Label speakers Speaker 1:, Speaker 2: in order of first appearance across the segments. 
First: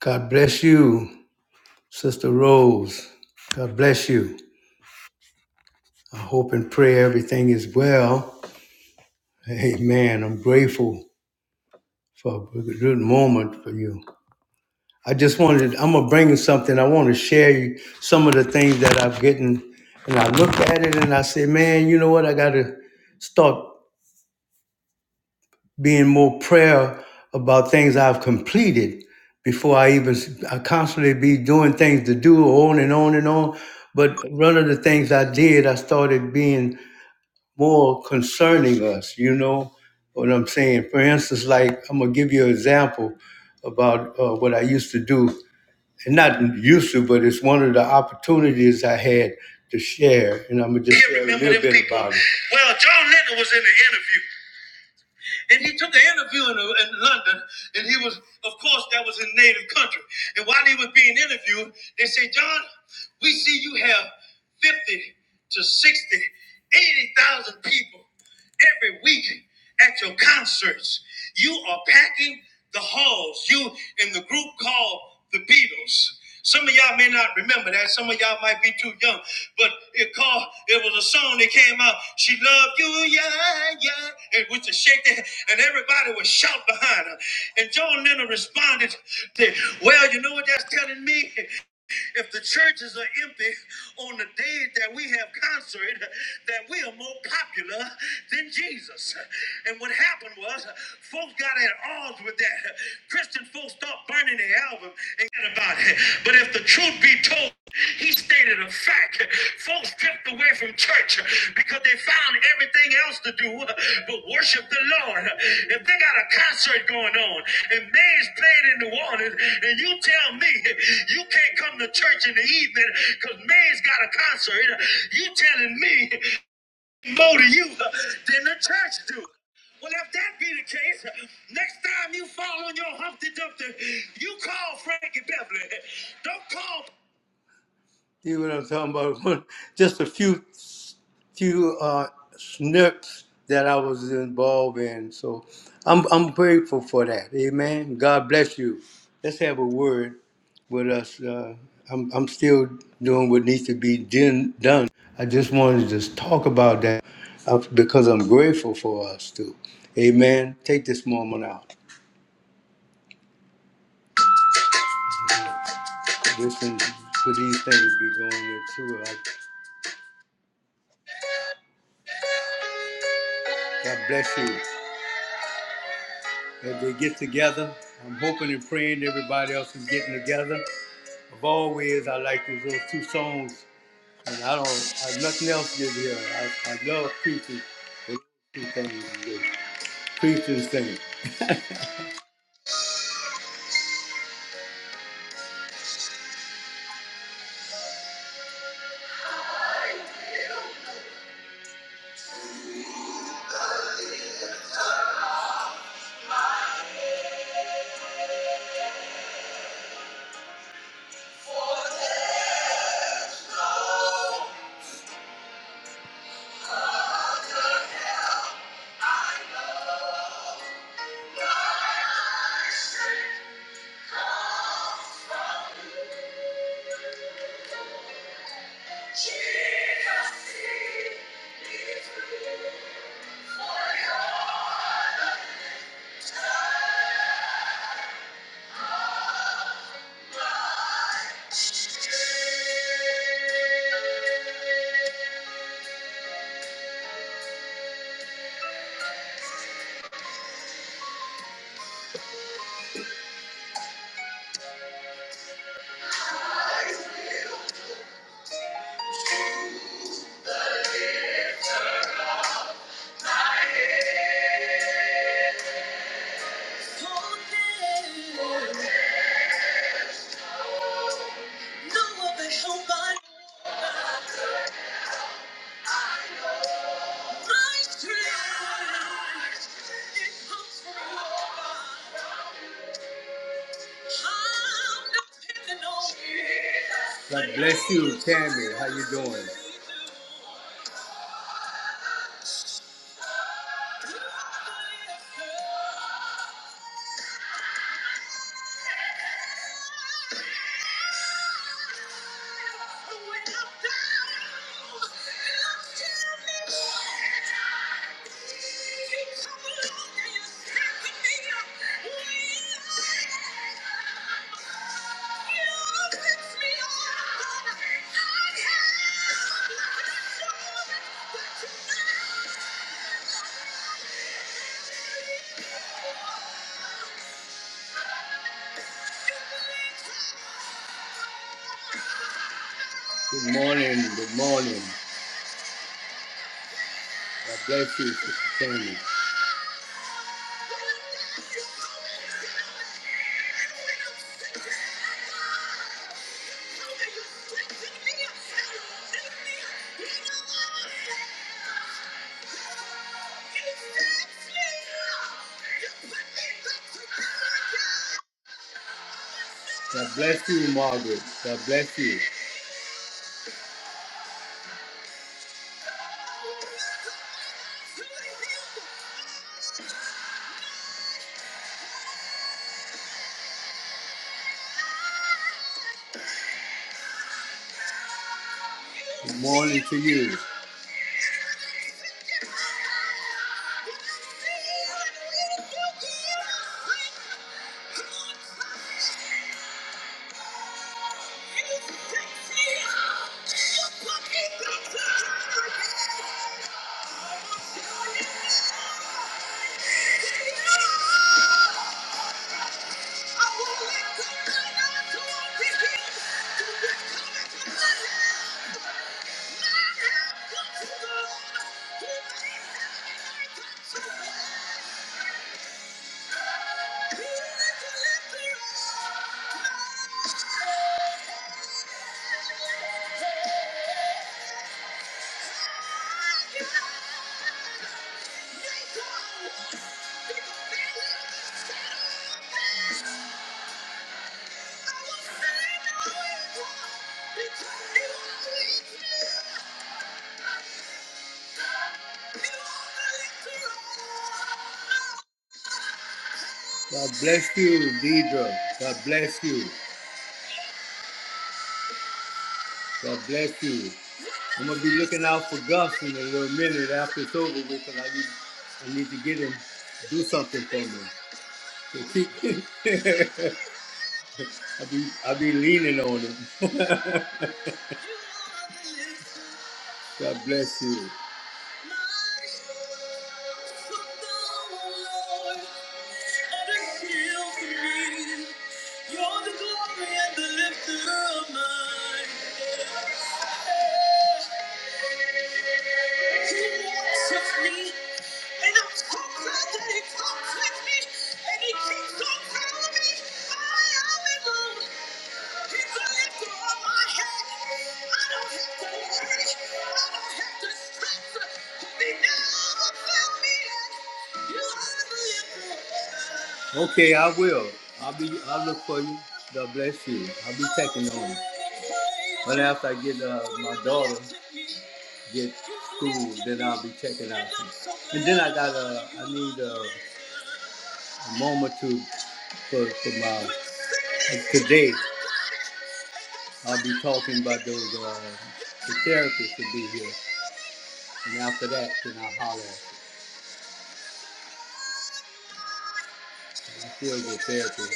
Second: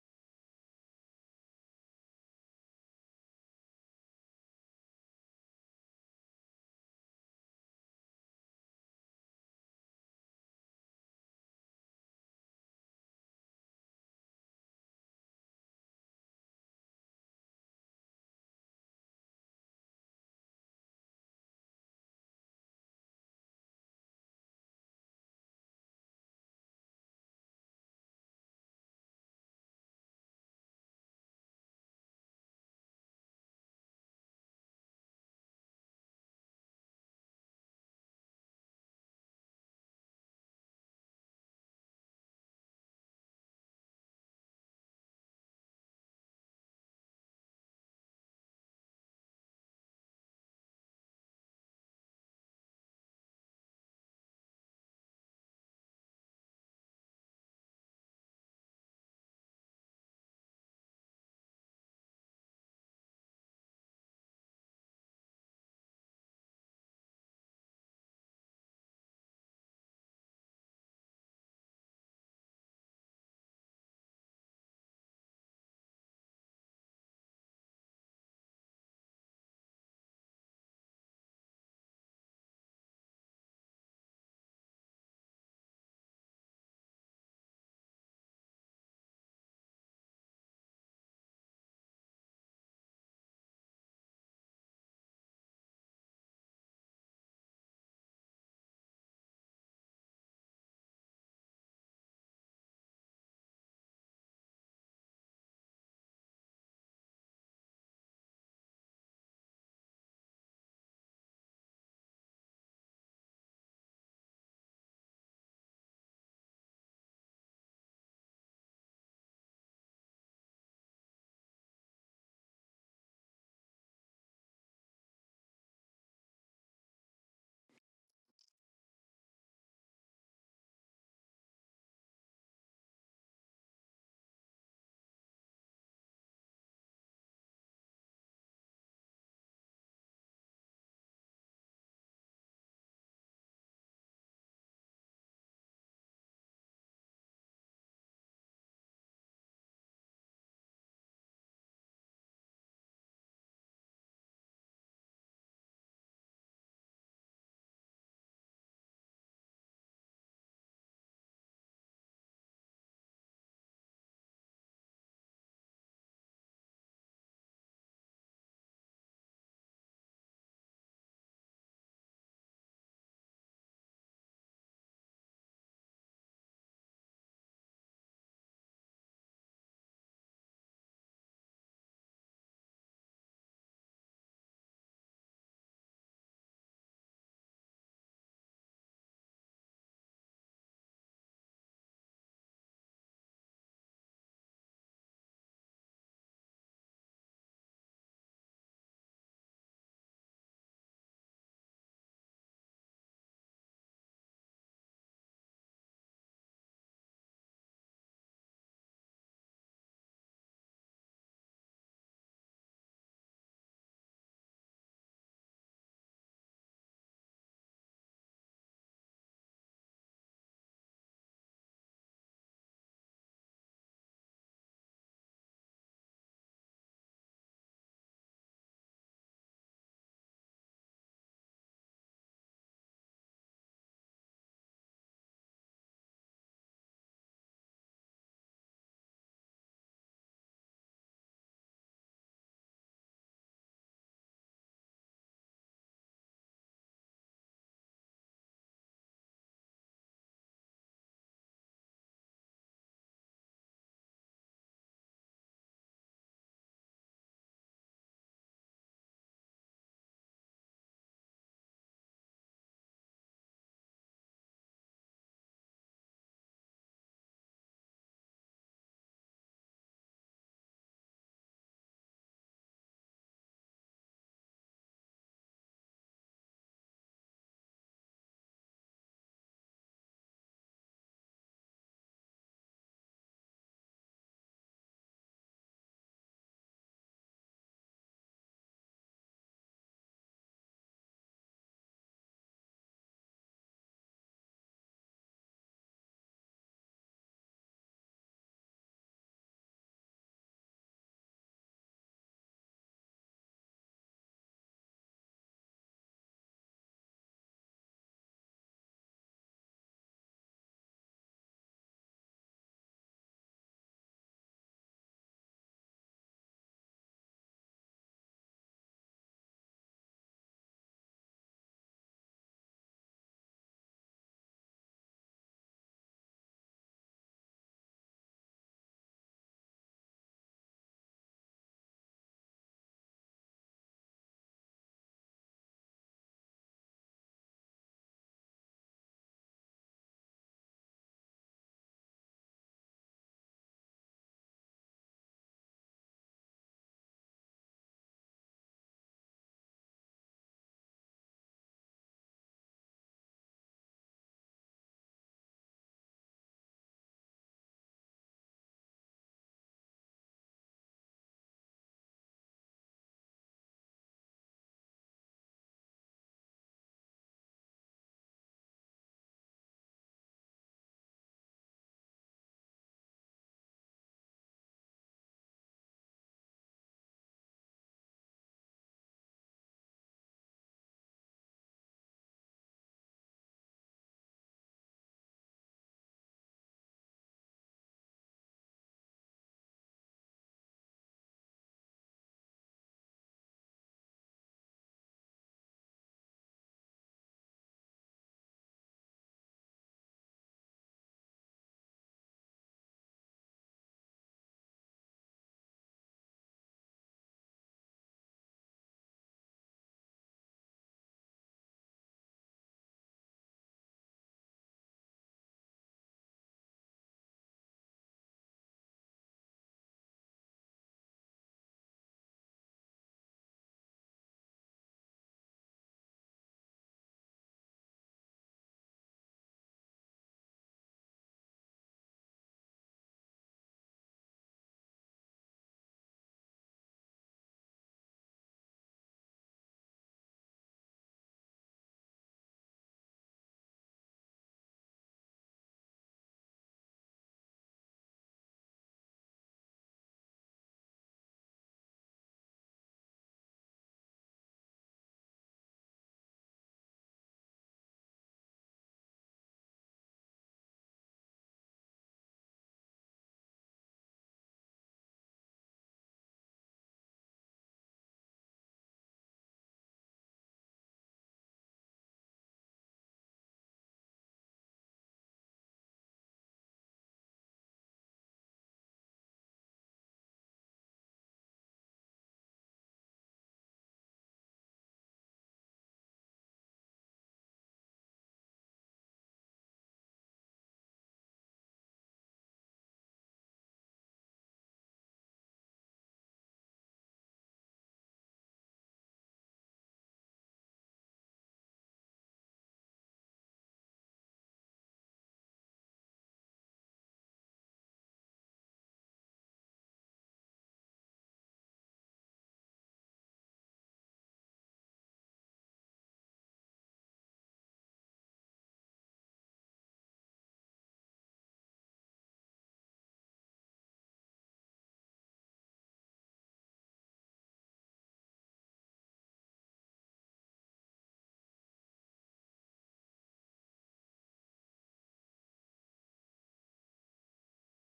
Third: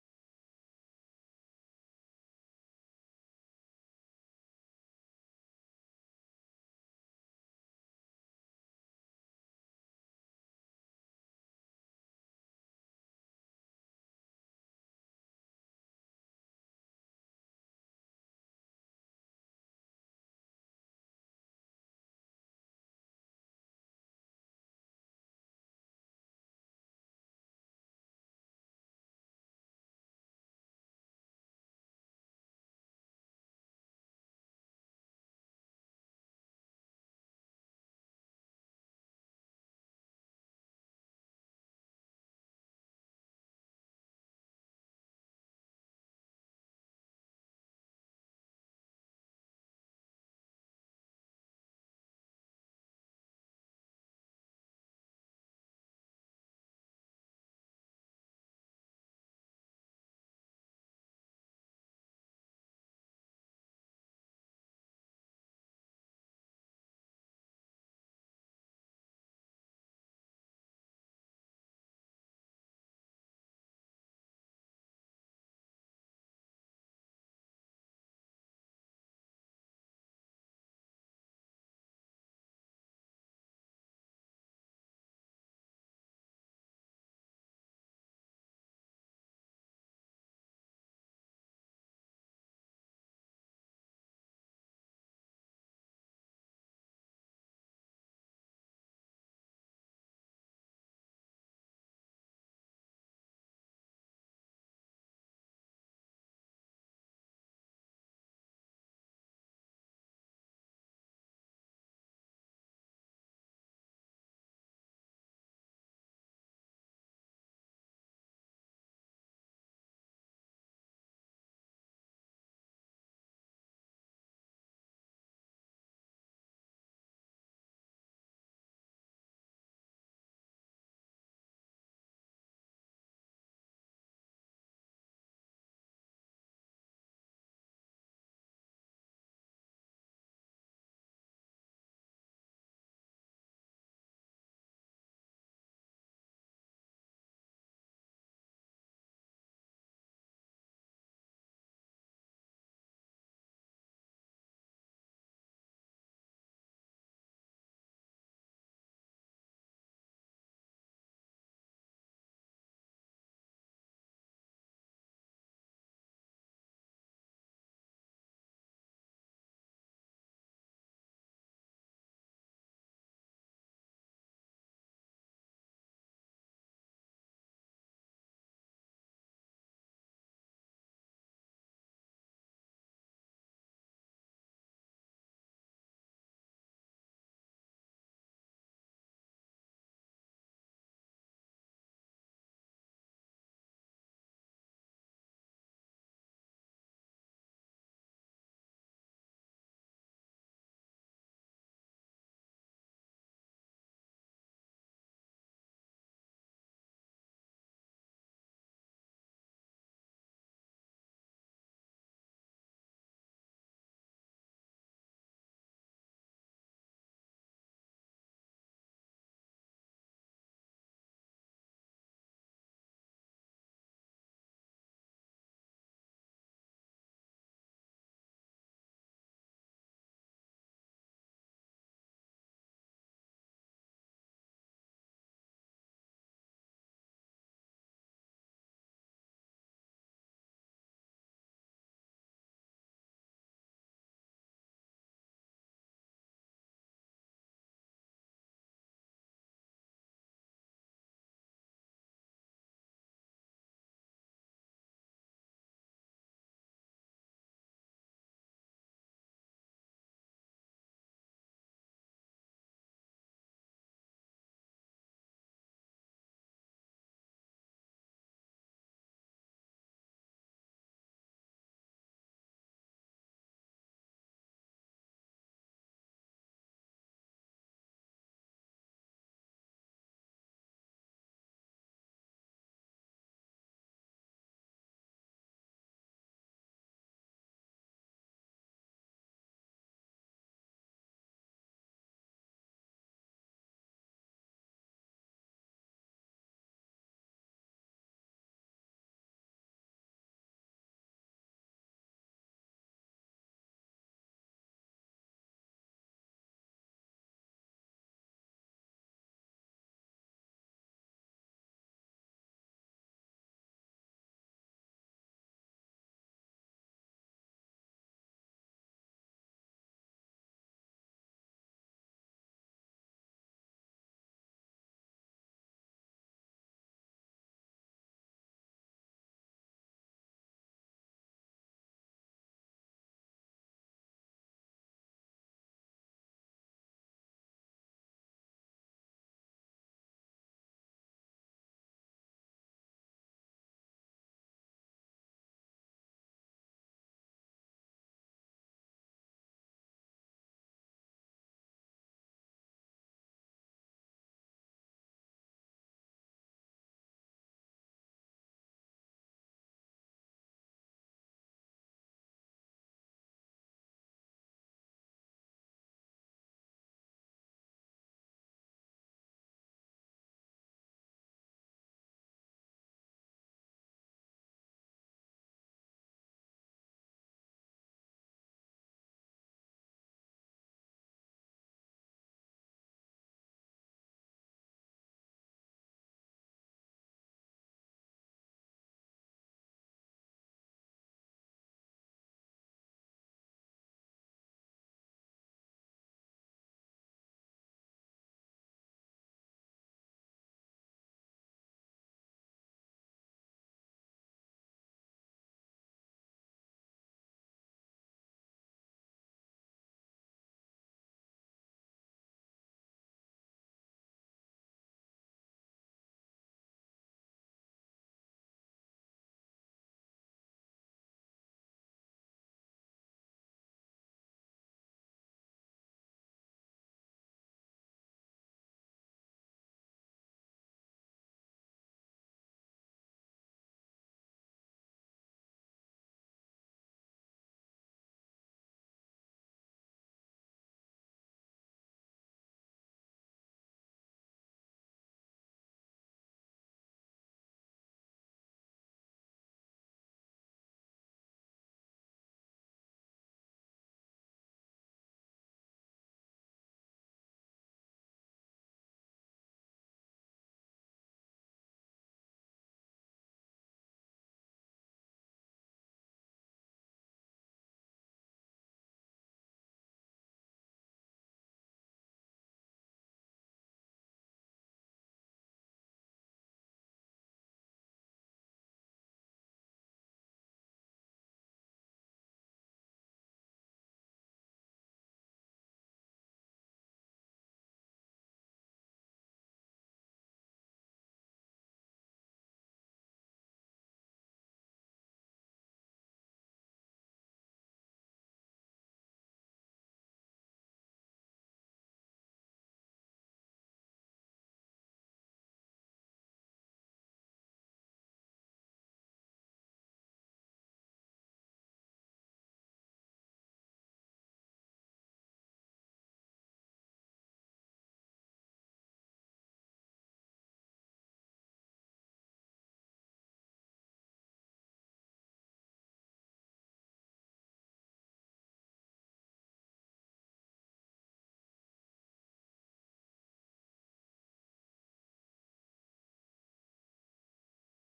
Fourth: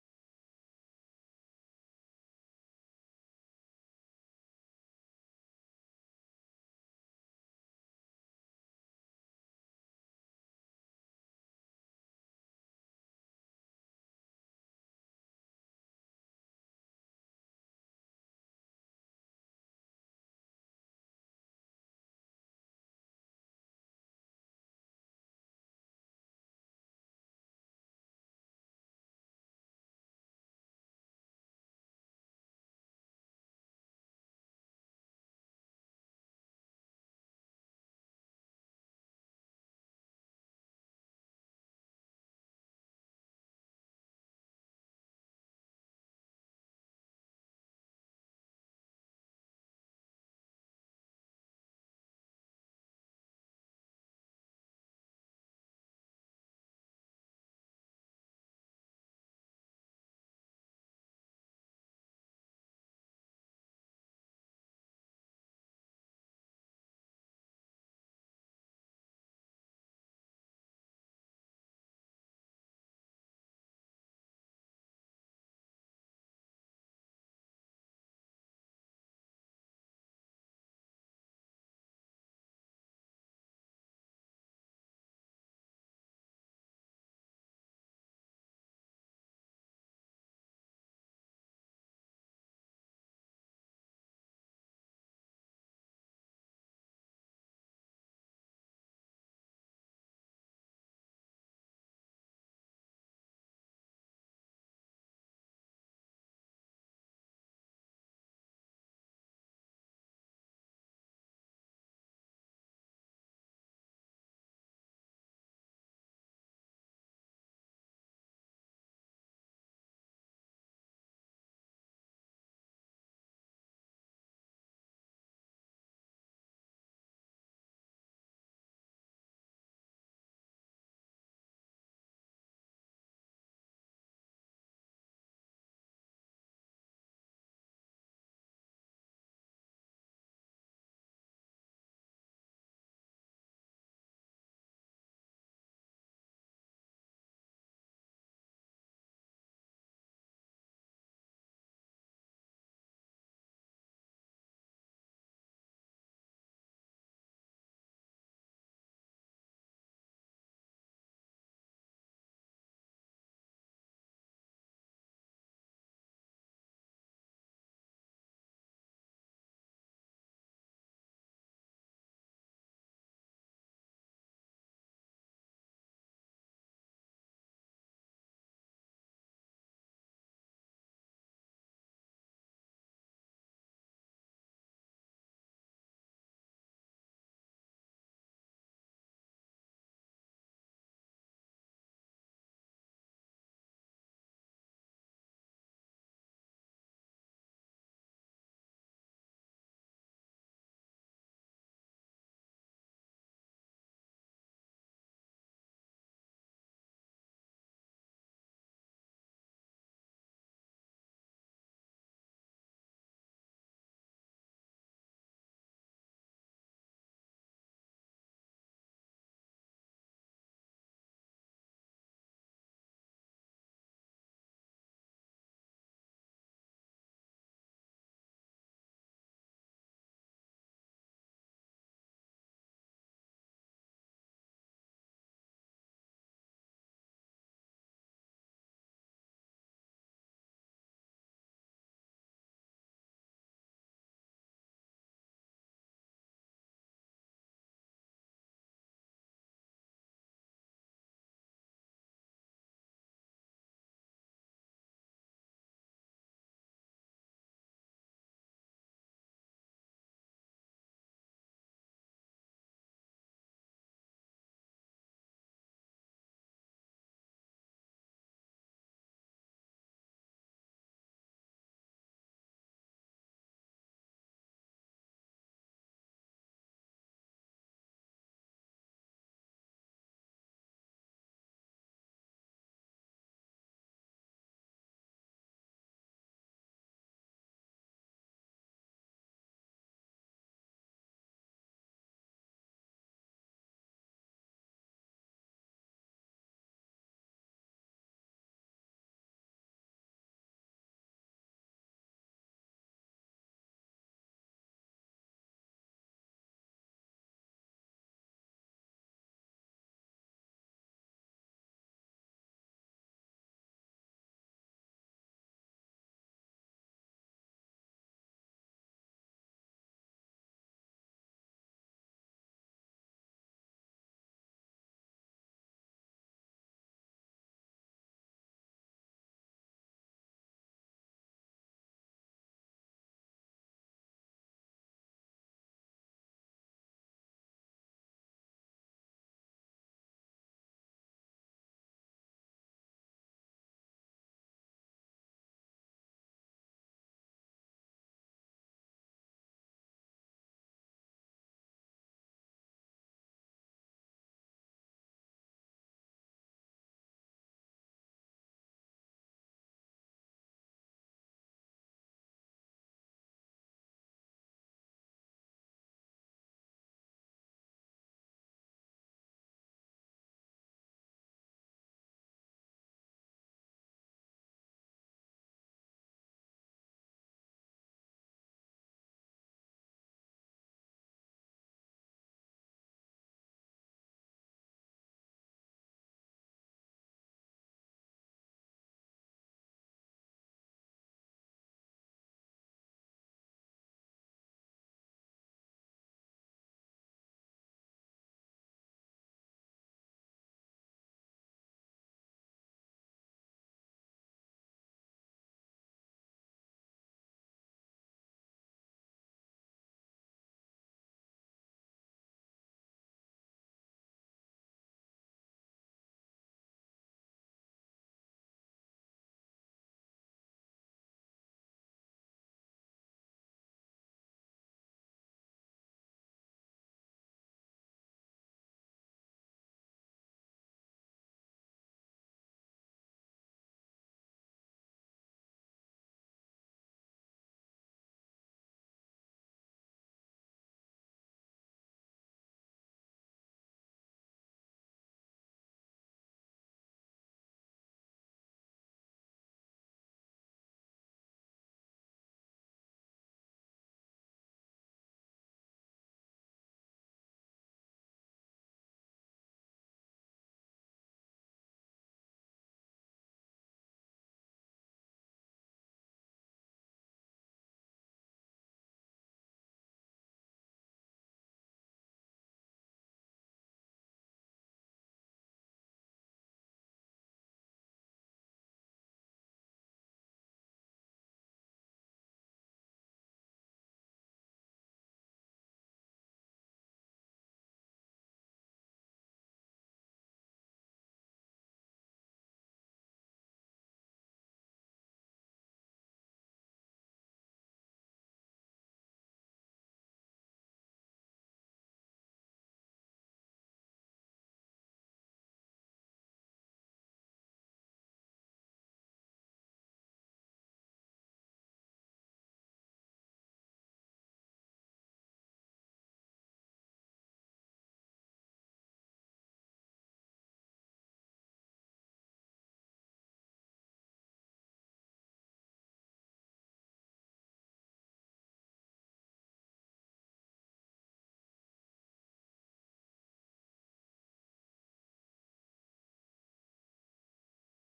Speaker 1: God bless you, Sister Rose. God bless you. I hope and pray everything is well. Amen. I'm grateful for a good moment for you. I just wanted, I'm going to bring you something. I want to share you some of the things that I've gotten. And I looked at it and I said, man, you know what? I got to start. being more prayer about things I've completed before I even I constantly be doing things to do on and on and on. But one of the things I did, I started being more concerning us. You know what I'm saying? For instance, like I'm gonna give you an example about uh, what I used to do, and not used to, but it's one of the opportunities I had to share, and I'm gonna just share a little bit people? about it. Well, John Lennon was in the interview. And he took an interview in, uh, in London, and he was, of course, that was his native country. And while he was being interviewed, they said, John, we see you have 50 to 60, 80,000 people every week at your concerts. You are packing the halls. You in the group called the Beatles. Some of y'all may not remember that. Some of y'all might be too young, but it called. It was a song that came out. She loved you, yeah, yeah, and with the shake, that- and everybody was shout behind her. And John Lennon responded, "Well, you know what that's telling me? If the churches are empty on the day that we have concert, that we are more popular than Jesus. And what happened was, folks got at odds with that. Christian folks stopped burning the album and forget about it. But if the truth be told, he stated a fact. Folks drift away from church because they found everything else to do but worship the Lord. If they got a concert going on and May's playing in New Orleans, and you tell me you can't come to church in the evening because May's got a concert, you telling me more to you than the church do. Well, if that be the case, next time you fall on your Humpty Dumpty, you call Frankie Beverly. Don't call. You know what I'm talking about? Just a few, few uh, snips that I was involved in. So I'm I'm grateful for that. Amen. God bless you. Let's have a word with us. Uh, I'm I'm still doing what needs to be din- done. I just wanted to just talk about that uh, because I'm grateful for us too. Amen. Take this moment out. Listen for these things be going into us. God bless you. as they get together. I'm hoping and praying everybody else is getting together. Of always, I like those little two songs, and I don't have nothing else to give here. I, I love preaching, but two things, is good. preaching things. Nobody, nobody. God bless you, Tammy. How you doing? Thank you. Good morning. Good morning. God bless you, Sister Tammy. God bless you, Margaret. God bless you. Good morning to you. I won't let go. Because you are with me. God bless you, Deidre. God bless you. God bless you. I'm gonna be looking out for Gus in a little minute after it's over with, and I need, I need to get him to do something for me. So keep, I'll be, I'll be leaning on him. God bless you. And he keeps on telling me I am in love. Okay, I will. I'll be. I'll look for you. God bless you. I'll be checking on you. But after I get uh, my daughter get school, then I'll be checking out. And then I got a. I need a, a moment to for, for my uh, today. I'll be talking about those, uh, the therapists will be here. And after that, then I'll holler. I feel get therapy.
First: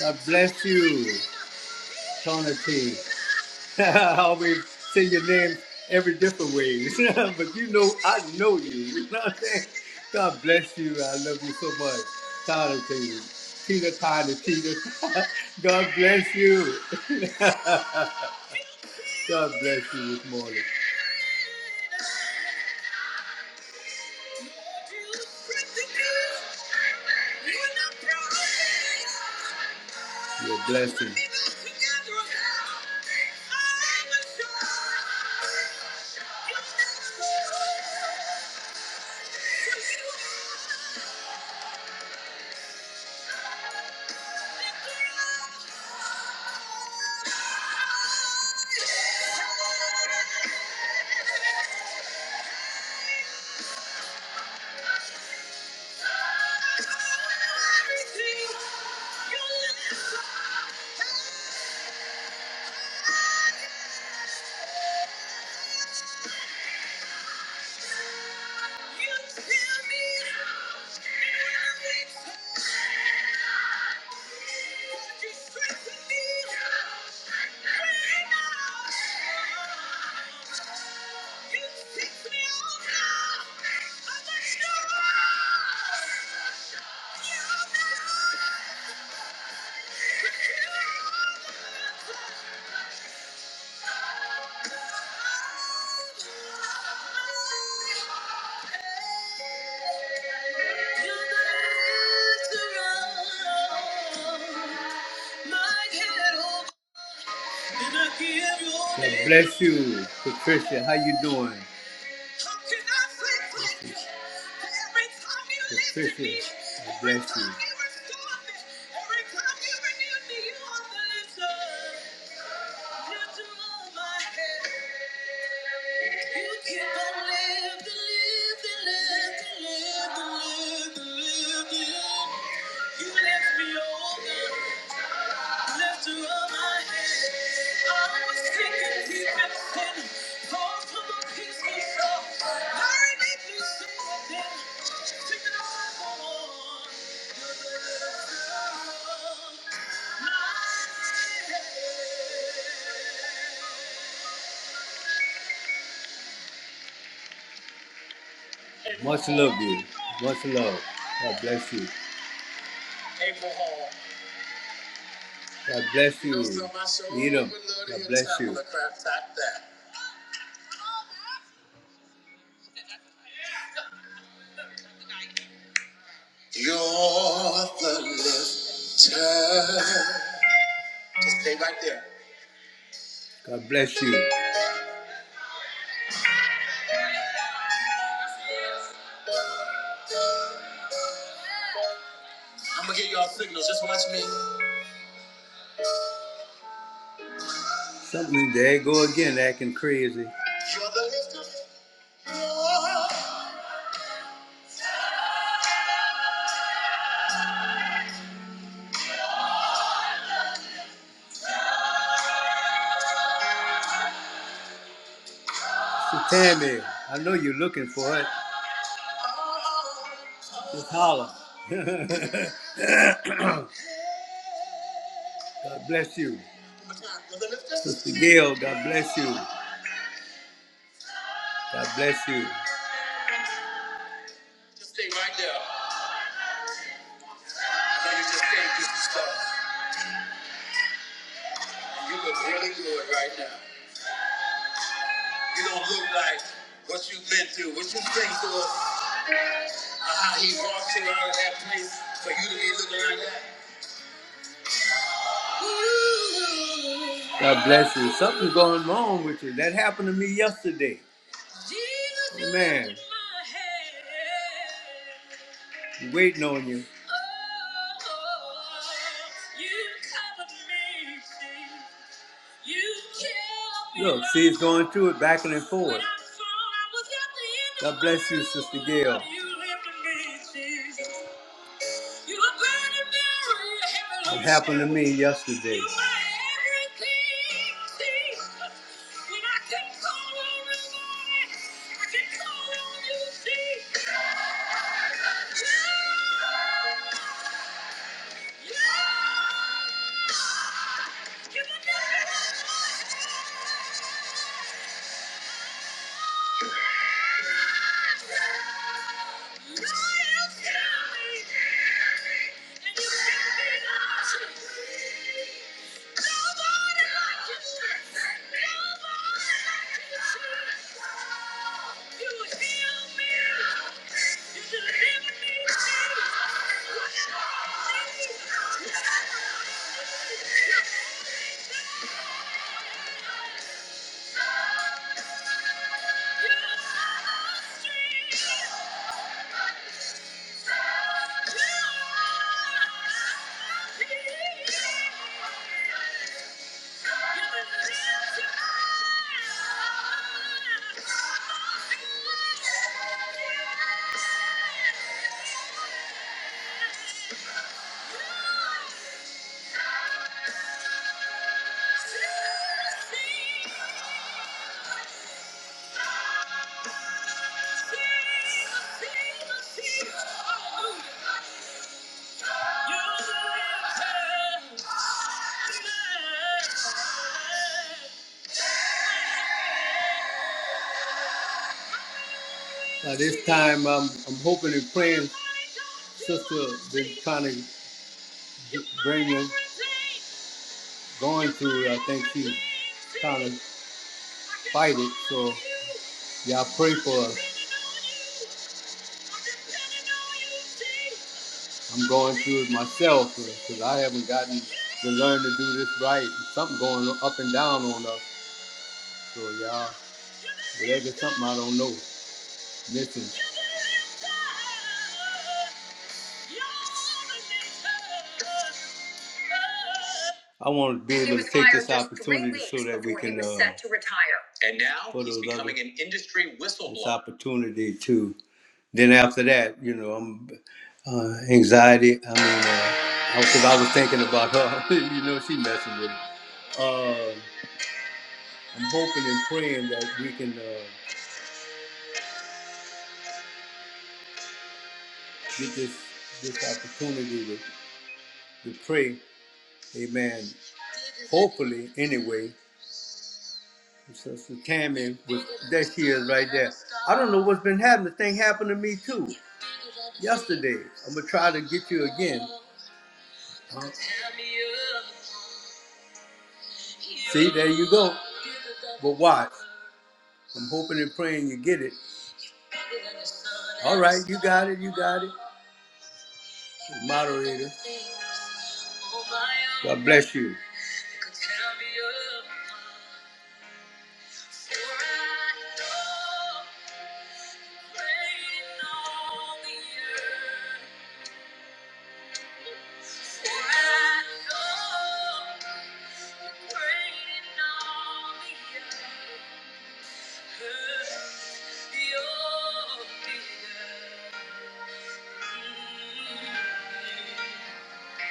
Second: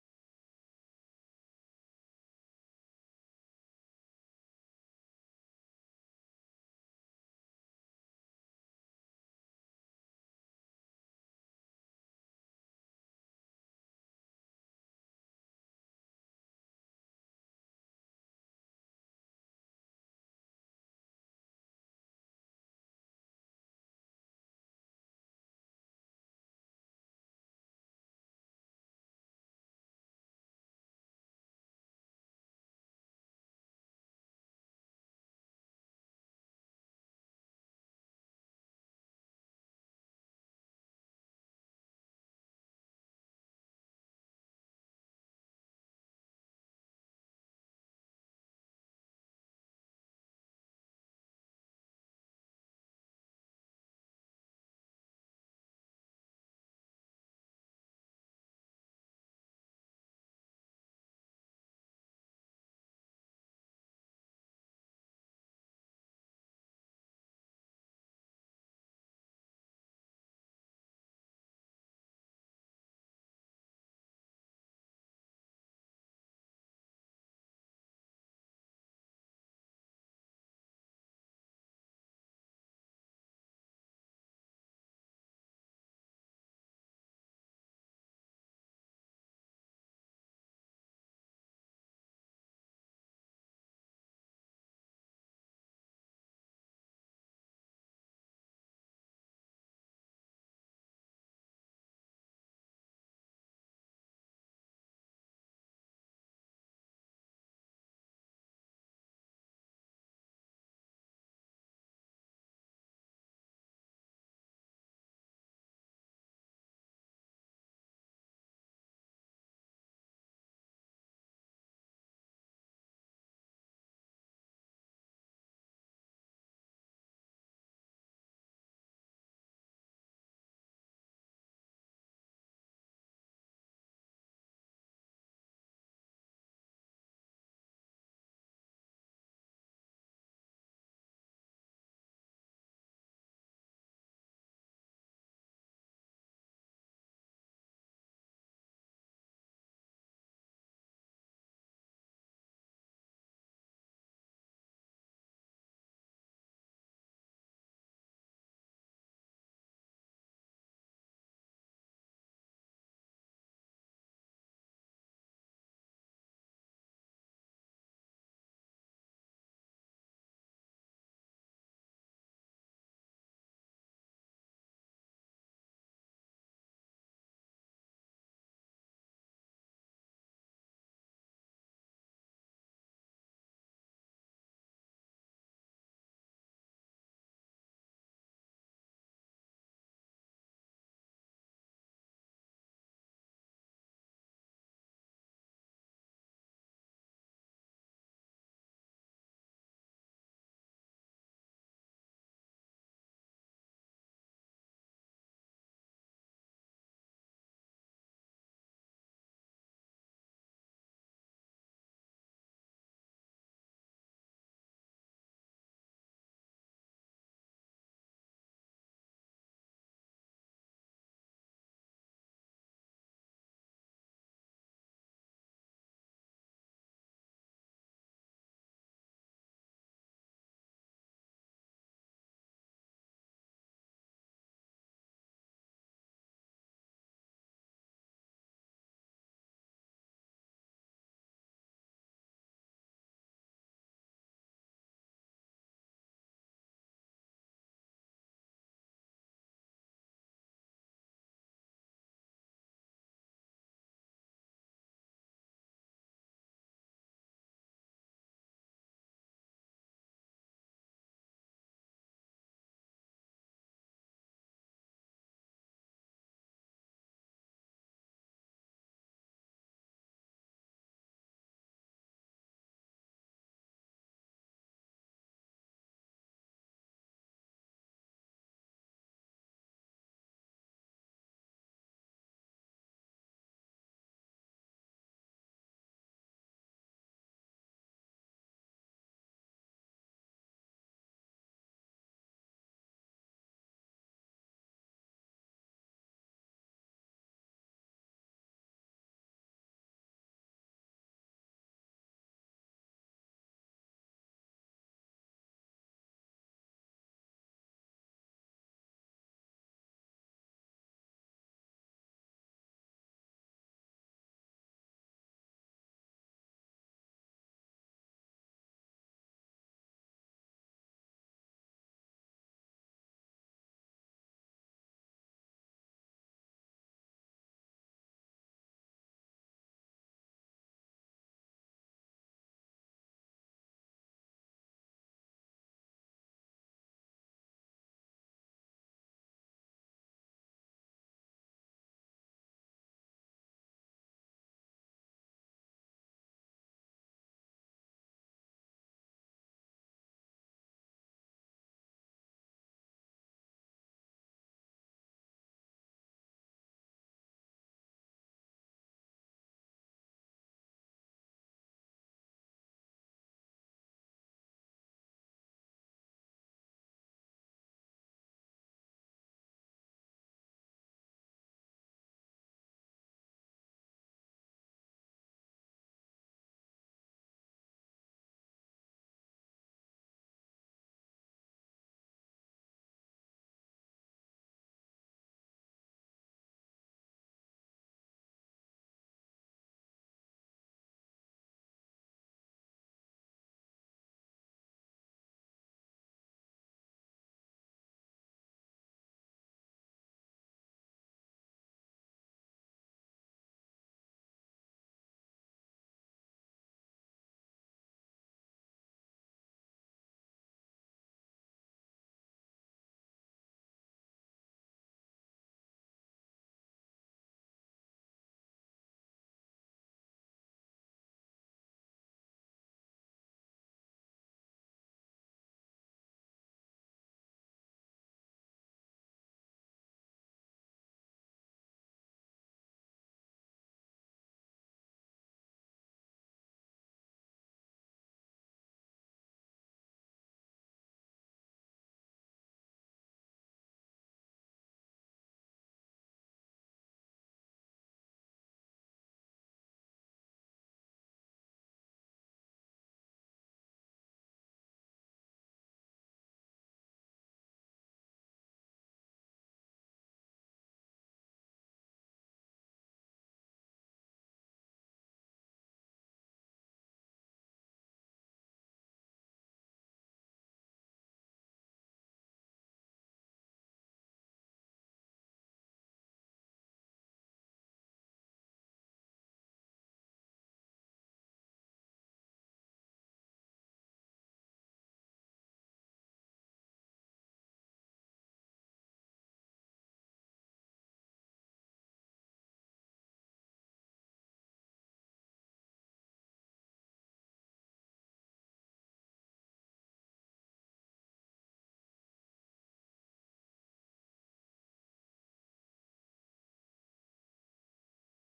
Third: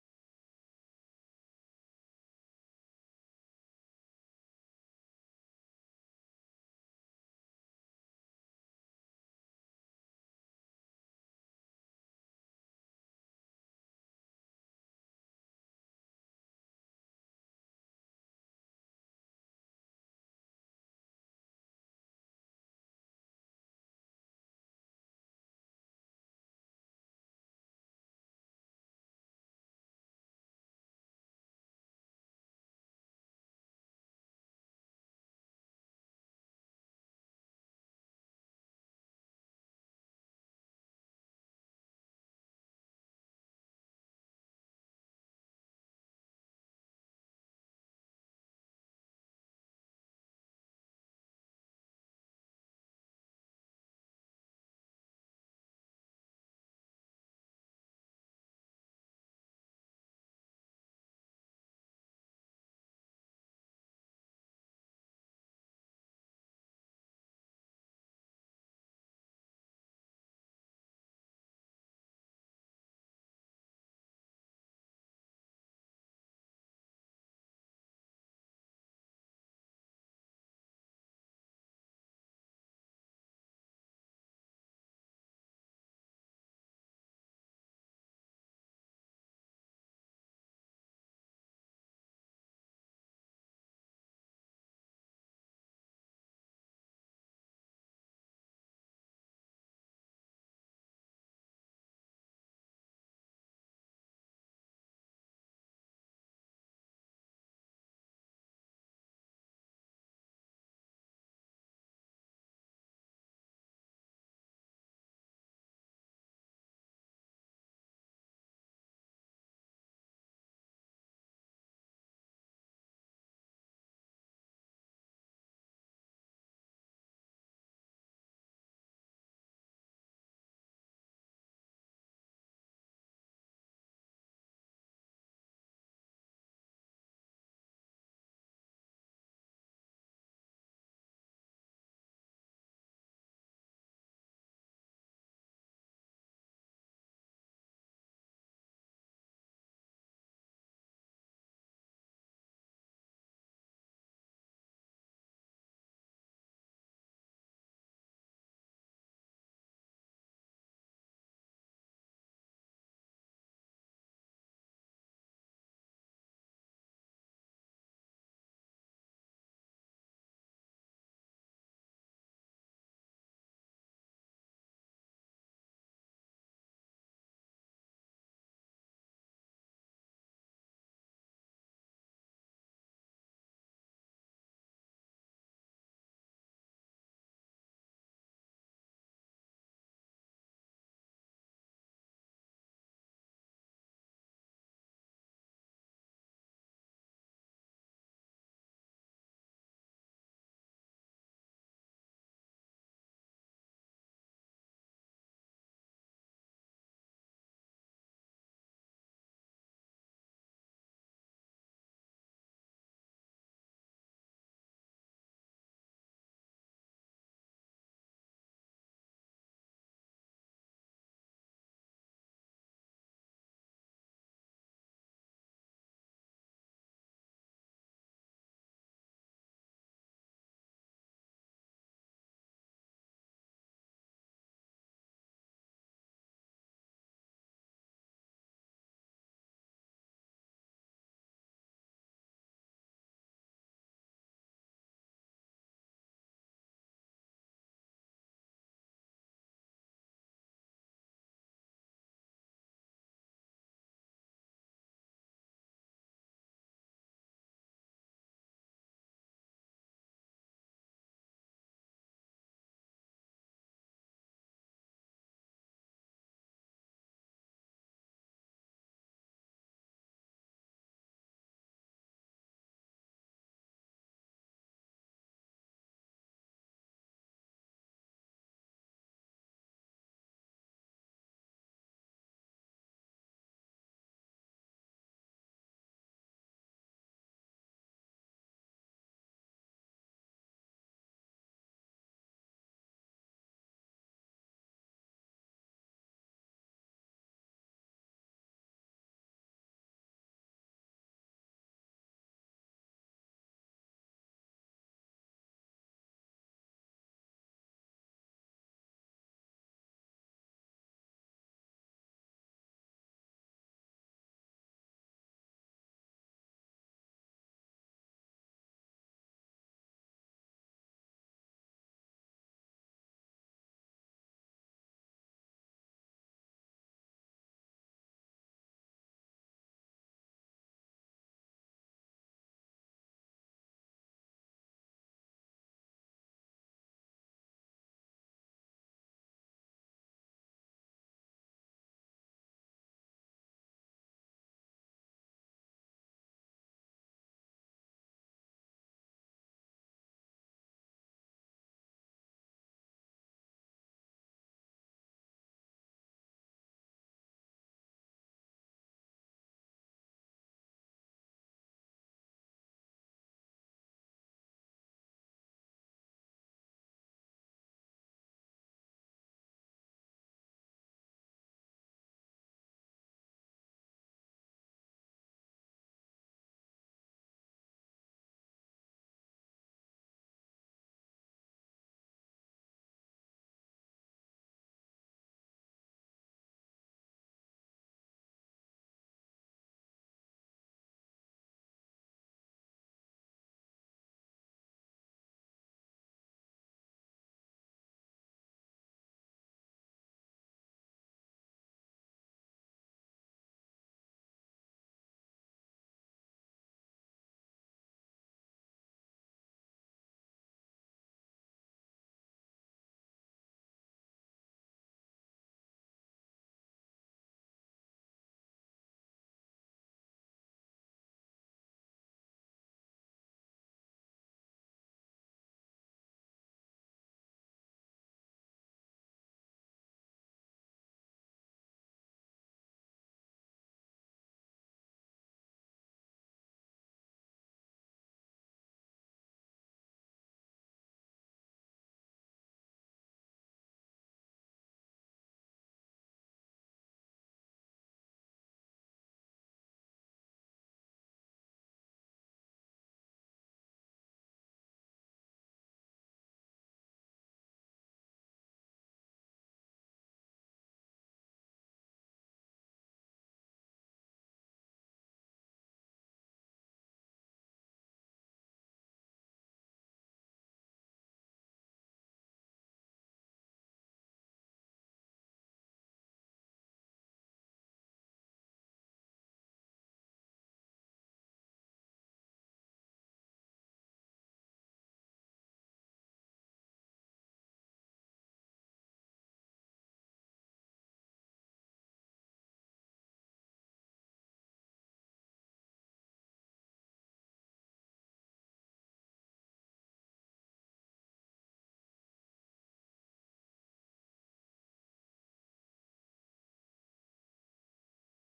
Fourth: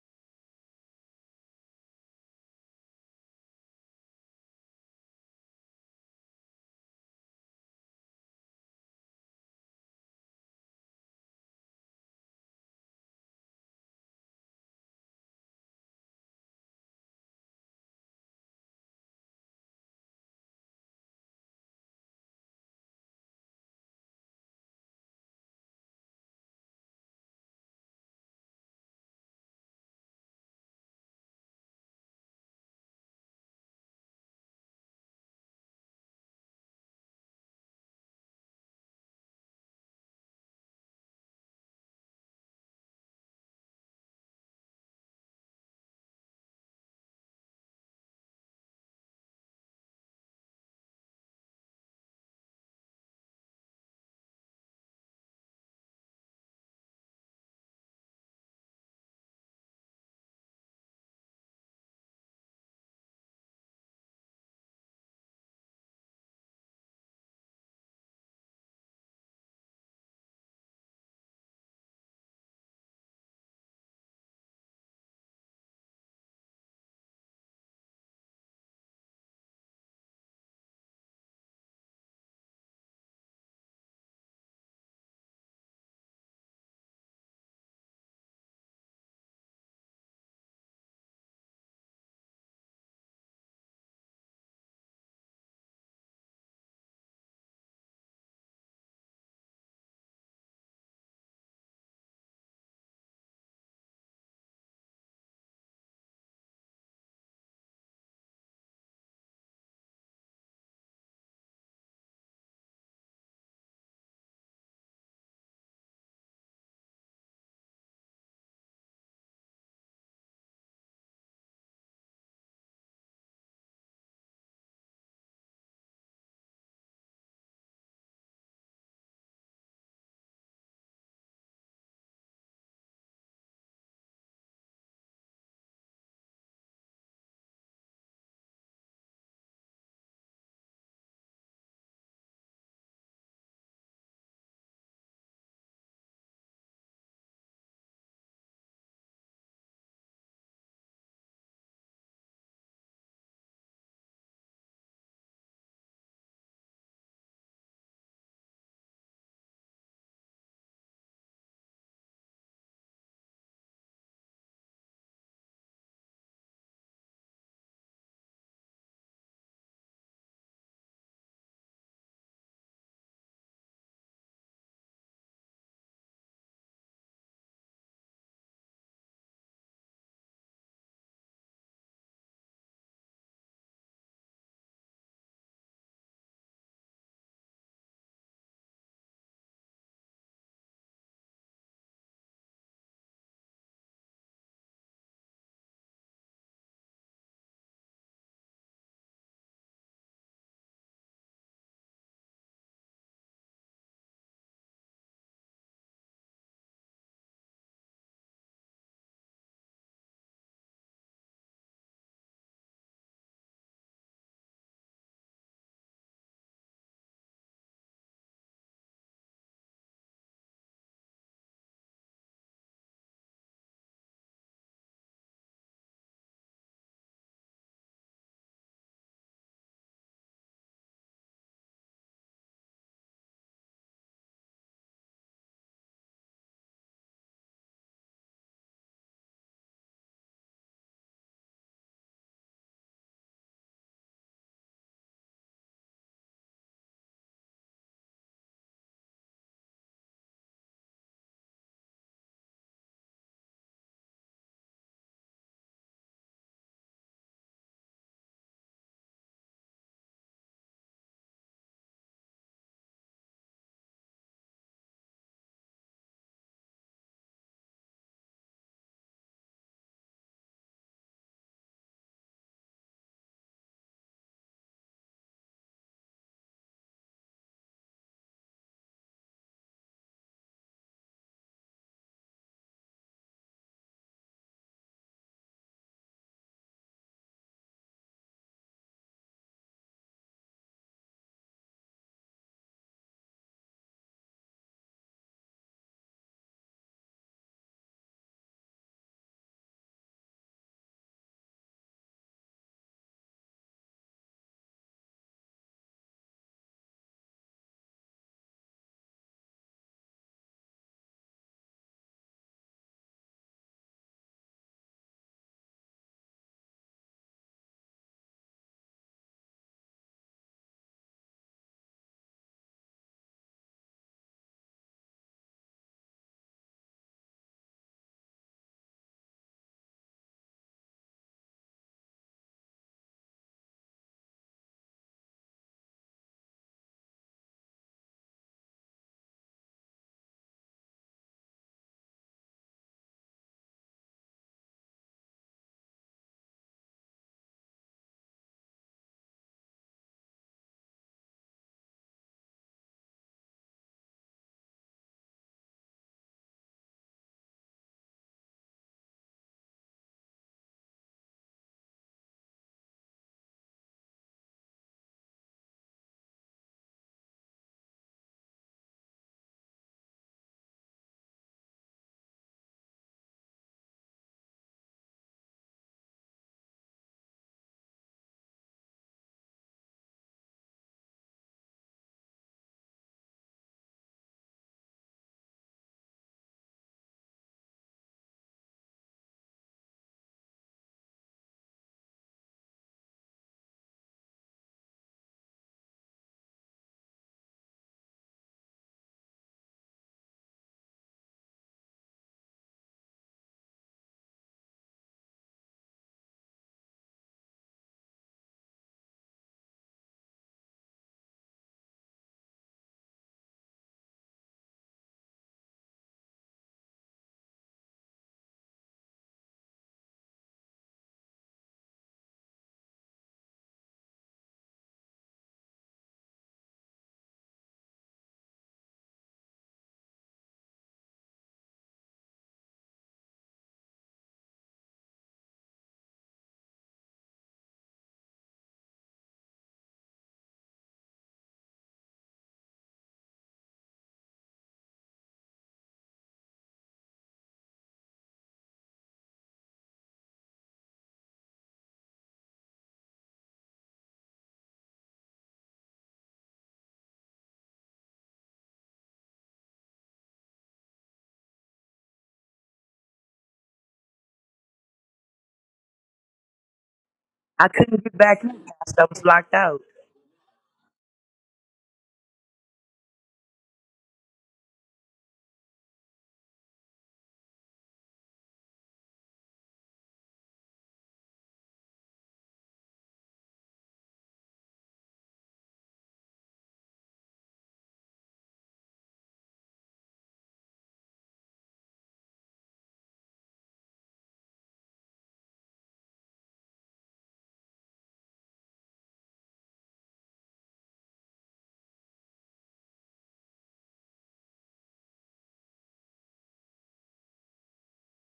Speaker 1: God bless you, Tony T. I always say your name every different way. but you know, I know you. You know what I'm saying? God bless you. I love you so much. Tyler Taylor. Tina Tyler Tina. God bless you. God bless you this morning. Your blessing. you Yeah. God bless you, Patricia. How you doing? Patricia, God bless you. Much love, you. Much love. God bless you. God bless you. Need him. God bless you. God bless you. Something there you go again acting crazy. So Tammy, I know you're looking for it. Just holler. God bless you. Sister Gail, God bless you. God bless you. Just stay right there. I know you just came through some stuff. You look really good right now. You don't look like what you've been through, what you think to us, or how he walked you out of that place for you to be looking like that. God bless you. Something's going wrong with you. That happened to me yesterday. Amen. Man. you Waiting on you. Oh, Look, see, she's going through it back and forth. God bless you, Sister Gail. It happened to me yesterday. Thank you. You're the answer. Uh, this time, I'm, I'm hoping and praying. Sister been kind of bring him going through. it. I think she's trying to fight it. So y'all pray for us. I'm going through it myself because I haven't gotten to learn to do this right. Something going up and down on us. So y'all, whatever something I don't know. Listen. I want to be able to take this opportunity so that we can. uh, set to retire, And now he's becoming an industry whistleblower. This opportunity to. Then after that, you know, I'm uh, anxiety. I mean, because uh, I, 'cause I was thinking about her. you know, she messing with me. Uh, I'm hoping and praying that we can uh, get this this opportunity to, to pray, Amen, hopefully anyway. Sister Tammy was that she is right there. I don't know what's been happening. The thing happened to me too. Yesterday. I'm gonna try to get you again. Huh? See, there
Speaker 2: I
Speaker 1: you
Speaker 2: couldn't
Speaker 1: go.
Speaker 2: get back in. I
Speaker 1: But
Speaker 2: was
Speaker 1: watch.
Speaker 2: locked out.
Speaker 1: I'm hoping and praying you get it. All right, you got it, you got it. Moderator. God bless you.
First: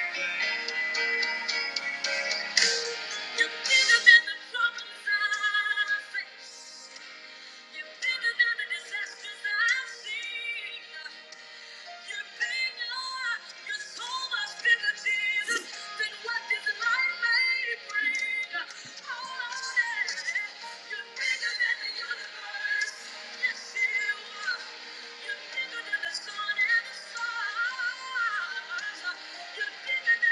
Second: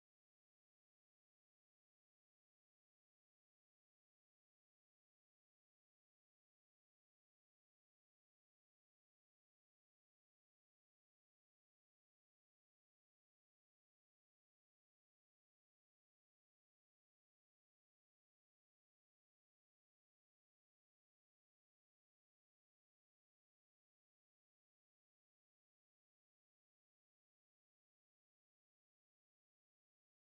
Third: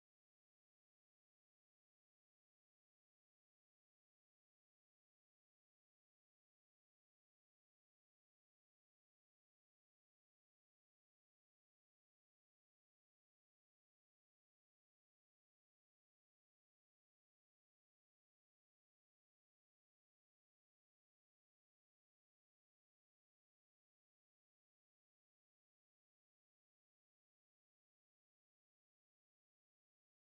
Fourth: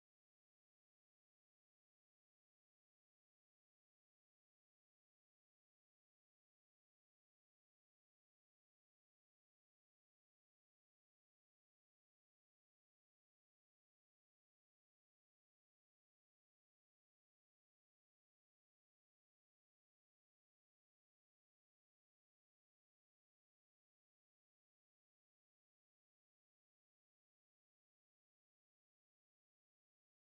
Speaker 1: Thank you. You're bigger than the troubles I face. You're bigger than the disasters I've seen. You're bigger. You're so much bigger, Jesus, than what this life may bring. Oh, Lord, you're bigger than the universe. Yes, you are. You're bigger than the sun and the stars. You're bigger Thank you.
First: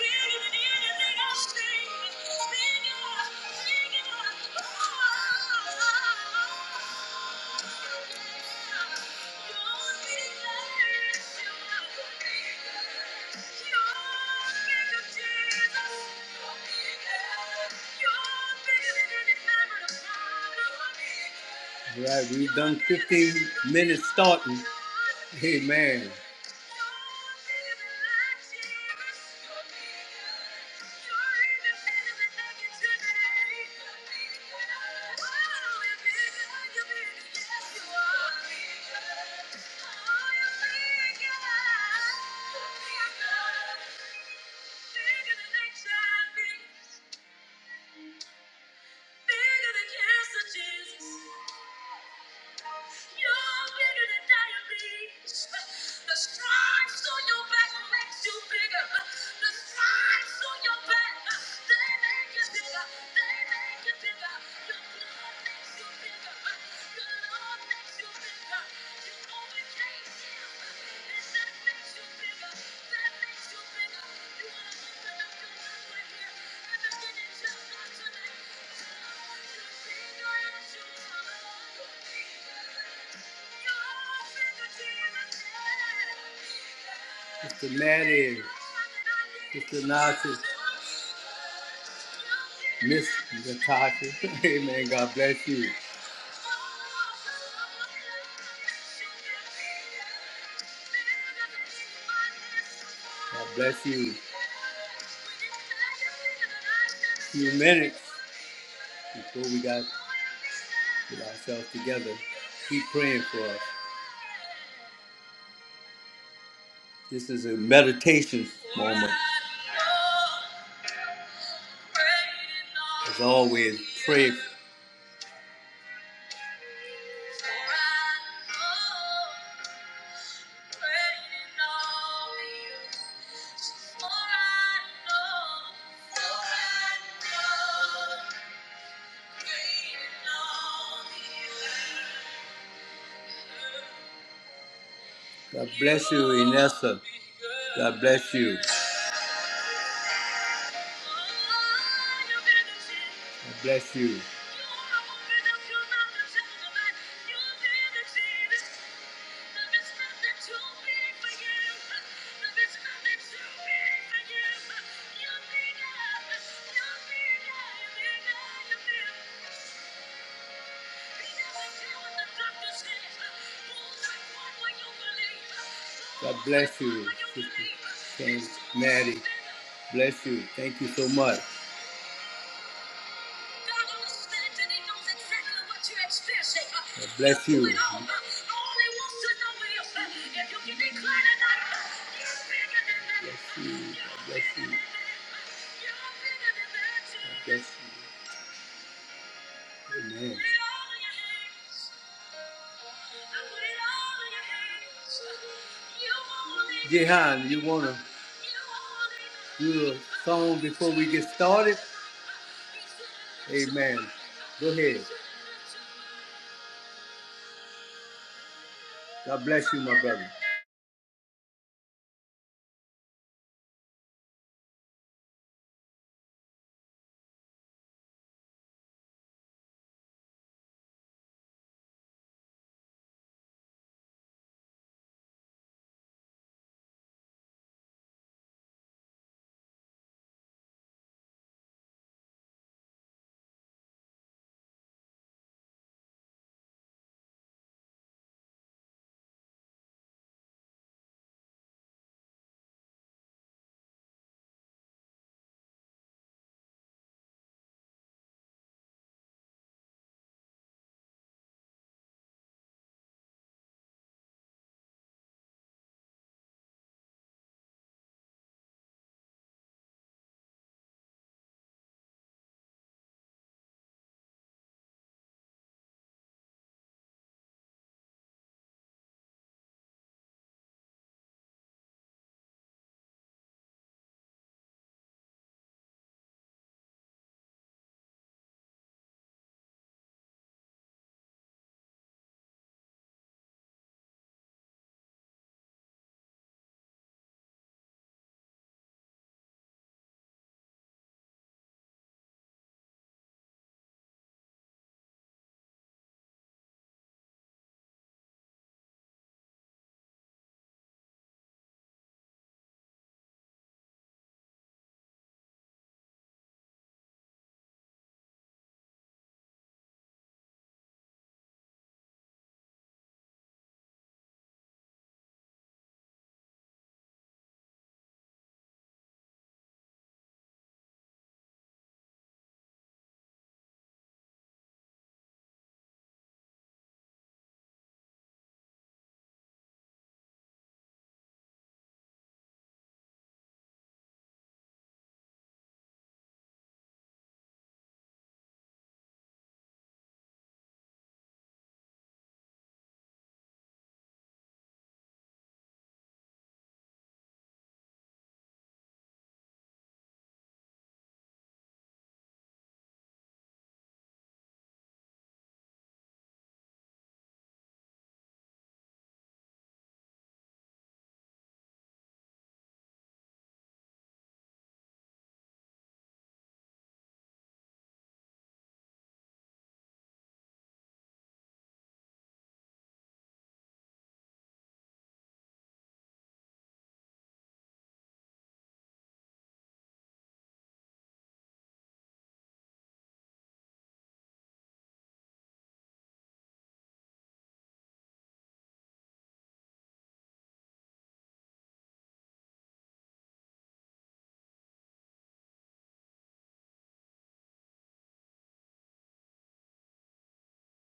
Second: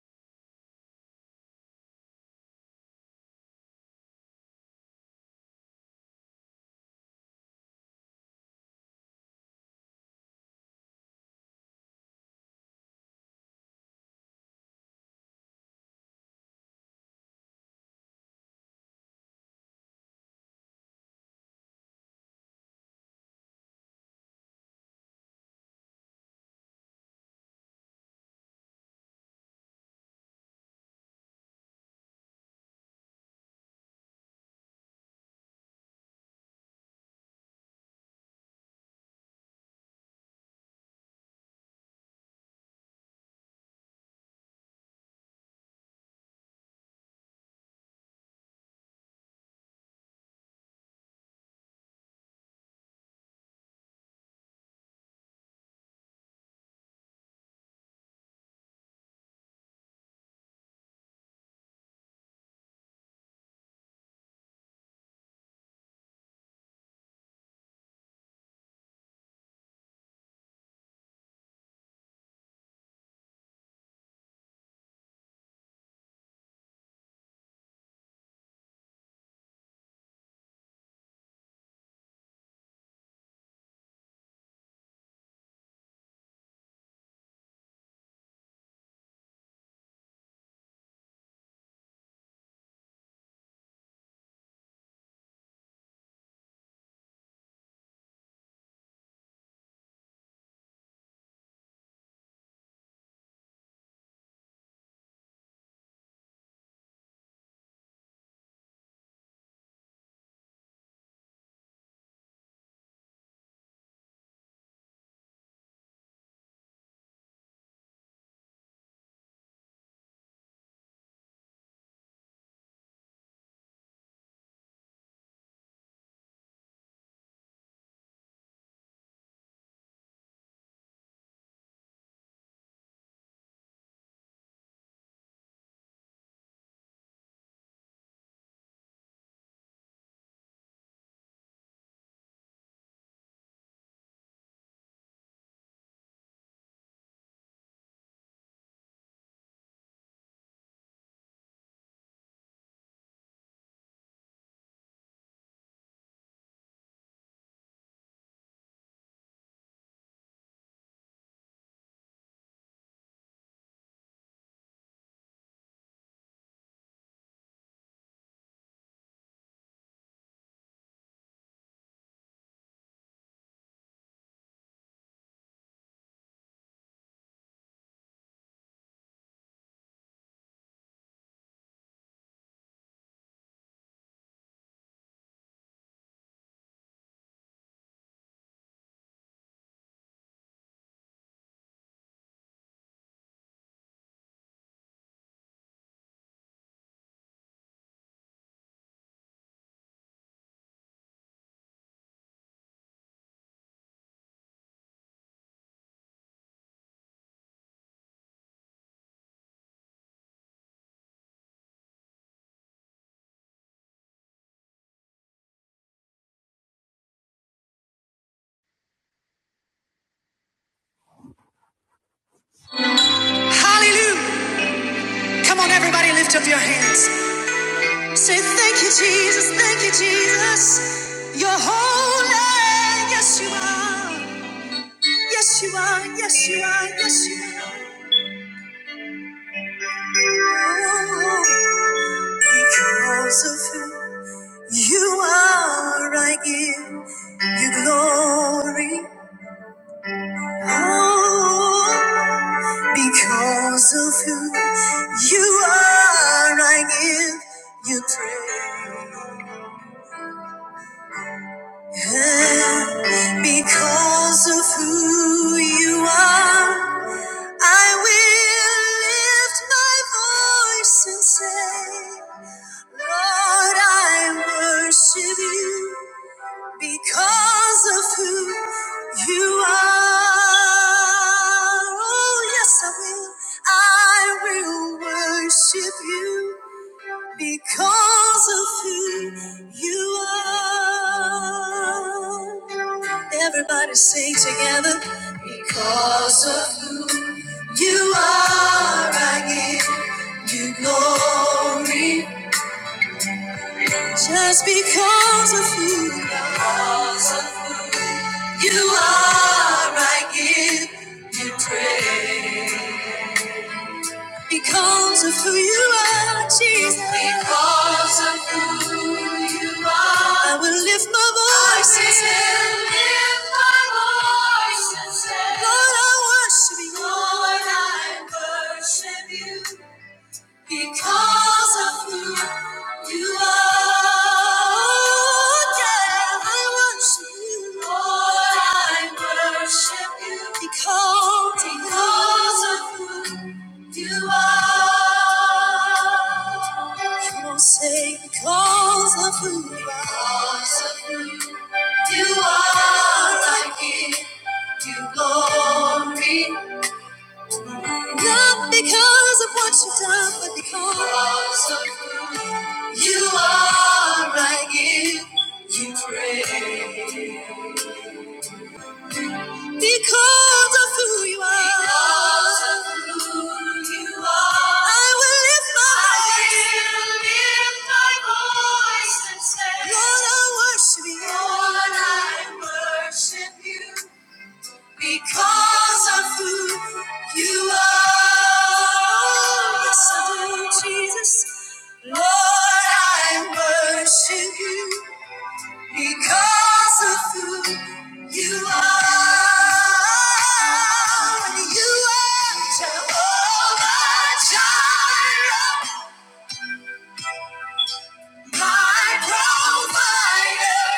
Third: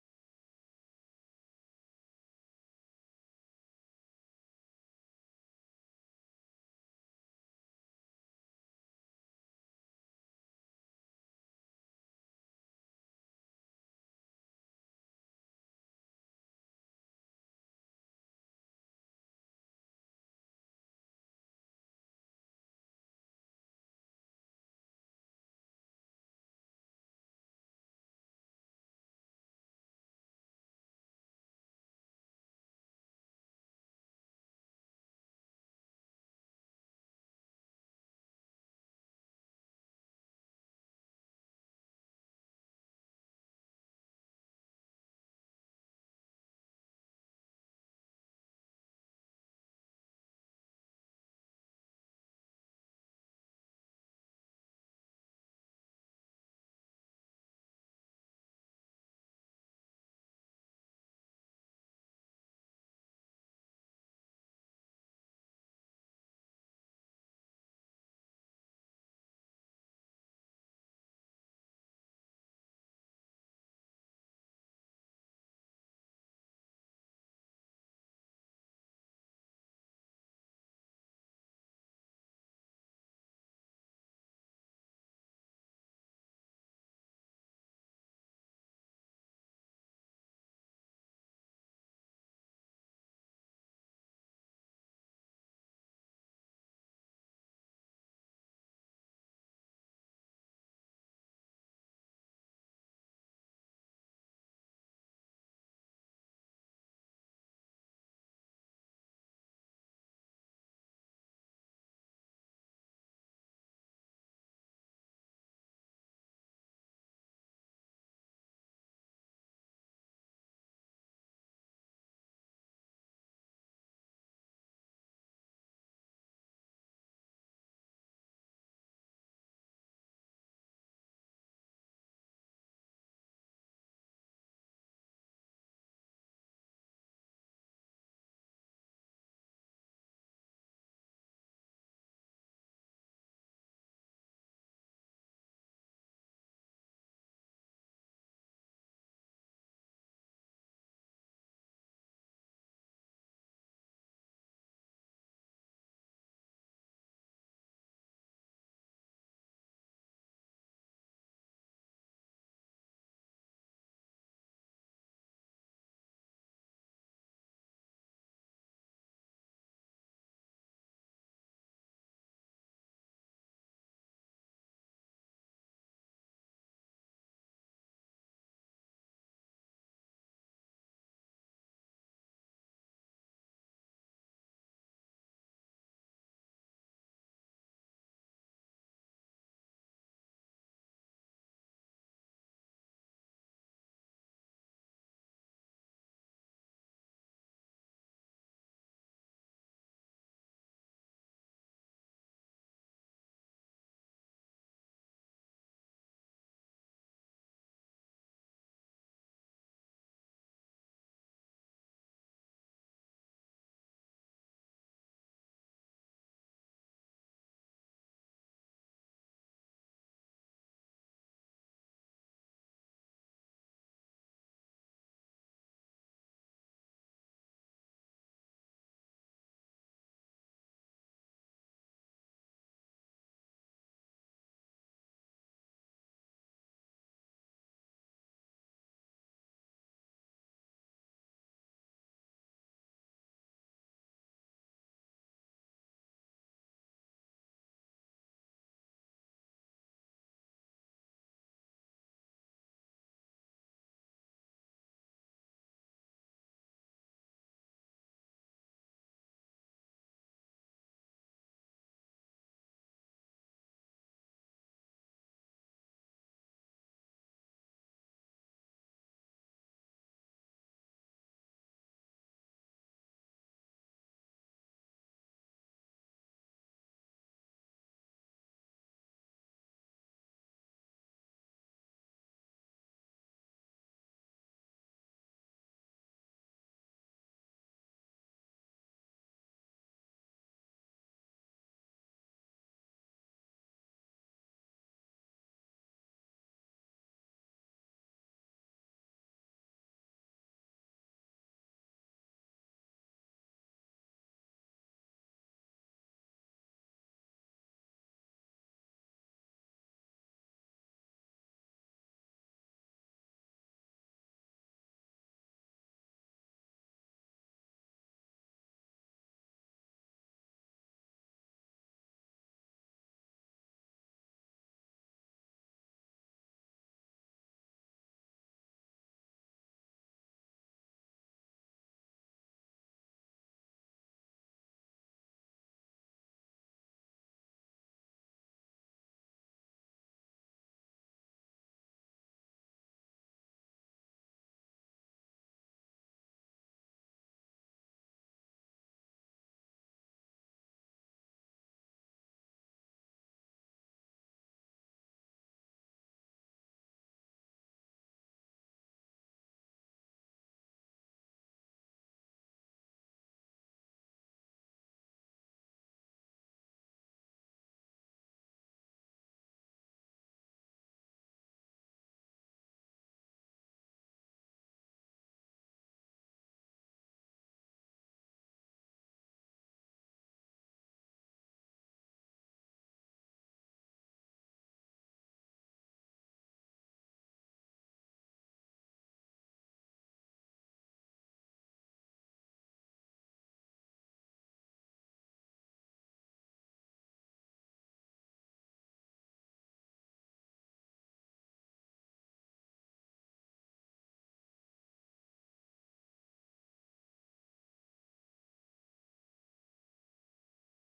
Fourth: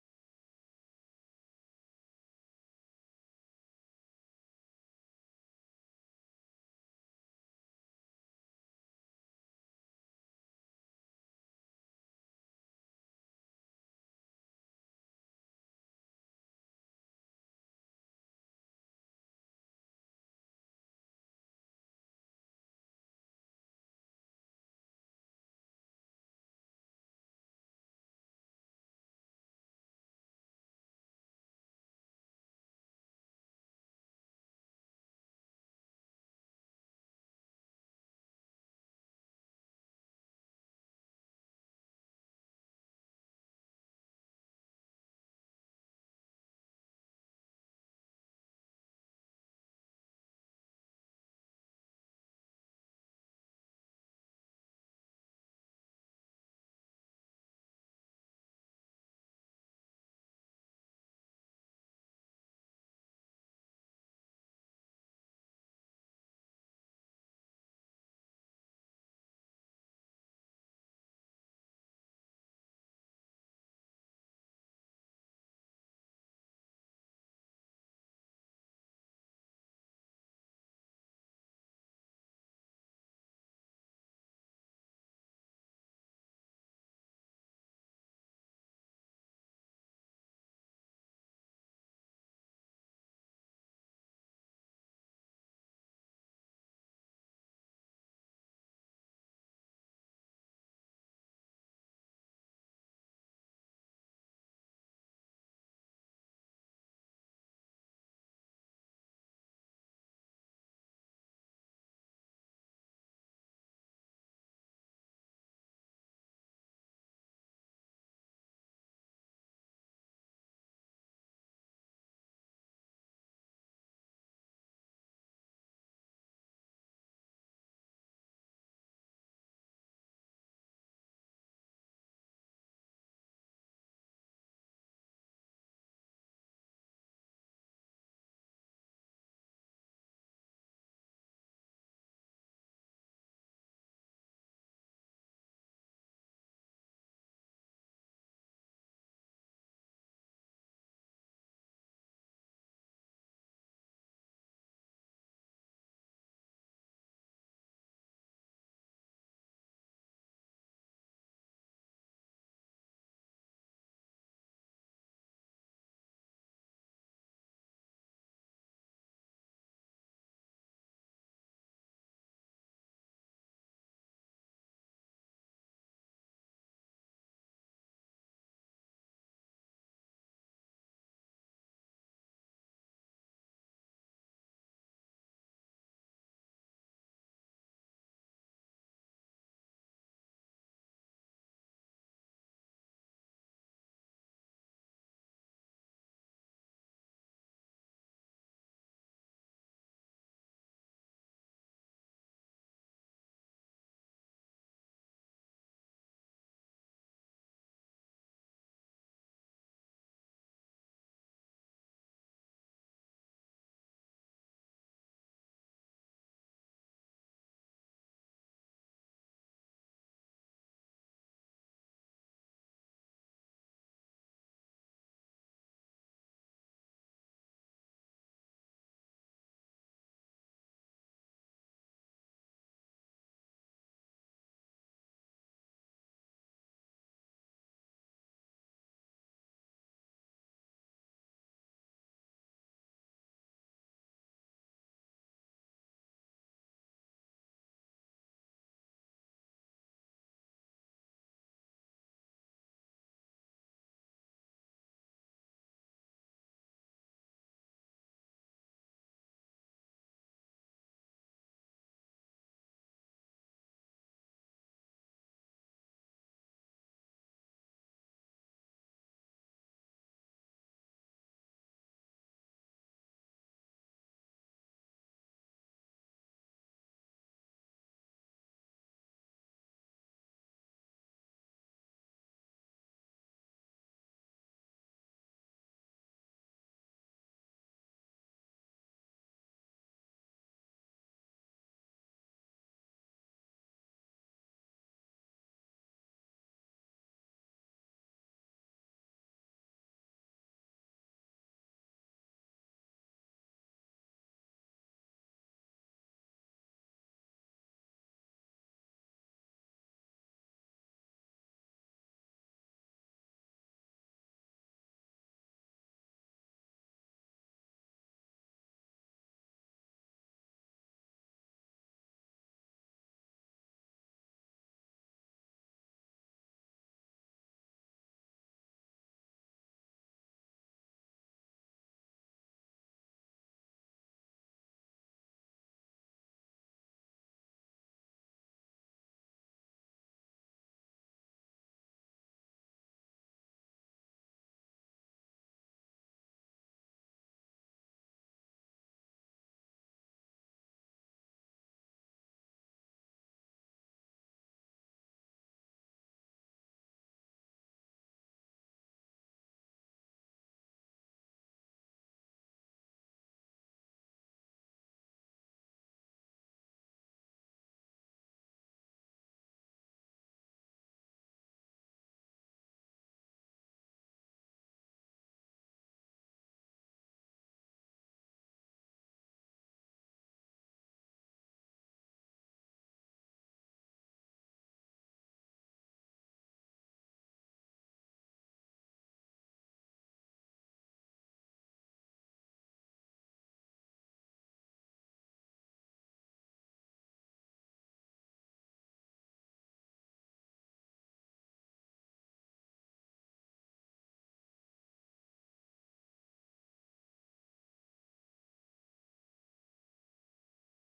Speaker 1: Thank you. All right, we've done 15 minutes starting. Amen. Bigger than cancer, Jesus. You're bigger than diabetes. The stripes on your back makes you bigger. The stripes on your back, they make you bigger. They make you bigger. Your blood makes you bigger. Your love makes you bigger. You overcame. Mr. Maddie, Mr. Nazi, Miss Natasha. Amen. God bless you. God bless you. Few minutes before we got to get ourselves together. Keep praying for us. This is a meditation moment. As always, pray God bless you, Inessa. God bless you. God bless you. God bless you, Sister King Maddie. Bless you. Thank you so much. God Bless you. Bless you. Bless you. God Bless you. Jehan, you want to do a song before we get started? Amen. Go ahead. God bless you, my brother.
Speaker 3: Hallelujah. Come on, everybody, lift up your hands. Say, Thank you, Jesus. Thank you, Jesus. You're holy. Yes, you are. Yes, you are. Yes, you are. Yes, you are. Oh, because of who you are, I give you glory. Oh, because of who you are, I give you praise. Because of who you are, I will lift my voice and say, Lord, I worship you because of who you are. Oh, yes, I will. I will worship you because of who you are. Everybody sing together because of who you are. I give you glory just because of who because of you are. I give you praise because of who you are, Jesus. Because of who. I will lift my voice and say, I will lift my voice and say, Lord, I worship you. Lord, I worship you because of who you are. Yeah, I worship you. Lord, I worship you because, because of who you are. Come not say, because of who you are. You are I give you glory. Not because of what you've done, but because of you are I give you praise. Because of who you are. Because of who you are. I will lift my voice. I will lift my voice and say, Lord, I worship you. Lord, I worship you. Because of who you are. Yes, I do, Jesus. Lord, I worship you. Because of who you are, you are Jehovah Jireh, my provider.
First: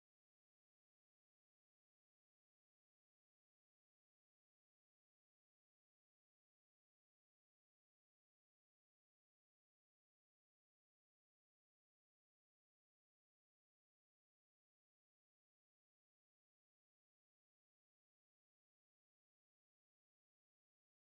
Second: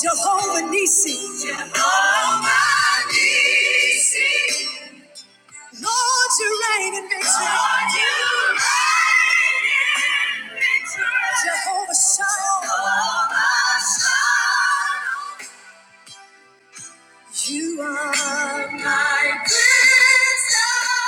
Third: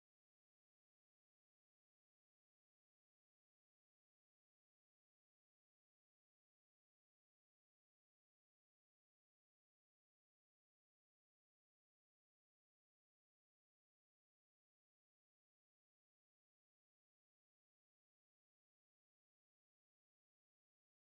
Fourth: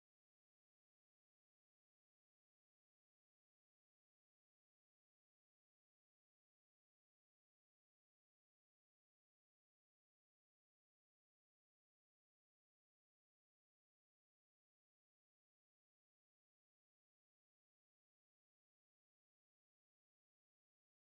Speaker 3: Jehovah Nisi. Jehovah Nisi. Lord, you reign in victory. Lord, you reign in victory. Jehovah Shalom. Jehovah Shalom. You are my prince crystal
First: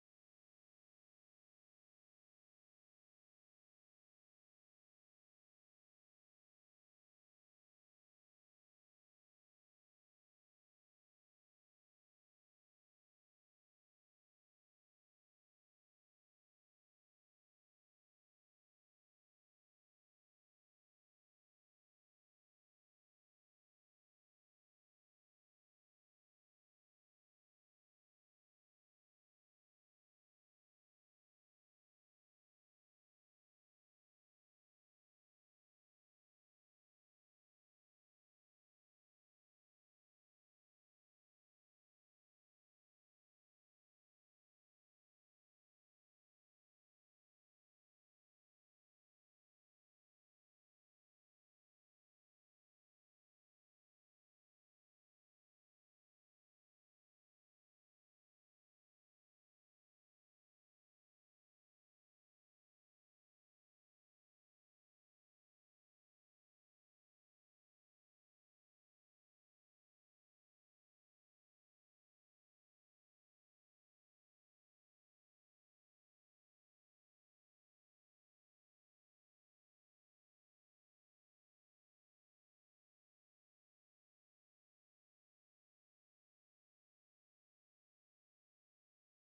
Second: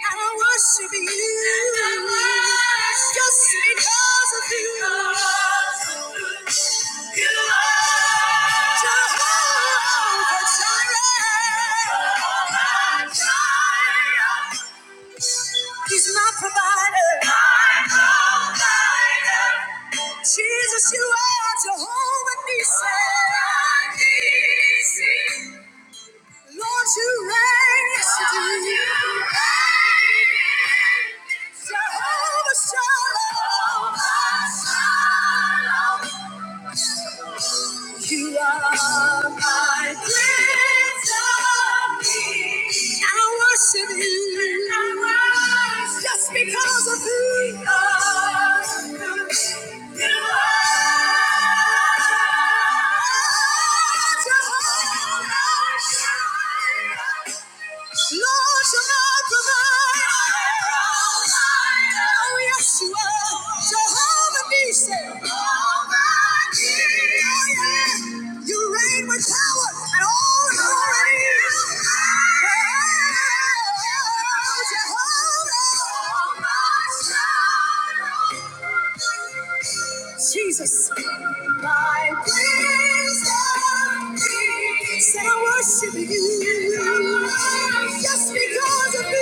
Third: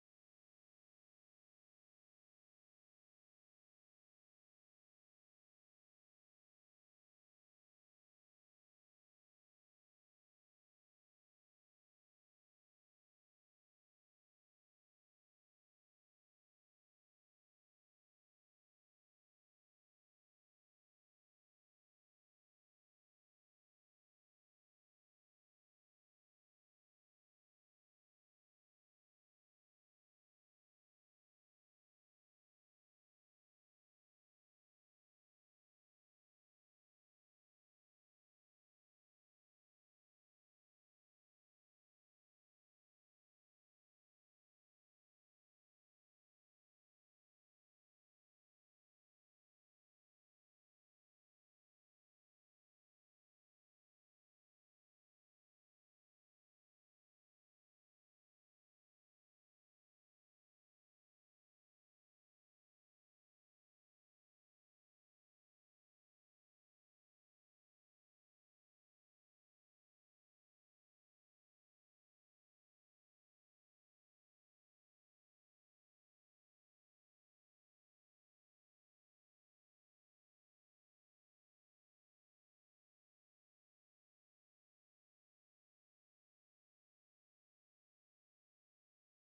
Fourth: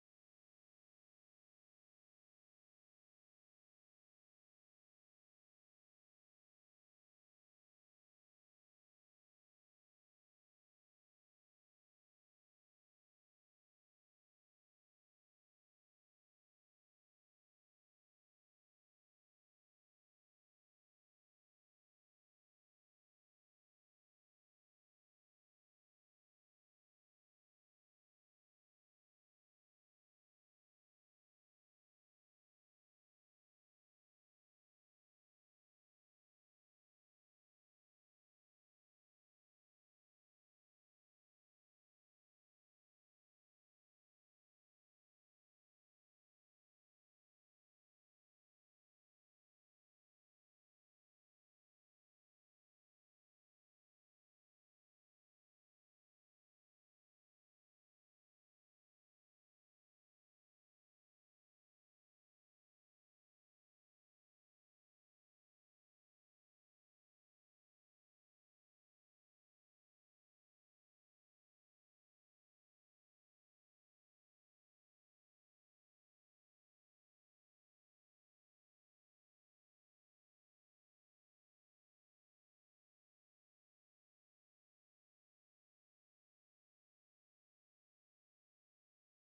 Speaker 3: and I worship you And I worship just because of you. Because of who You are Jehovah Jireh. Jehovah Jireh. He's my provider. provider. Jesus, you are Jehovah Nissi. Jehovah Nissi. Lord, you reign. Yes, you do. Lord, you reign. Jehovah Shalom. Jehovah Shalom. You are my prince of peace. I worship you. I worship you. Just because of who you are. Jehovah Nissi. You reign with power. Jesus, my wisdom said I worship you just because of me.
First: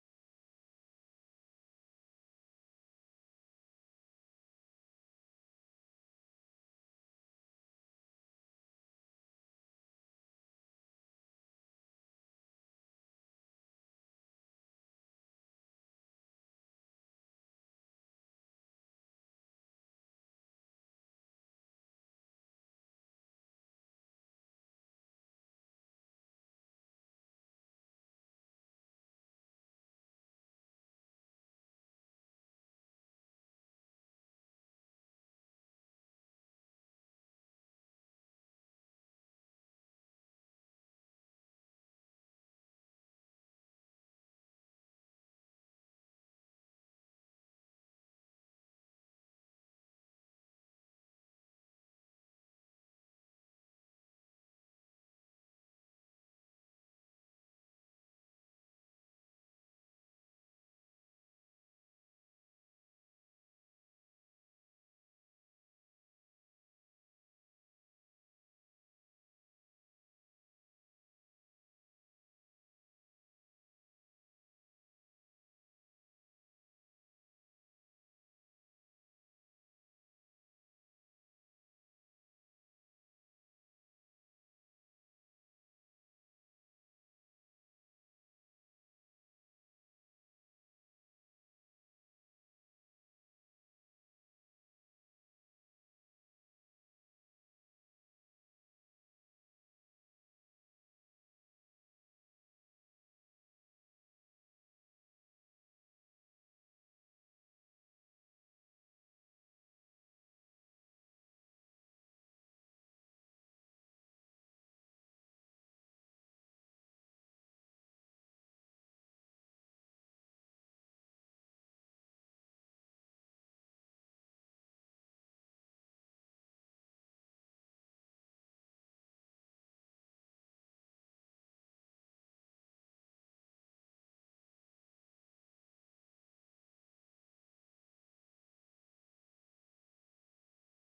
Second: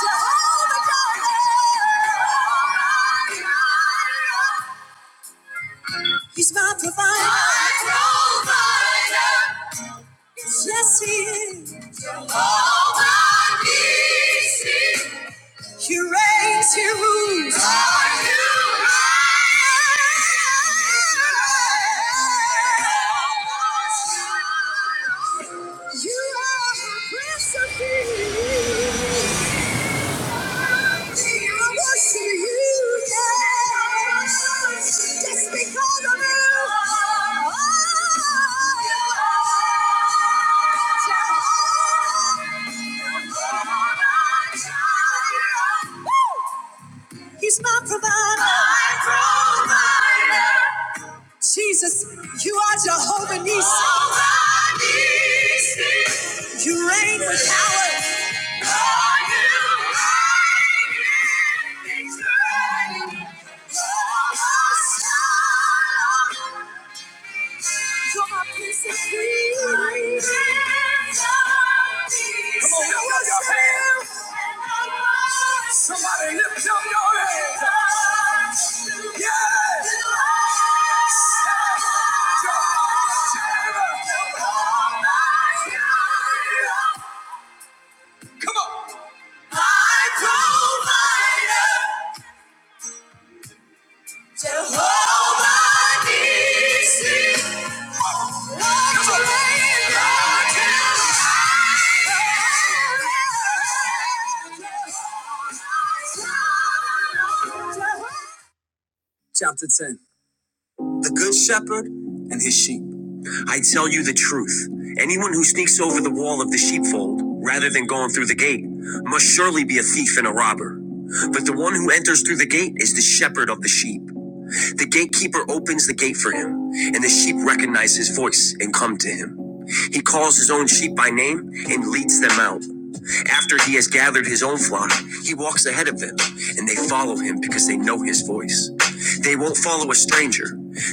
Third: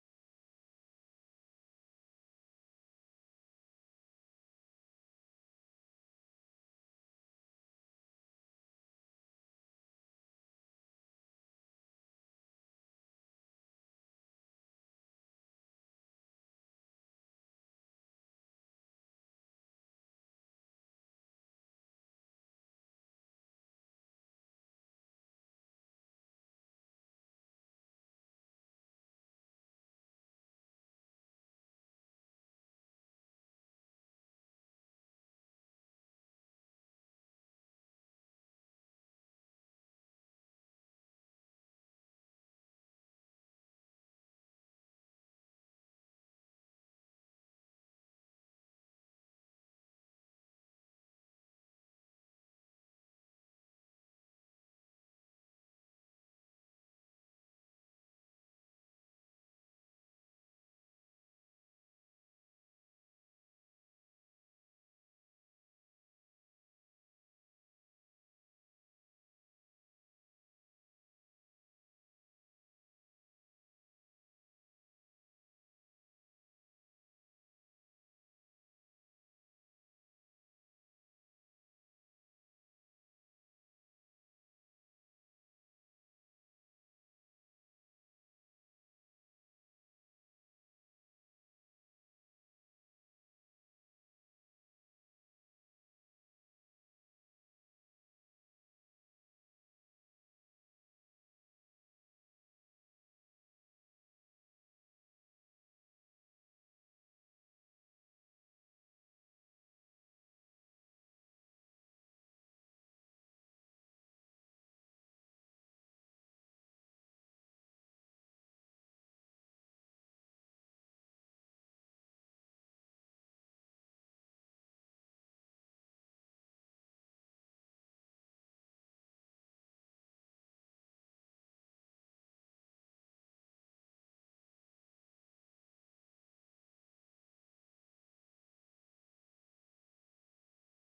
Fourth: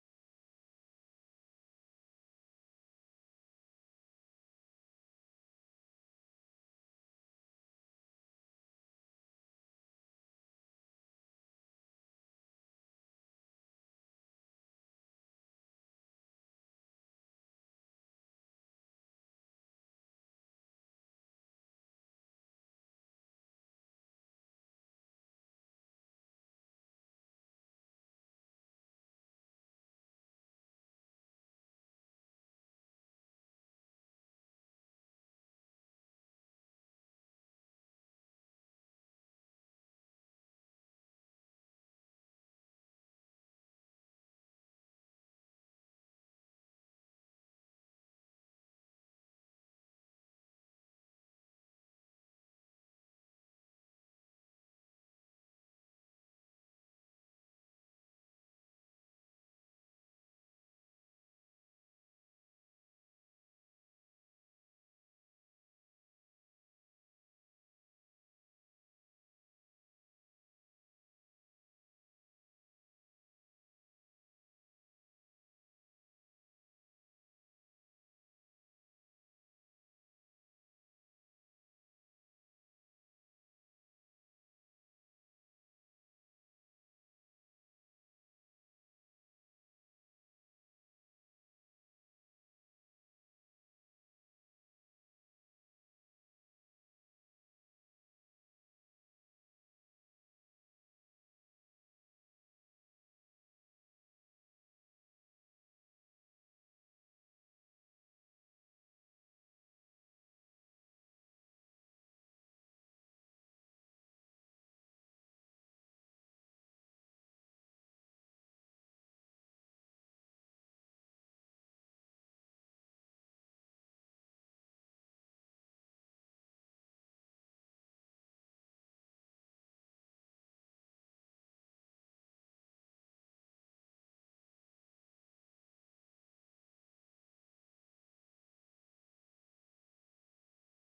Speaker 3: Jehovah God. He's my provider. My provider. Yes, he is. Jehovah Nissi. He reigns, he rules. Lord, you reign. You are my Prince of Peace. He's my provider. My provider. Jesus, you are Jehovah Nissi. You reign with power. Oh, you reign in victory. Oh, Come on, lift up your hands. Somebody lift up your hands. Yes. Come on. My provider. Jehovah Nissi, Lord, you reign, Lord, you Chapter 10 The Good Shepherd and His Sheep. I tell you the truth. Anyone who sneaks over the wall of the sheepfold, rather than going through the gate, must surely be a thief and a robber. But the one who enters through the gate is the shepherd of the sheep. The gatekeeper opens the gate for him, and the sheep recognize his voice and come to him. He calls his own sheep by name and leads them out. After he has gathered his own flock, he walks ahead of them, and they follow him because they know his voice. They won't follow a stranger.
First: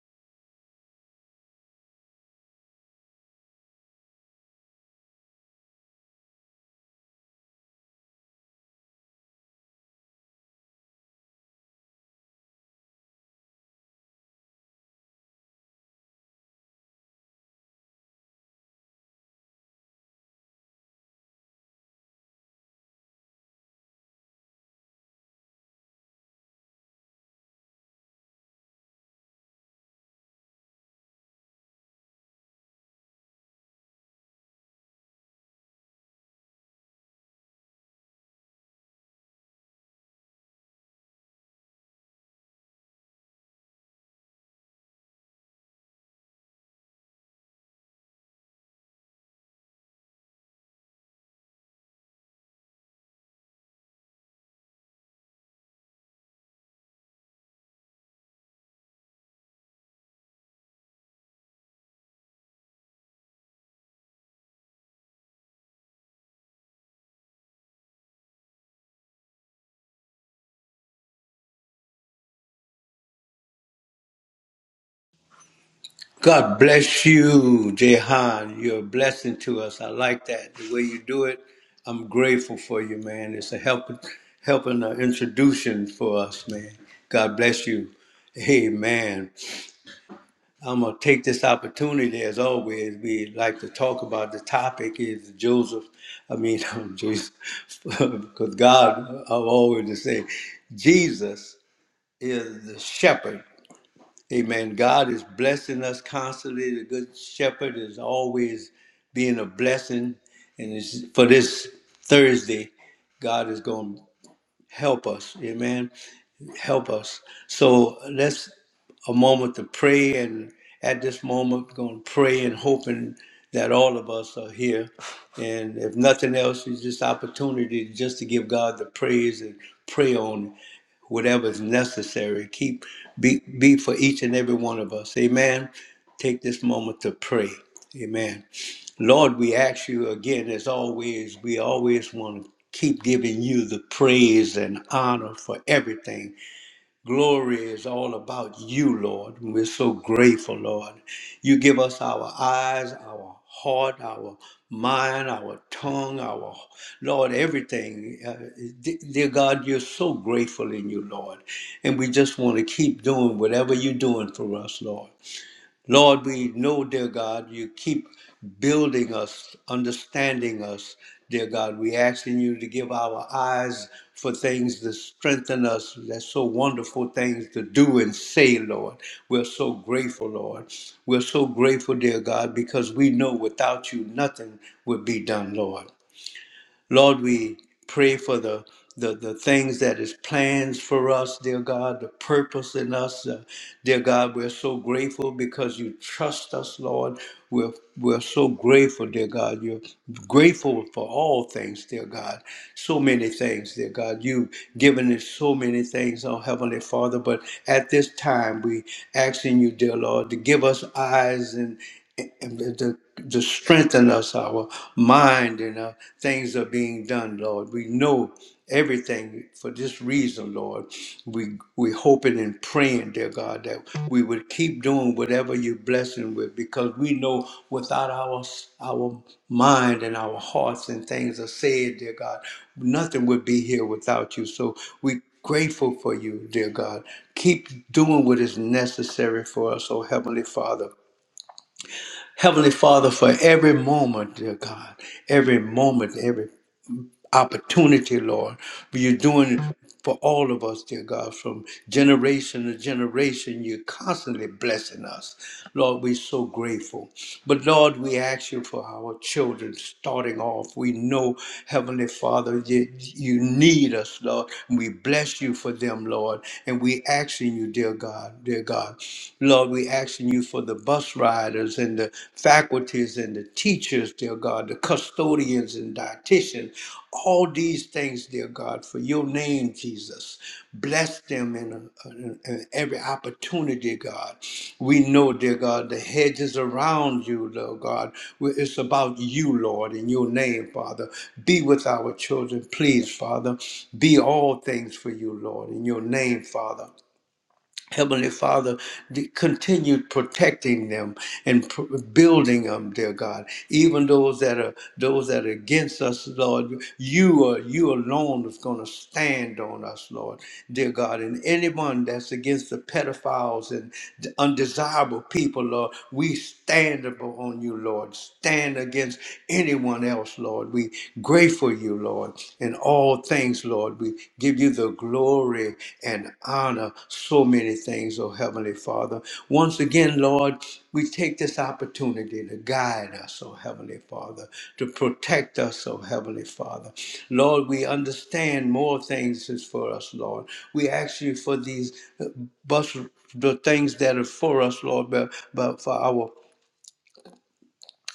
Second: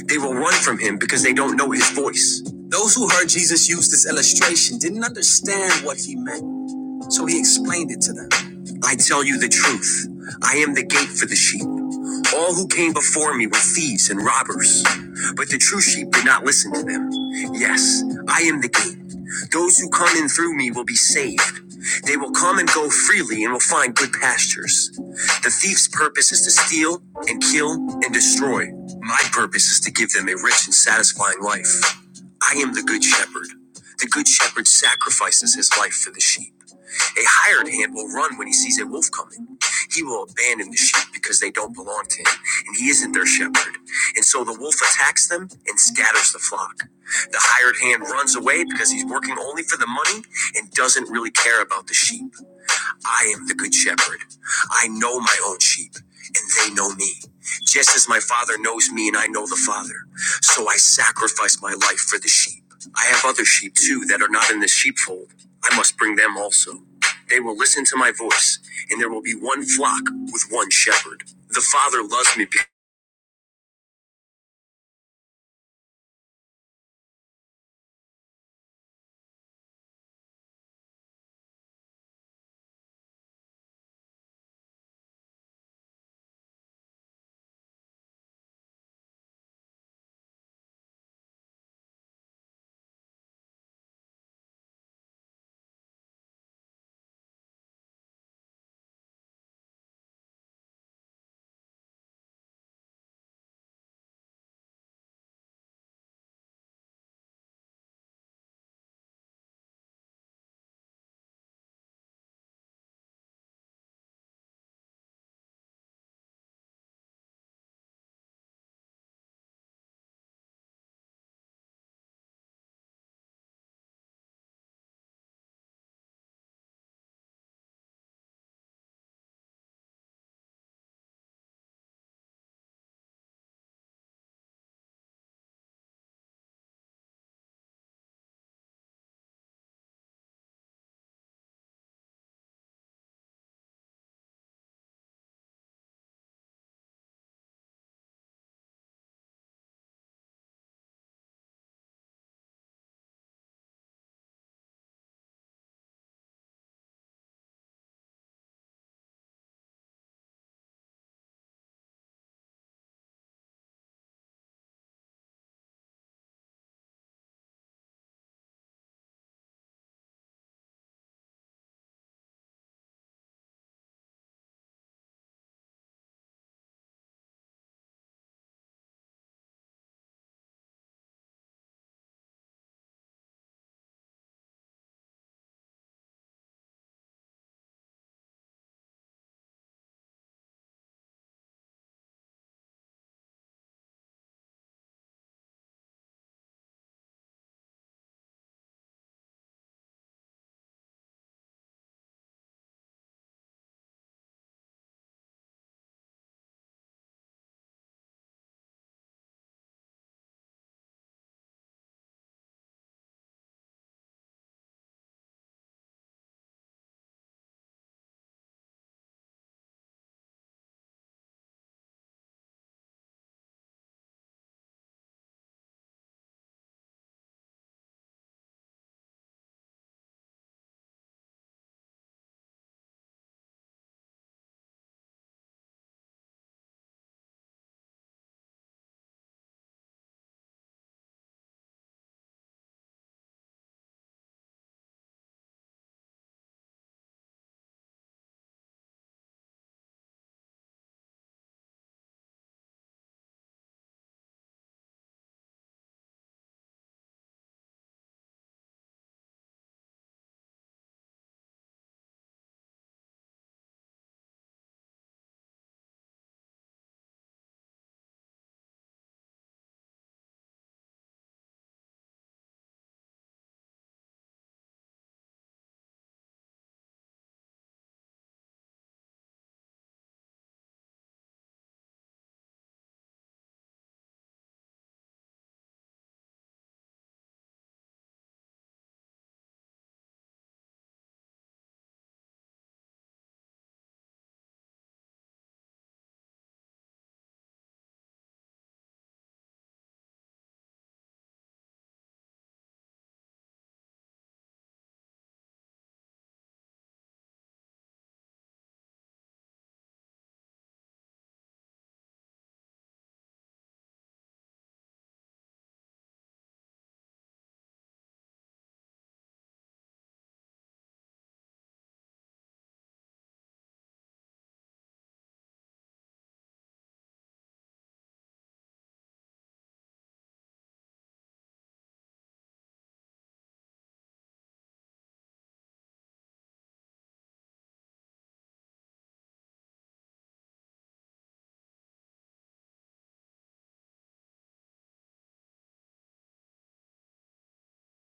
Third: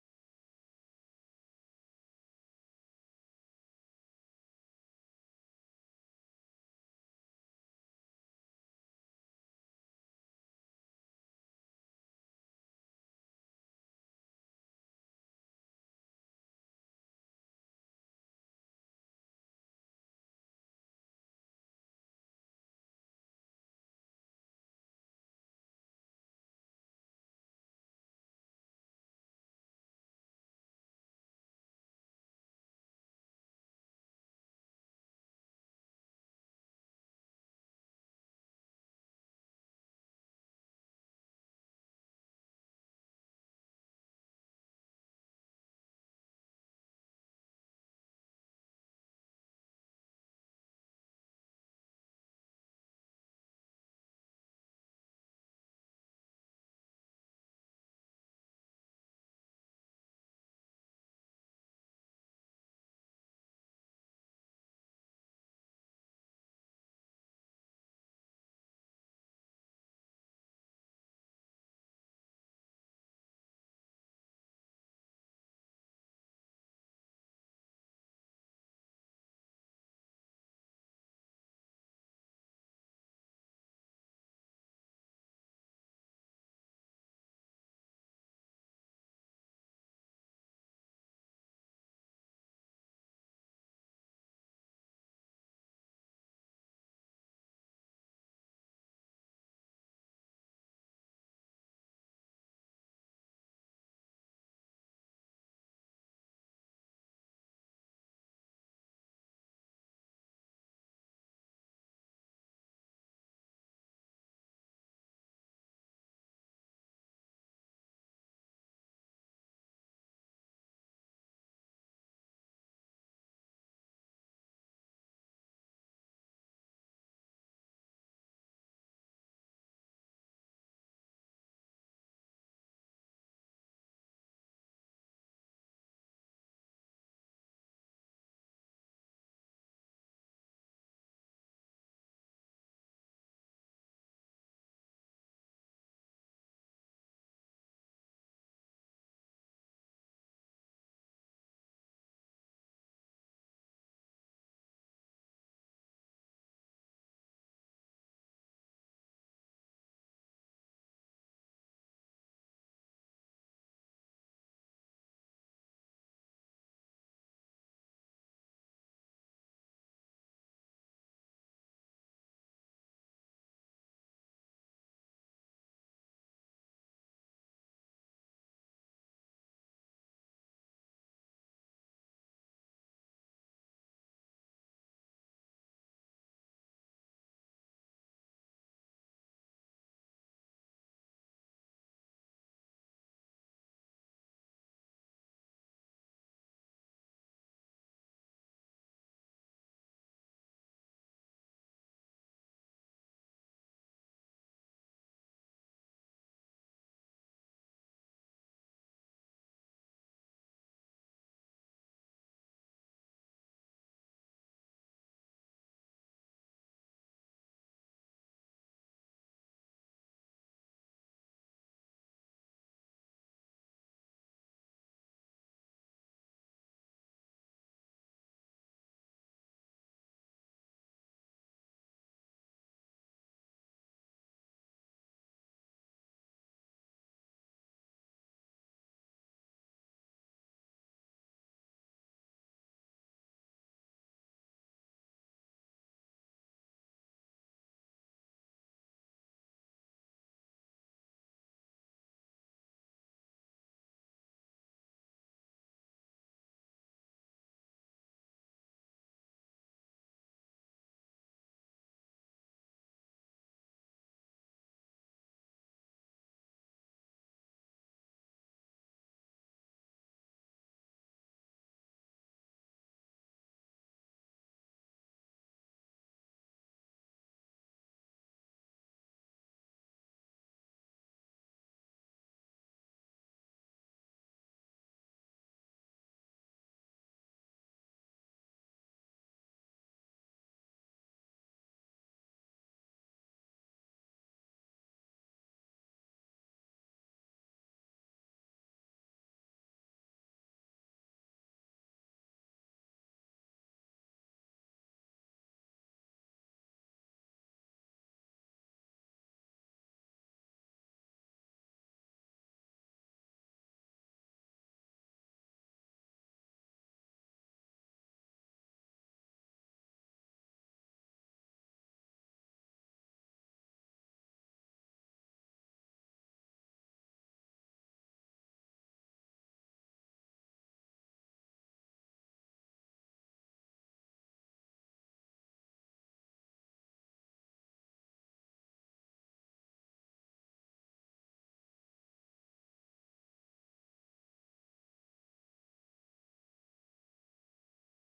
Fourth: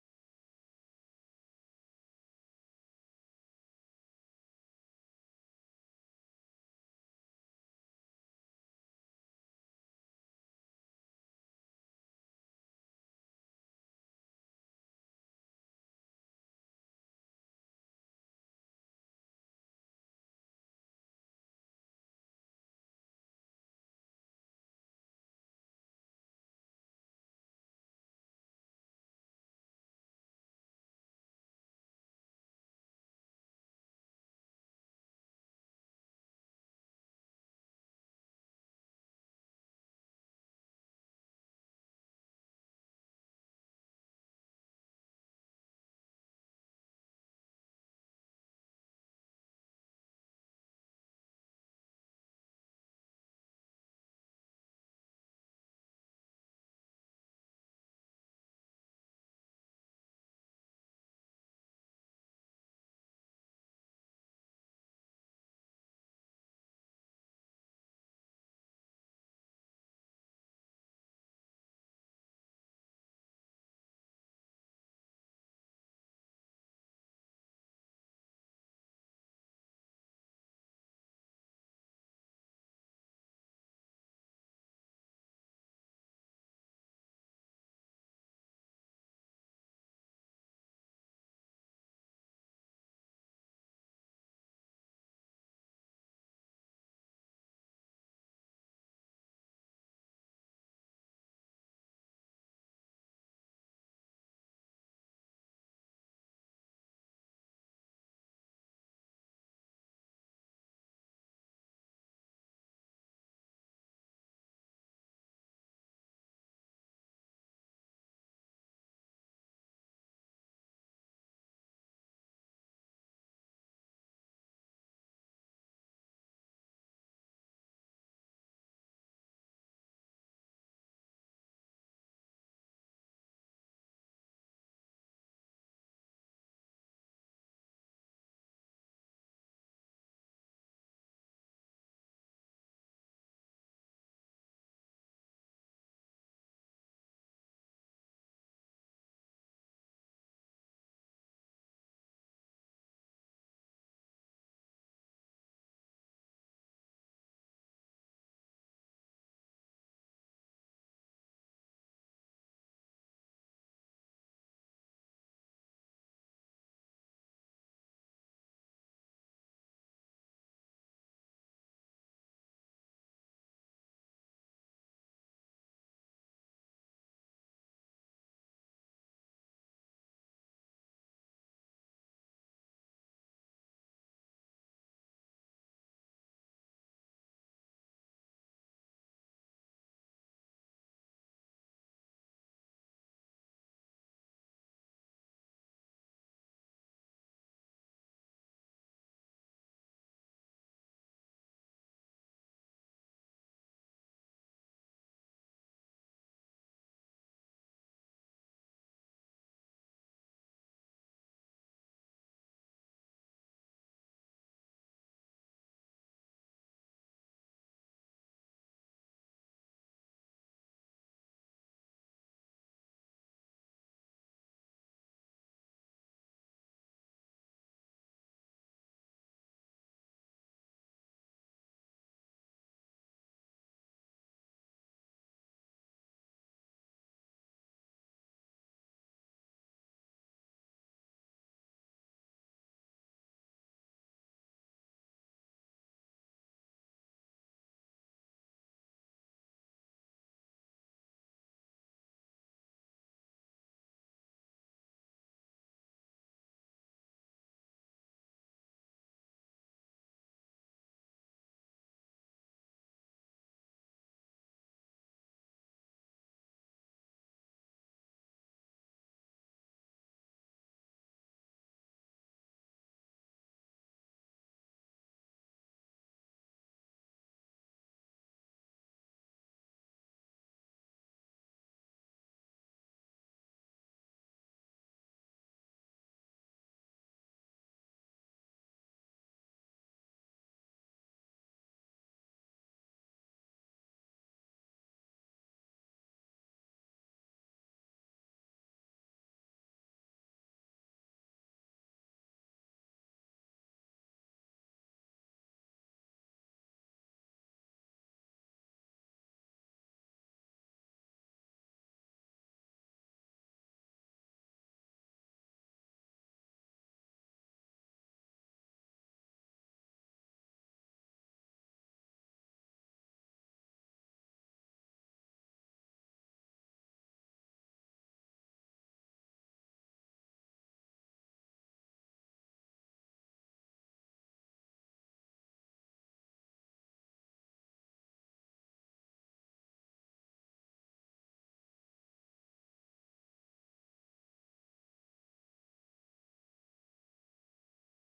Speaker 3: They will run from him because they don't know his voice. Those who heard Jesus use this illustration didn't understand what he meant. I tell you the truth. I am the gate for the sheep. All who came before me were thieves and robbers, but the true sheep did not listen to them. Yes, I am the gate. Those who come in through me will be saved. They will come and go freely and will find good pastures. The thief's purpose is to steal and kill and destroy. My purpose is to give them a rich and satisfying life. I am the good shepherd. The good shepherd sacrifices his life for the sheep. A hired hand will run when he sees a wolf coming. He will abandon the sheep because they don't belong to him, and he isn't their shepherd. And so the wolf attacks them and scatters the flock. The hired hand runs away because he's working only for the money and doesn't really care about the sheep. I am the good shepherd. I know my own sheep, and they know me. Just as my Father knows me, and I know the Father. So I sacrifice my life for the sheep. I have other sheep too that are not in the sheepfold. I must bring them also. They will listen to my voice, and there will be one flock with one shepherd. The Father loves me. Because-
Speaker 1: God bless you, Jehan. You're a blessing to us. I like that the way you do it. I'm grateful for you, man. It's a helping, helping uh, introduction for us, man. God bless you. Amen. I'm gonna take this opportunity, as always. We like to talk about the topic is Joseph. I mean, Jesus, because God, I'm always to say, Jesus is the shepherd Amen. God is blessing us constantly. The Good Shepherd is always being a blessing. And it's, for this Thursday, God is going to help us. Amen. Help us. So let's a moment to pray. And at this moment, we're going to pray and hoping that all of us are here. And if nothing else, it's just opportunity just to give God the praise and pray on. it whatever is necessary. Keep be be for each and every one of us. Amen. Take this moment to pray. Amen. Lord, we ask you again, as always, we always want to keep giving you the praise and honor for everything Glory is all about you, Lord. And We're so grateful, Lord. You give us our eyes, our heart, our mind, our tongue, our Lord, everything. Uh, de- dear God, you're so grateful in you, Lord. And we just want to keep doing whatever you're doing for us, Lord. Lord, we know, dear God, you keep building us, understanding us, dear God. We asking you to give our eyes for things to strengthen us. That's so wonderful things to do and say, Lord. We're so grateful, Lord. We're so grateful, dear God, because we know without you nothing would be done, Lord. Lord, we pray for the the, the things that is plans for us, dear God, the purpose in us, uh, dear God, we're so grateful because you trust us, Lord. We're we're so grateful, dear God. You're grateful for all things, dear God. So many things, dear God. You've given us so many things, oh Heavenly Father. But at this time, we asking you, dear Lord, to give us eyes and and to, to strengthen us, our mind, and uh, things are being done, Lord. We know everything for this reason, Lord. We we hoping and praying, dear God, that we would keep doing whatever you're blessing with, because we know without our our mind and our hearts and things are said, dear God, nothing would be here without you. So we grateful for you, dear God. Keep doing what is necessary for us, oh Heavenly Father Heavenly Father, for every moment, dear God, every moment, every opportunity, Lord. You're doing it for all of us, dear God, from generation to generation. You're constantly blessing us. Lord, we're so grateful. But Lord, we ask you for our children starting off. We know, Heavenly Father, that you need us, Lord. And we bless you for them, Lord. And we asking you, dear God, dear God. Lord, we asking you for the bus riders and the faculties and the teachers, dear God, the custodians and dietitians, all these things, dear God, for your name, Jesus. Bless them in, in, in every opportunity, God. We know, dear God, the hedges around you, Lord God. We- It's about you, Lord, in your name, Father. Be with our children, please, Father. Be all things for you, Lord, in your name, Father. Heavenly Father, d- continue protecting them and pr- building them, dear God. Even those that are those that are against us, Lord, you are you alone is going to stand on us, Lord, dear God. And anyone that's against the pedophiles and the undesirable people, Lord, we stand upon you, Lord. Stand against anyone else, Lord. We grateful you, Lord. Lord. In all things, Lord, we give you the glory and honor. So many things, oh Heavenly Father. Once again, Lord, we take this opportunity to guide us, oh Heavenly Father, to protect us, oh Heavenly Father. Lord, we understand more things is for us, Lord. We ask you for these uh, bus the things that are for us, Lord, but, but for our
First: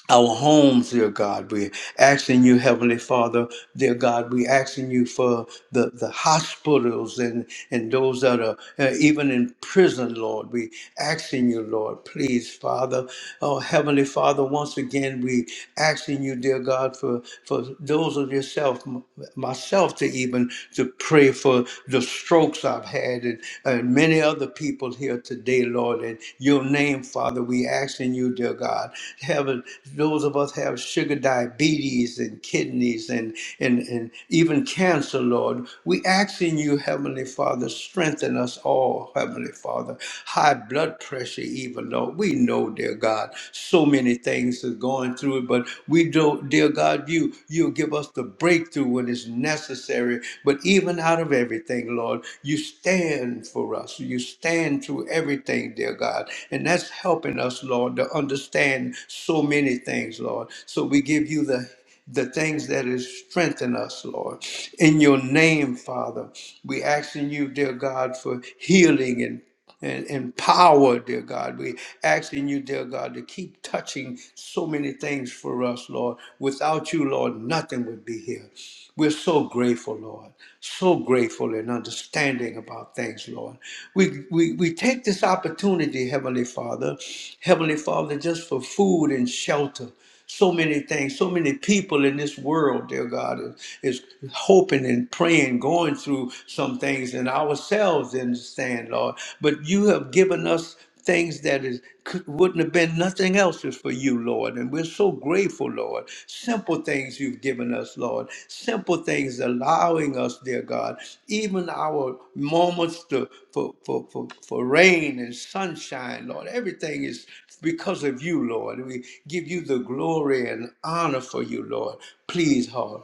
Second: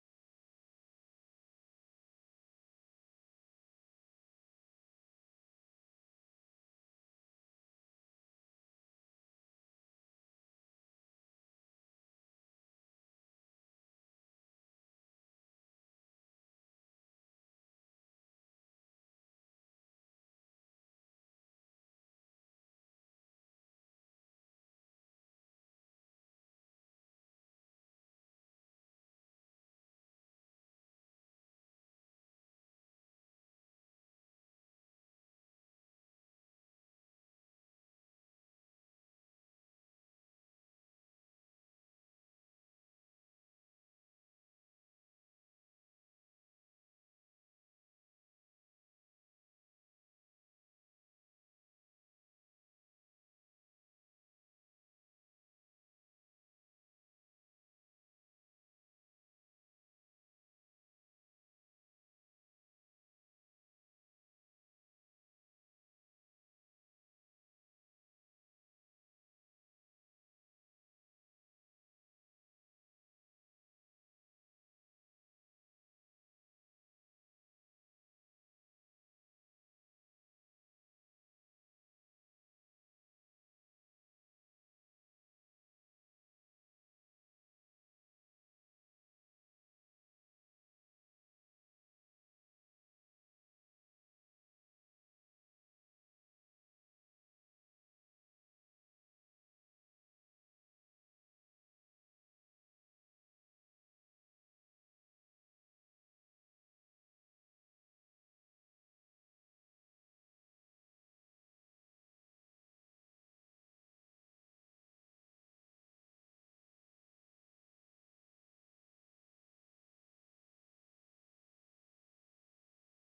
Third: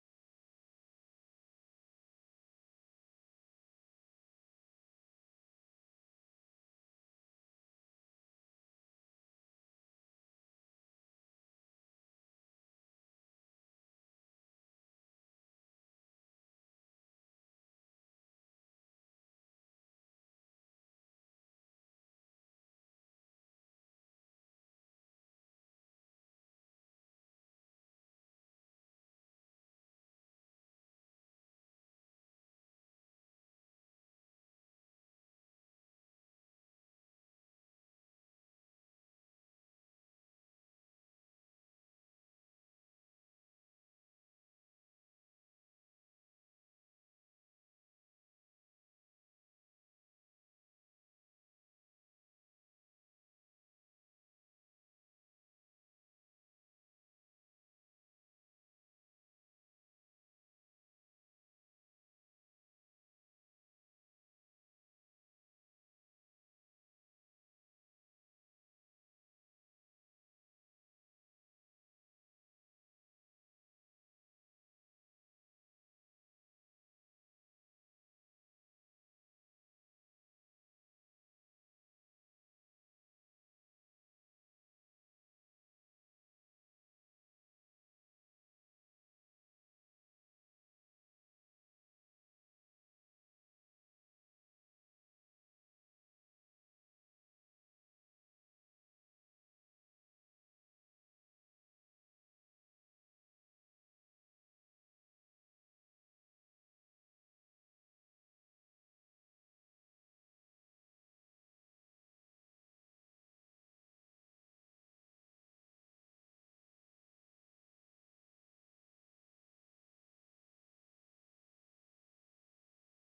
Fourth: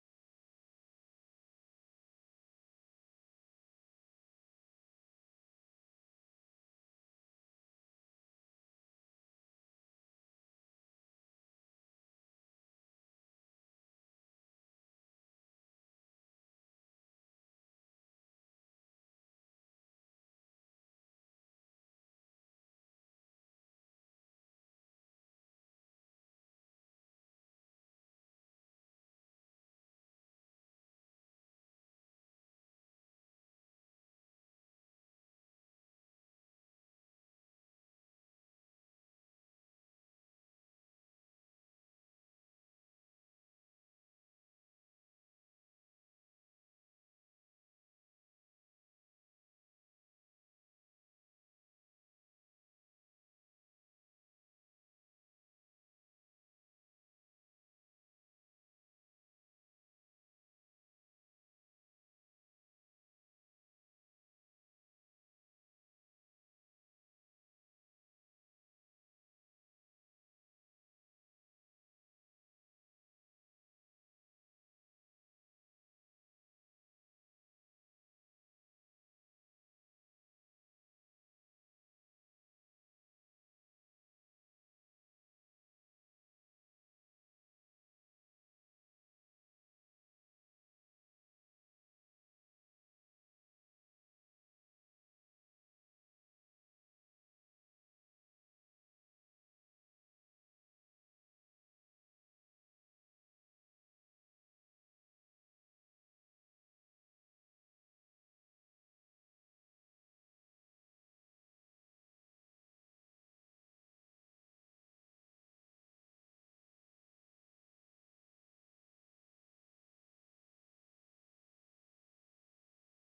Speaker 1: our homes, dear God. We're asking you, Heavenly Father, dear God, we're asking you for the, the hospitals and, and those that are uh, even in prison, Lord. we asking you, Lord, please, Father. Oh, Heavenly Father, once again, we asking you, dear God, for, for those of yourself, m- myself to even, to pray for the strokes I've had had and, and many other people here today, Lord. In your name, Father, we asking you, dear God, have a- those of us have sugar diabetes and kidneys and, and, and even cancer, Lord. We asking you, Heavenly Father, strengthen us all, Heavenly Father. High blood pressure, even, Lord. We know, dear God, so many things are going through it, but we do not know, dear God, you you give us the breakthrough when it's necessary. But even out of everything, Lord, you stand for us. You stand through everything, dear God. And that's helping us, Lord, to understand so many things, Lord. So we give you the the things that is strengthen us, Lord. In your name, Father, we asking you, dear God, for healing and and, and power, dear God. We asking you, dear God, to keep touching so many things for us, Lord. Without you, Lord, nothing would be here. We're so grateful, Lord, so grateful and understanding about things, Lord. We, we, we take this opportunity, Heavenly Father, Heavenly Father, just for food and shelter. So many things, so many people in this world, dear God, is, is hoping and praying, going through some things, and ourselves understand, Lord. But you have given us things that is could, wouldn't have been nothing else is for you, Lord. And we're so grateful, Lord. Simple things you've given us, Lord. Simple things allowing us, dear God, even our moments to, for, for, for, for rain and sunshine, Lord. Everything is because of you, Lord. We give you the glory and honor for you, Lord. Please, Lord.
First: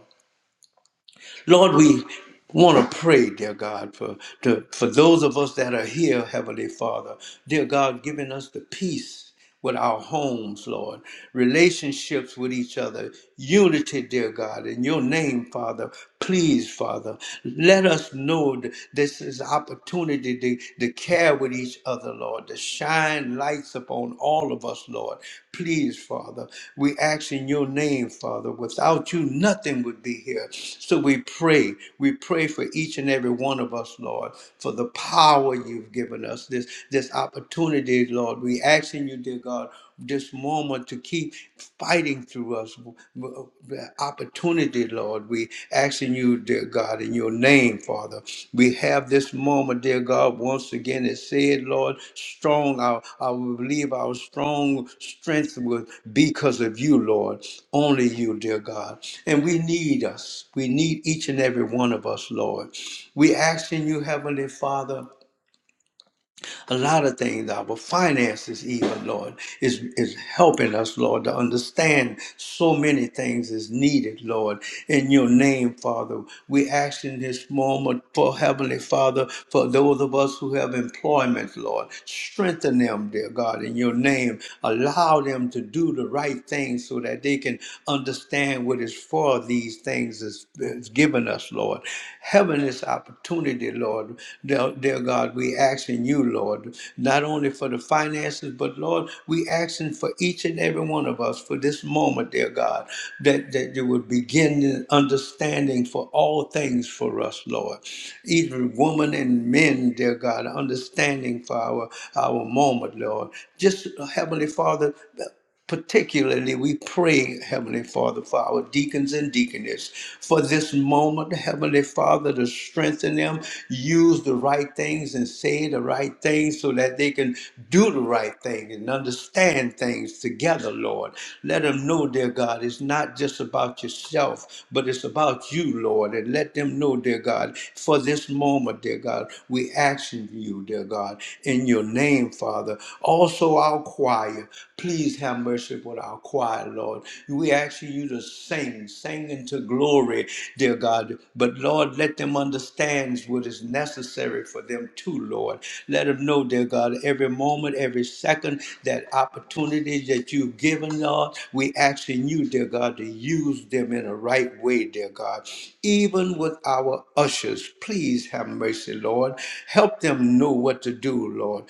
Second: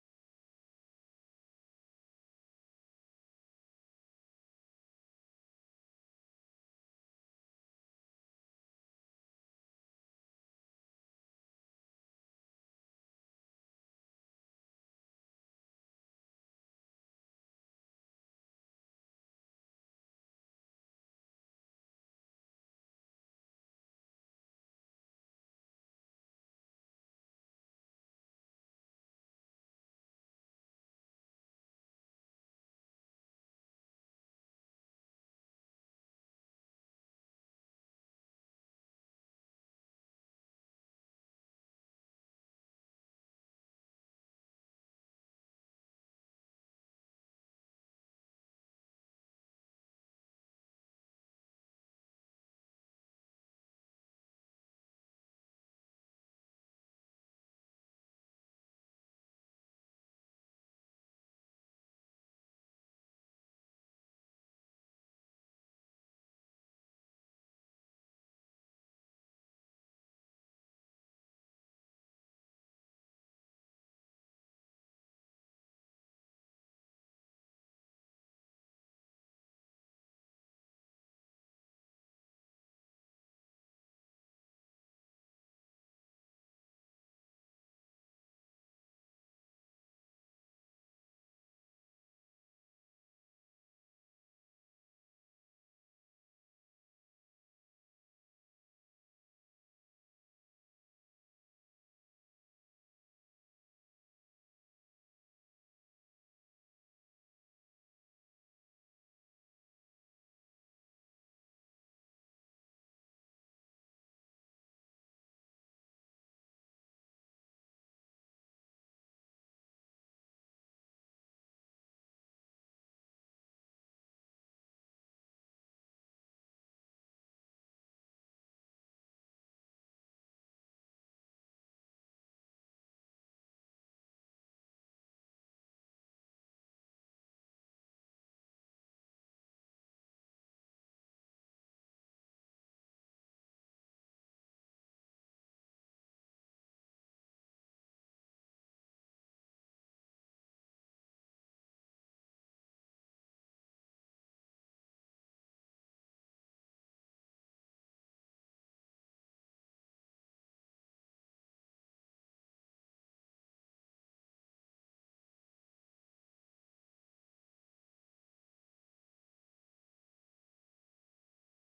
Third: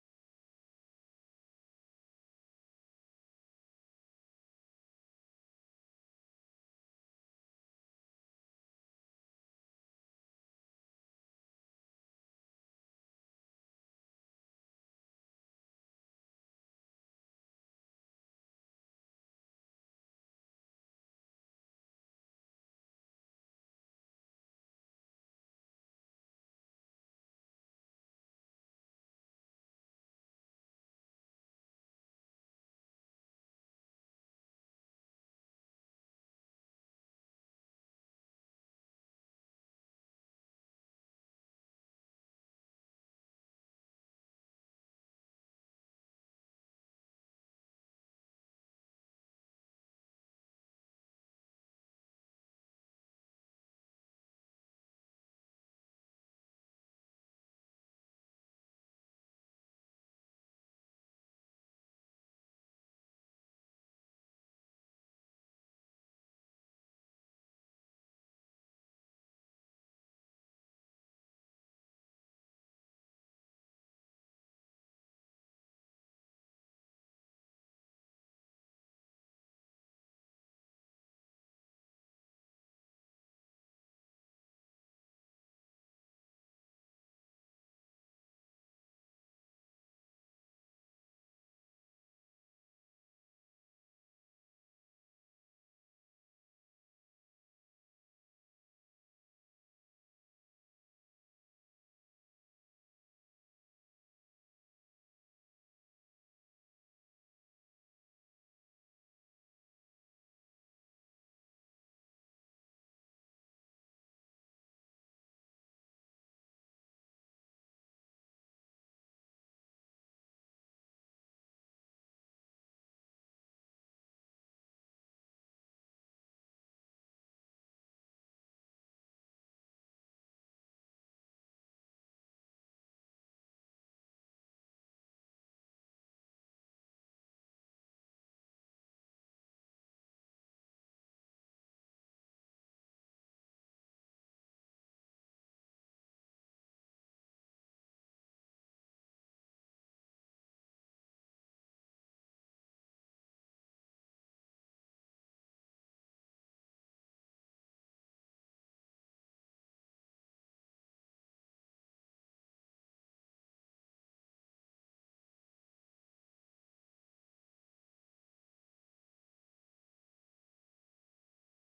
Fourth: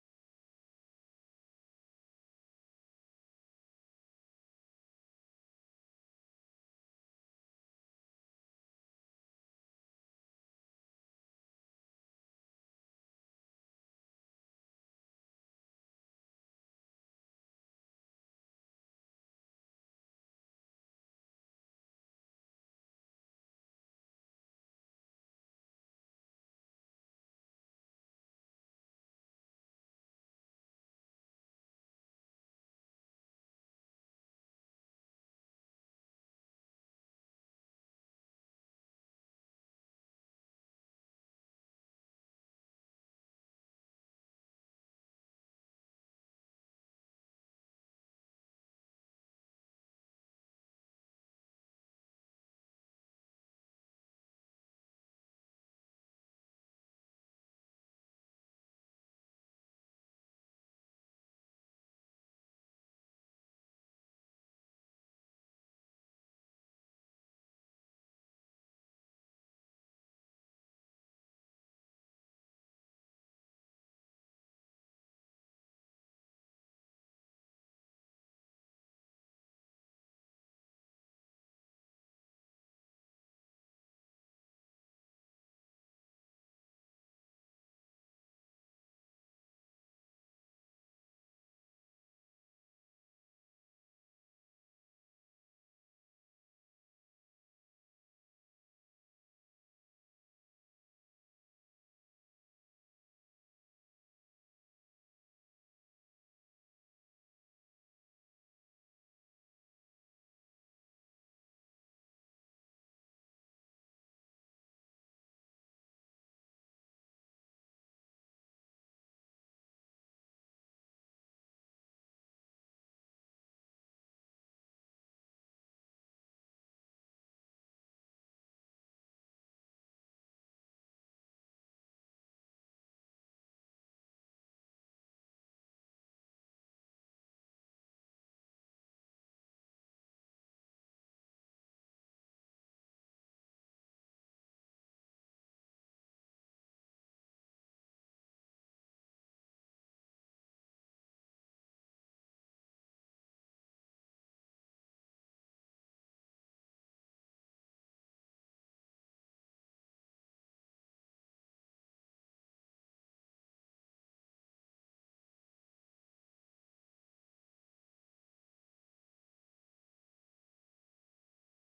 Speaker 1: Lord, we want to pray, dear God, for, to, for those of us that are here, Heavenly Father. Dear God, giving us the peace with our homes, Lord, relationships with each other, unity, dear God, in your name, Father. Please, Father, let us know that this is opportunity to, to care with each other, Lord, to shine lights upon all of us, Lord. Please, Father, we ask in your name, Father. Without you, nothing would be here. So we pray. We pray for each and every one of us, Lord, for the power you've given us, this, this opportunity, Lord. We ask in you, dear God, this moment to keep fighting through us, opportunity, Lord. We asking you, dear God, in your name, Father. We have this moment, dear God, once again it said, Lord, strong, I, I believe our strong strength will be because of you, Lord. Only you, dear God. And we need us. We need each and every one of us, Lord. We asking you, Heavenly Father a lot of things, our finances, even, Lord, is, is helping us, Lord, to understand so many things is needed, Lord. In your name, Father, we ask in this moment for Heavenly Father, for those of us who have employment, Lord, strengthen them, dear God, in your name. Allow them to do the right things so that they can understand what is for these things is, is given us, Lord. Heaven is opportunity, dear Lord. Dear, dear God, we asking you, Lord, not only for the finances, but Lord, we asking for each and every one of us for this moment, dear God, that, that you would begin an understanding for all things for us, Lord. Even women and men, dear God, understanding for our, our moment, Lord. Just, Heavenly Father, Particularly, we pray, Heavenly Father, for our deacons and deaconess. For this moment, Heavenly Father, to strengthen them, use the right things and say the right things so that they can do the right thing and understand things together, Lord. Let them know, dear God, it's not just about yourself, but it's about you, Lord. And let them know, dear God, for this moment, dear God, we ask you, dear God, in your name, Father. Also, our our choir. Please have mercy with our choir, Lord. We ask you to sing, sing into glory, dear God. But Lord, let them understand what is necessary for them too, Lord. Let them know, dear God, every moment, every second, that opportunities that you've given, Lord, we asking you, dear God, to use them in the right way, dear God. Even with our ushers, please have mercy, Lord. Help them know what to do, Lord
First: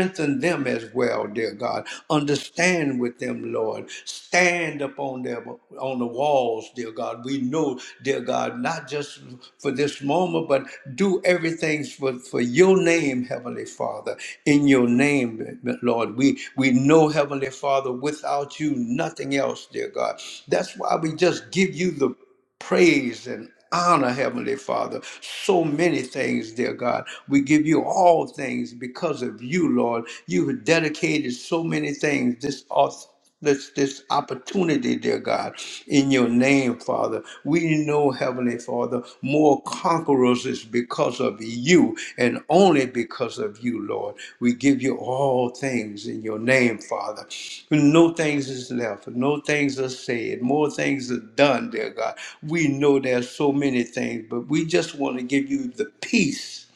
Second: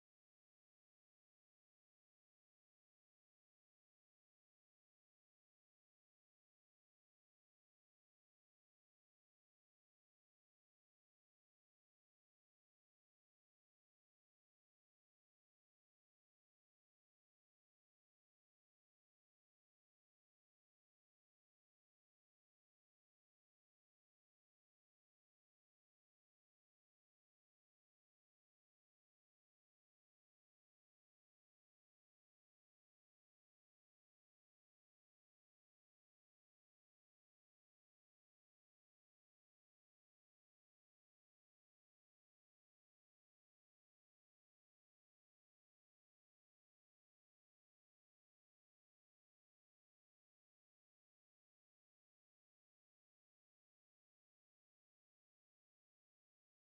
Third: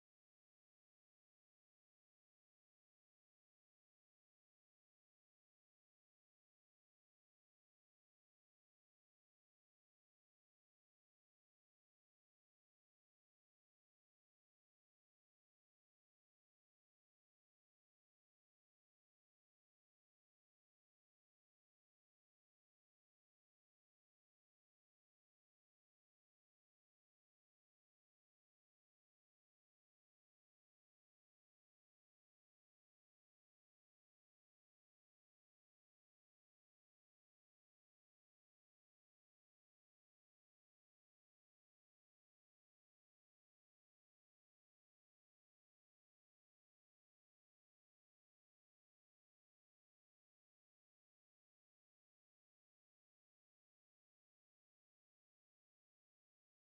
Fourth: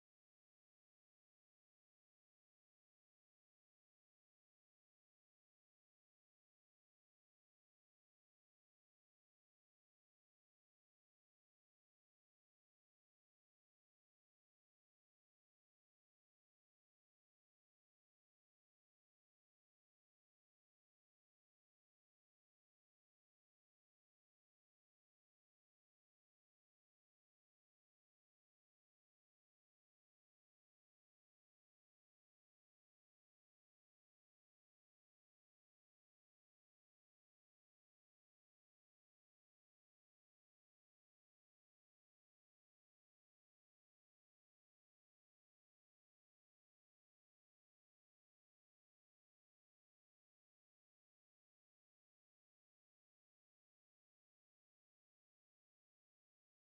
Speaker 1: Strengthen them as well, dear God. Understand with them, Lord. Stand upon them on the walls, dear God. We know, dear God, not just for this moment, but do everything for, for your name, Heavenly Father. In your name, Lord. We we know, Heavenly Father, without you, nothing else, dear God. That's why we just give you the praise and honor, Heavenly Father. So many things, dear God. We give you all things because of you, Lord. You have dedicated so many things, this auth- This, this opportunity, dear God, in your name, Father. We know, Heavenly Father, more conquerors is because of you and only because of you, Lord. We give you all things in your name, Father. No things is left, no things are said, more things are done, dear God. We know there's so many things, but we just want to give you the peace,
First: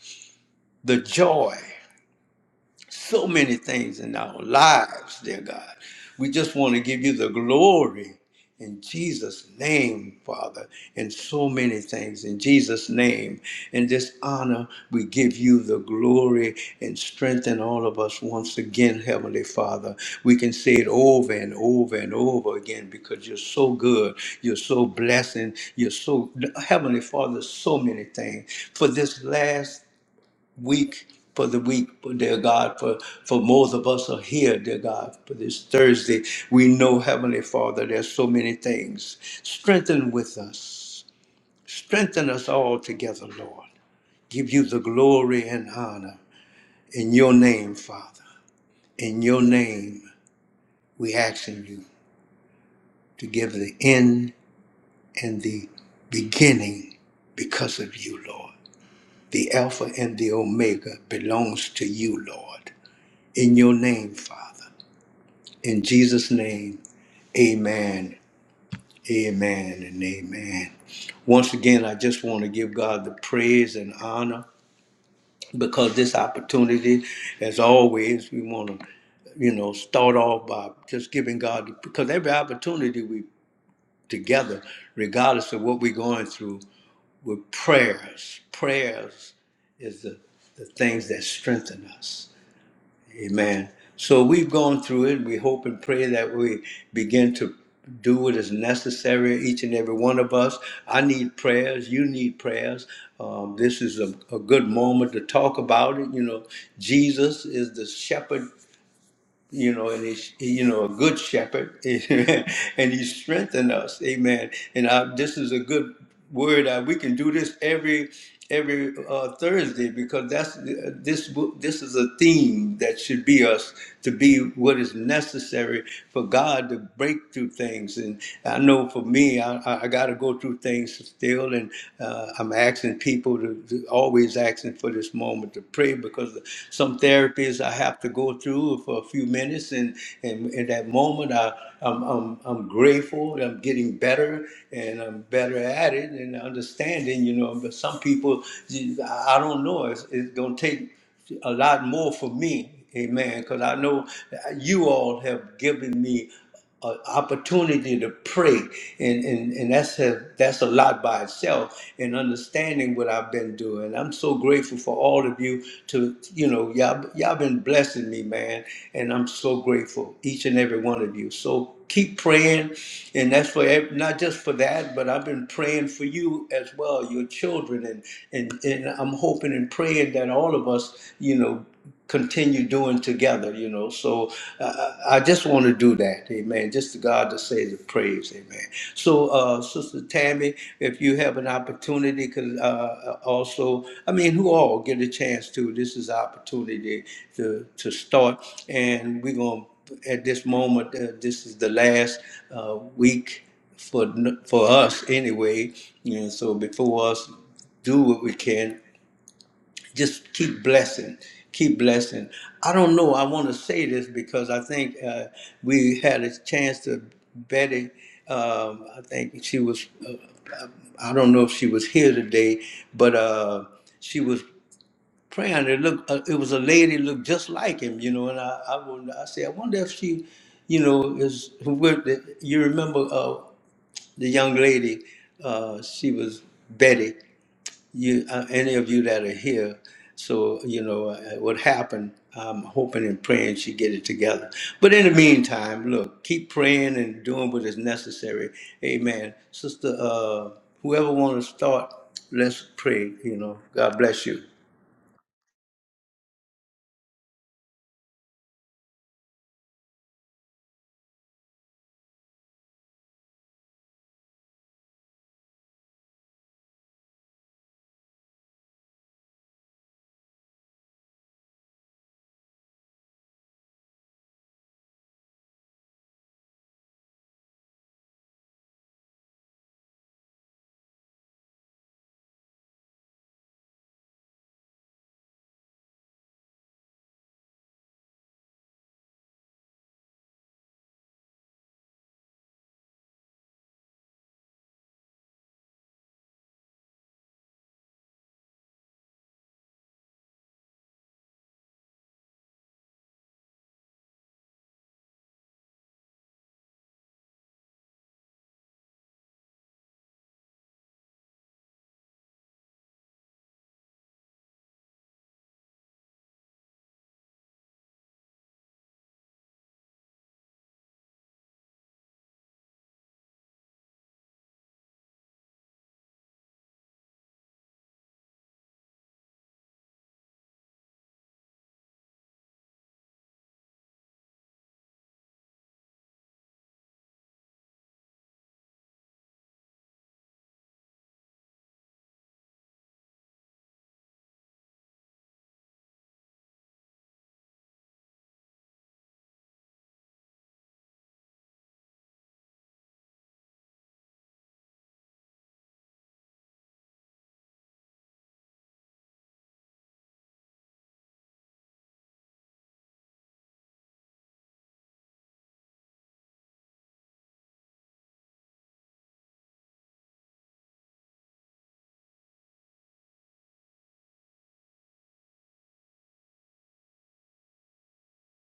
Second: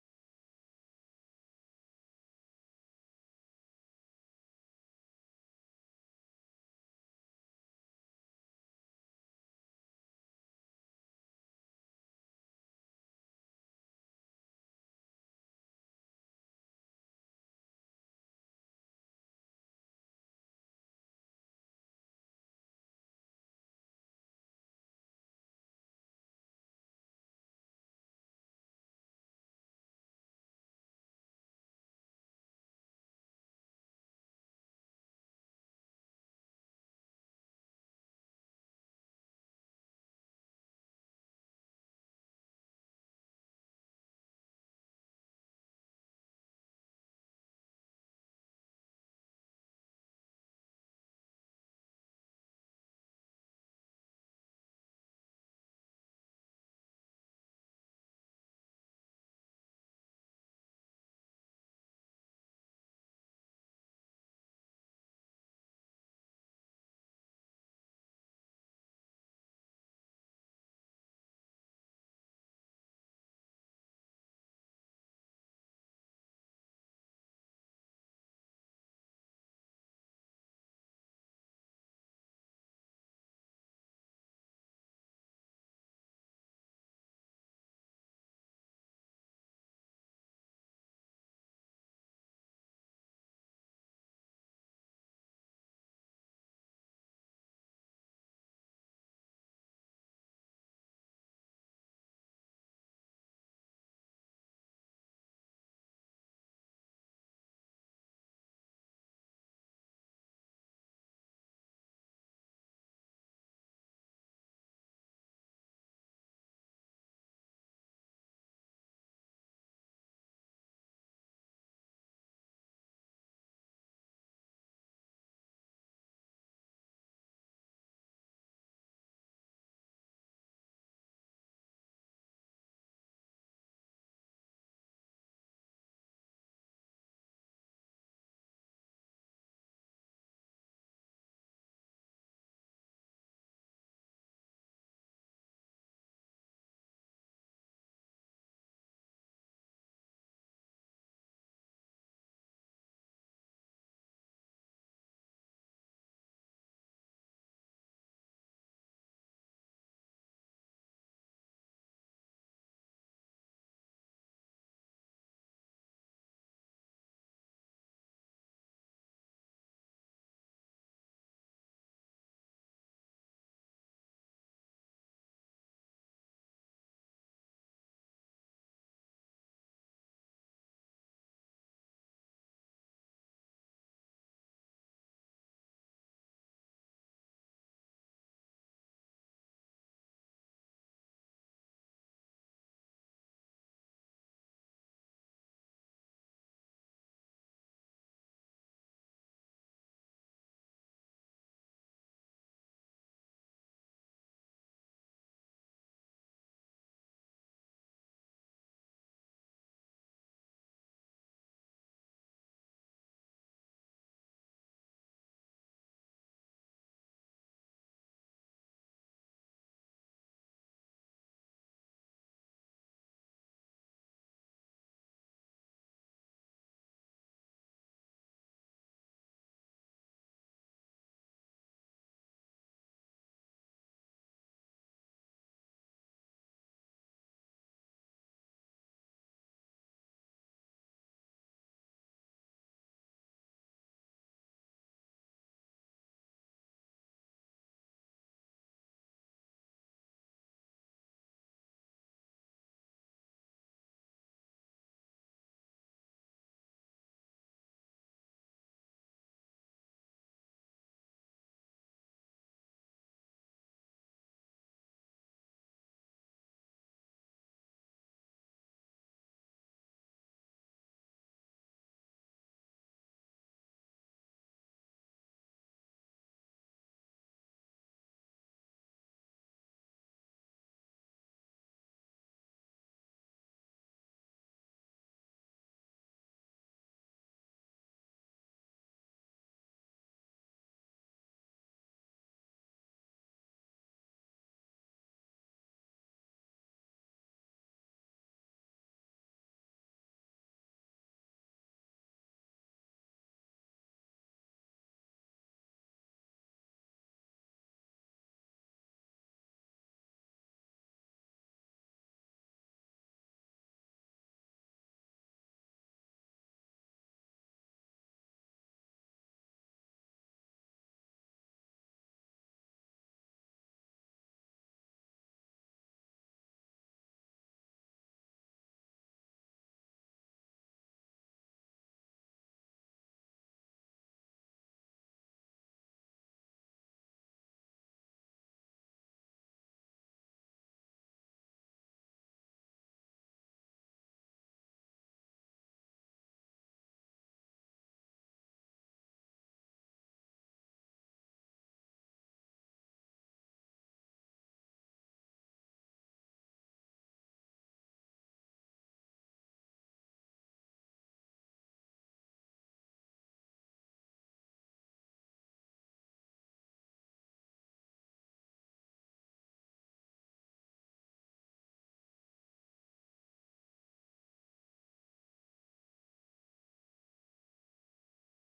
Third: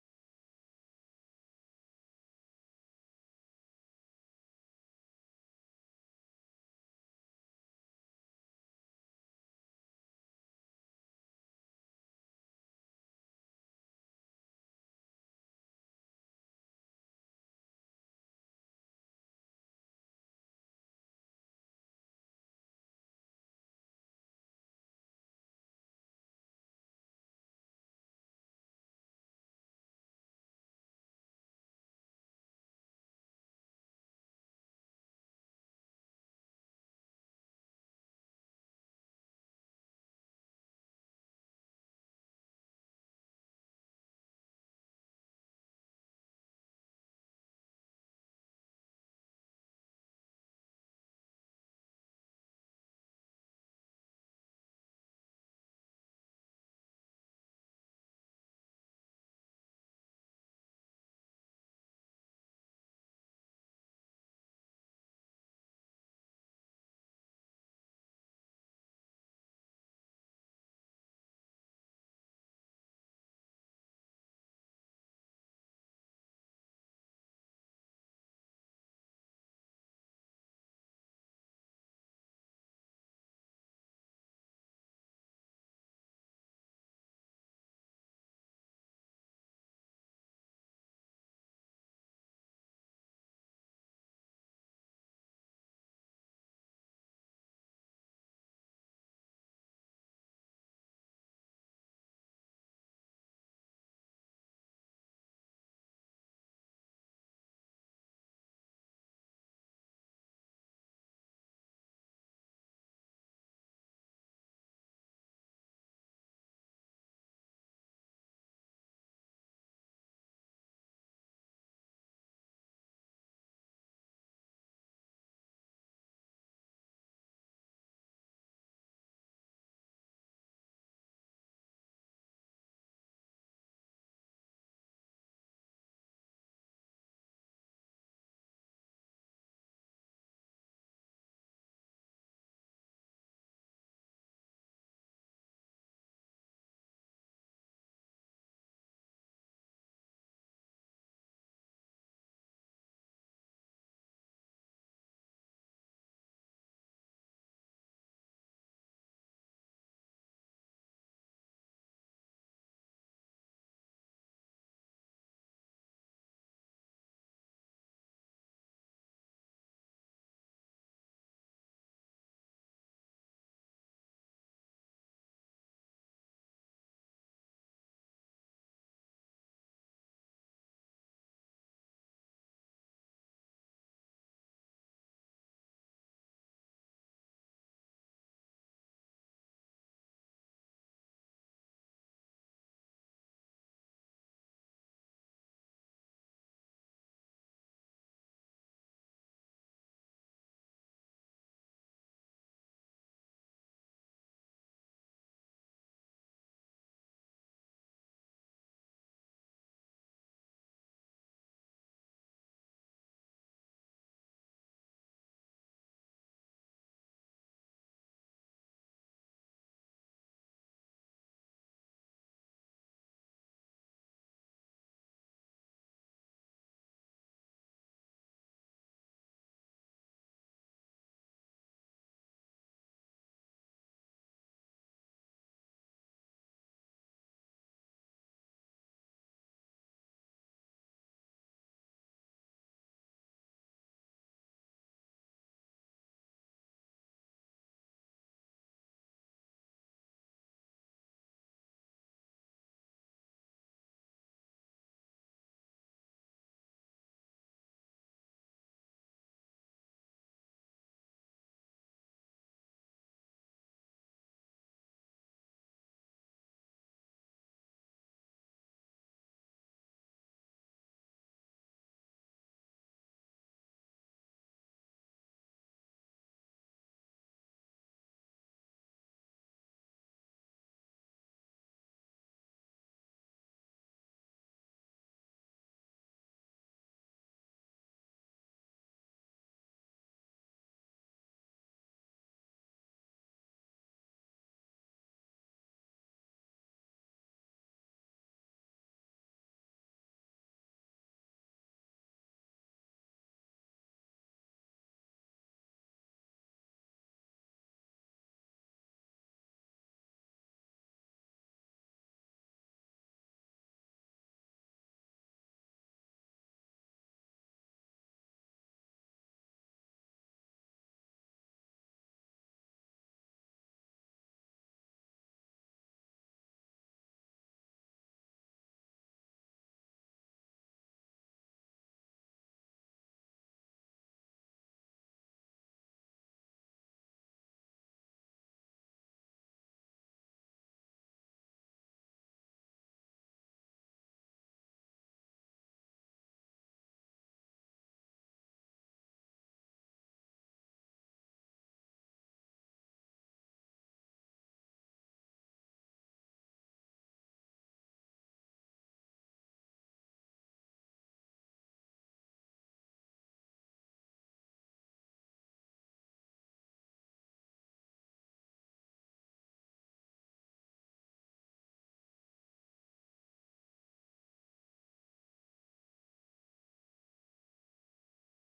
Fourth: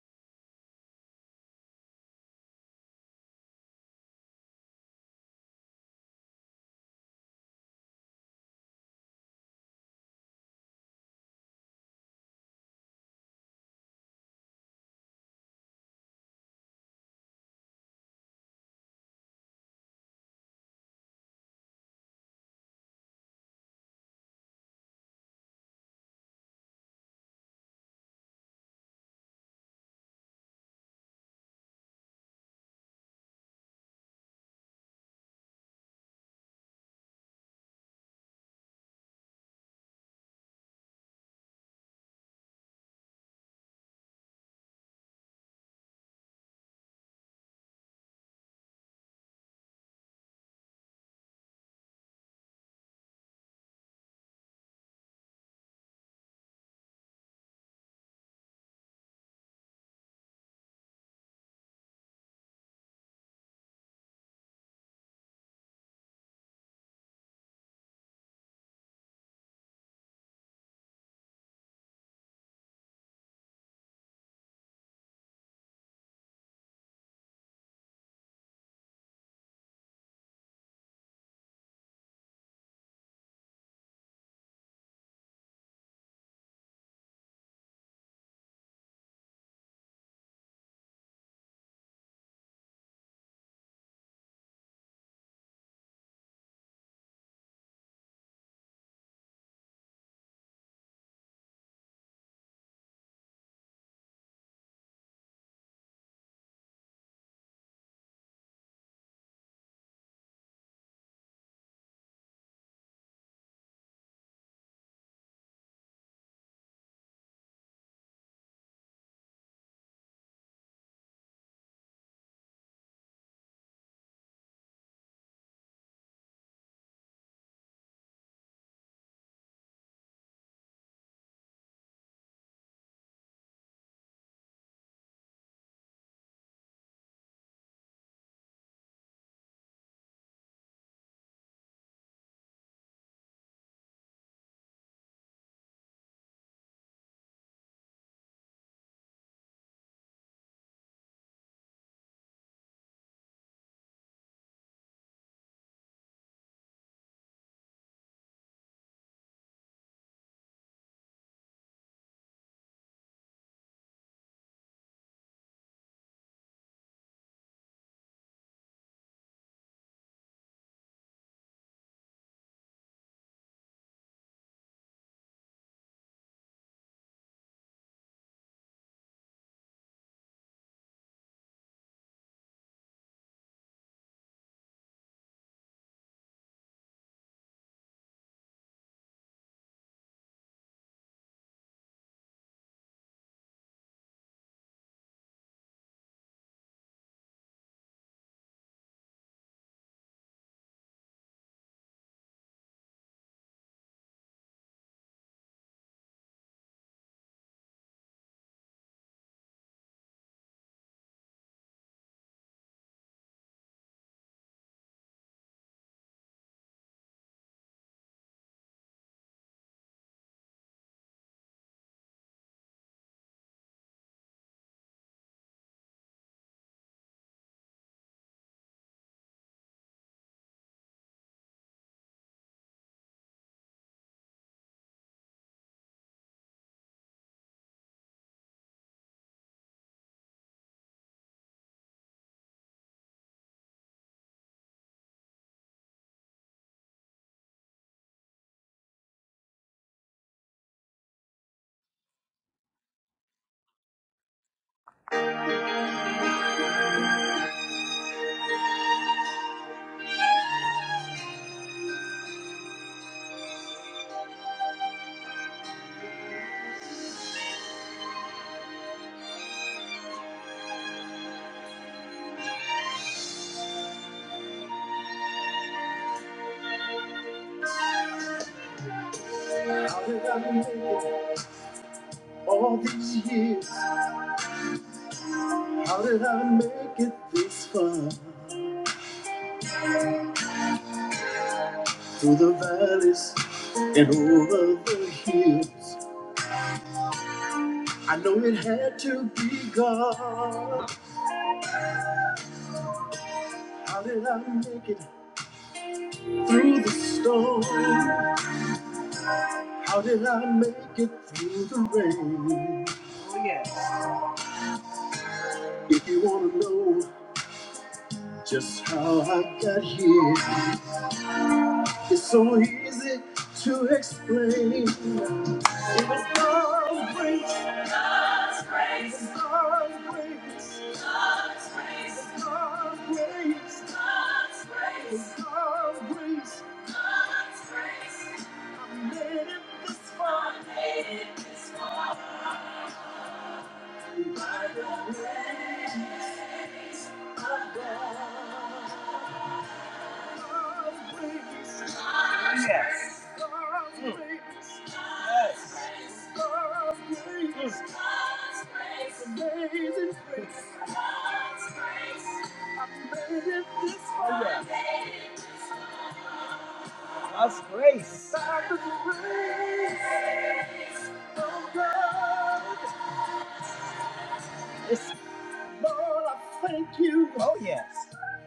Speaker 1: the joy so many things in our lives, dear God. We just want to give you the glory in Jesus' name, Father, and so many things in Jesus' name. In this honor, we give you the glory and strengthen all of us once again, Heavenly Father. We can say it over and over and over again because you're so good, you're so blessing, you're so, Heavenly Father, so many things. For this last week for the week, dear God, for, for most of us are here, dear God, for this Thursday. We know, Heavenly Father, there's so many things. Strengthen with us. Strengthen us all together, Lord. Give you the glory and honor in your name, Father. In your name, we asking you to give the end and the beginning because of you, Lord. The Alpha and the Omega belongs to you, Lord. In your name, Father. In Jesus' name, amen, amen, and amen. Once again, I just want to give God the praise and honor because this opportunity, as always, we want to, you know, start off by just giving God, because every opportunity we together, regardless of what we're going through, with prayers, prayers is the, the things that strengthen us Amen. So we've gone through it. We hope and pray that we begin to do what is necessary, each and every one of us. I need prayers. You need prayers. Um, this is a, a good moment to talk about it. You know, Jesus is the shepherd you know, and he's, you know, a good shepherd, and he strengthened us, amen. And I, this is a good word. I, we can do this every every uh, Thursday because that's this book. this is a theme that should be us to be what is necessary for God to break through things. And I know for me, I, I got to go through things still, and uh, I'm asking people to, to always always asking for this moment to pray because some therapies I have to go through for a few minutes, and and in that moment I I'm I'm, I'm grateful. I'm getting better, and I'm better at it, and understanding. You know, but some people I I don't know. It's, it's gonna take a lot more for me. Amen. Because I know you all have given me an opportunity to pray and and, and that's a, that's a lot by itself and understanding what I've been doing. I'm so grateful for all of you to you know y'all y'all been blessing me man and I'm so grateful each and every one of you. So keep praying and that's for ev- not just for that but I've been praying for you as well your children and and and I'm hoping and praying that all of us you know continue doing together, you know. So uh, I just want to do that, amen. Just to God to say the praise, amen. So, uh, Sister Tammy, if you have an opportunity, because uh, also, I mean, who all get a chance to, this is opportunity to, to start, and we're going to, at this moment, uh, this is the last uh, week for for us anyway, you know. so before us, do what we can just keep blessing keep blessing i don't know i want to say this because i think uh, we had a chance to betty um, i think she was uh, i don't know if she was here today but uh, she was praying it looked uh, it was a lady looked just like him you know and i i, wonder- I say i wonder if she you know is who would- you remember uh, the young lady uh, she was betty you uh, any of you that are here so you know uh, what happened i'm hoping and praying she get it together but in the meantime look keep praying and doing what is necessary amen sister uh whoever want to start let's pray you know god bless you
Speaker 2: How did I make it all these years? How did I make it this far? Through the valleys and over the hills. I know it had to be God. How did I make it through the storm? How did I make it through the rain? Oh, yes. If you want to know just how I got here, It's so easy to explain. It was God's grace. God's grace. It was God's grace. God's grace. It was God's grace. God's grace. It was God's grace. God's grace. I made it this far. I made it this far. By the grace. God's Yes. grace. Mm. Yes. Amazing grace. Oh, yeah. God's grace. God's grace. Oh, God. Yes. Lord, I thank you. Oh, yes.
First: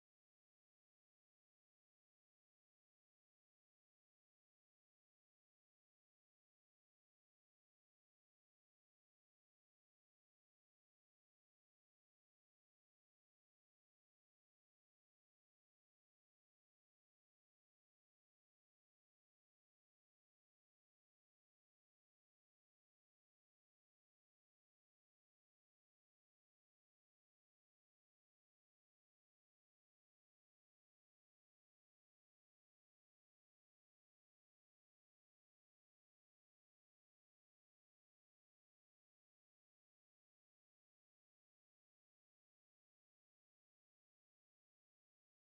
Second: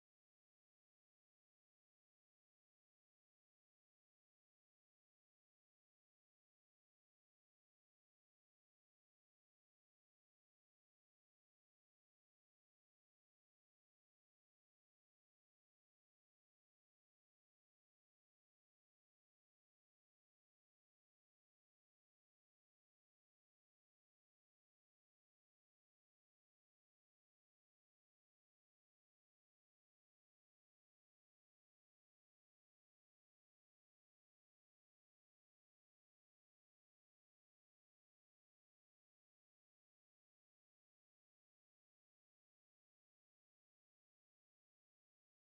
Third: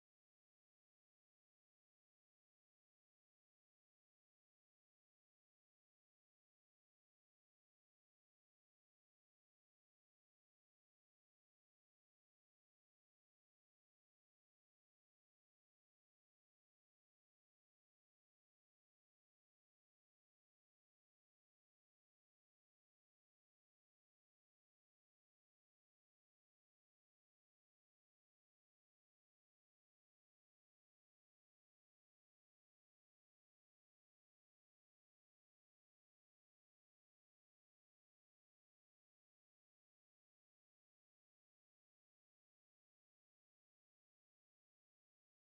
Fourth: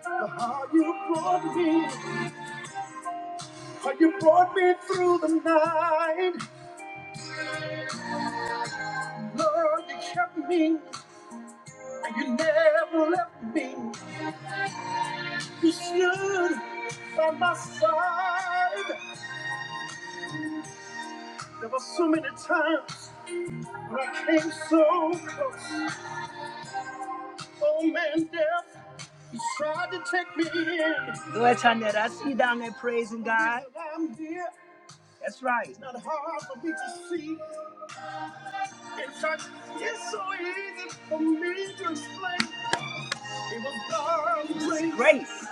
Speaker 2: For how you brought me. How you brought me through the night. Lord, you kept me. And you never left me. You stood by my side. There were so many times when I came so close. Oh man, death, you tried to take me in. Go ahead, Chanette. I see you down there praising God. I'm dear. That's right. It's not hard for me to see. In fact, it's so easy for me to explain. It was God's grace. Grace.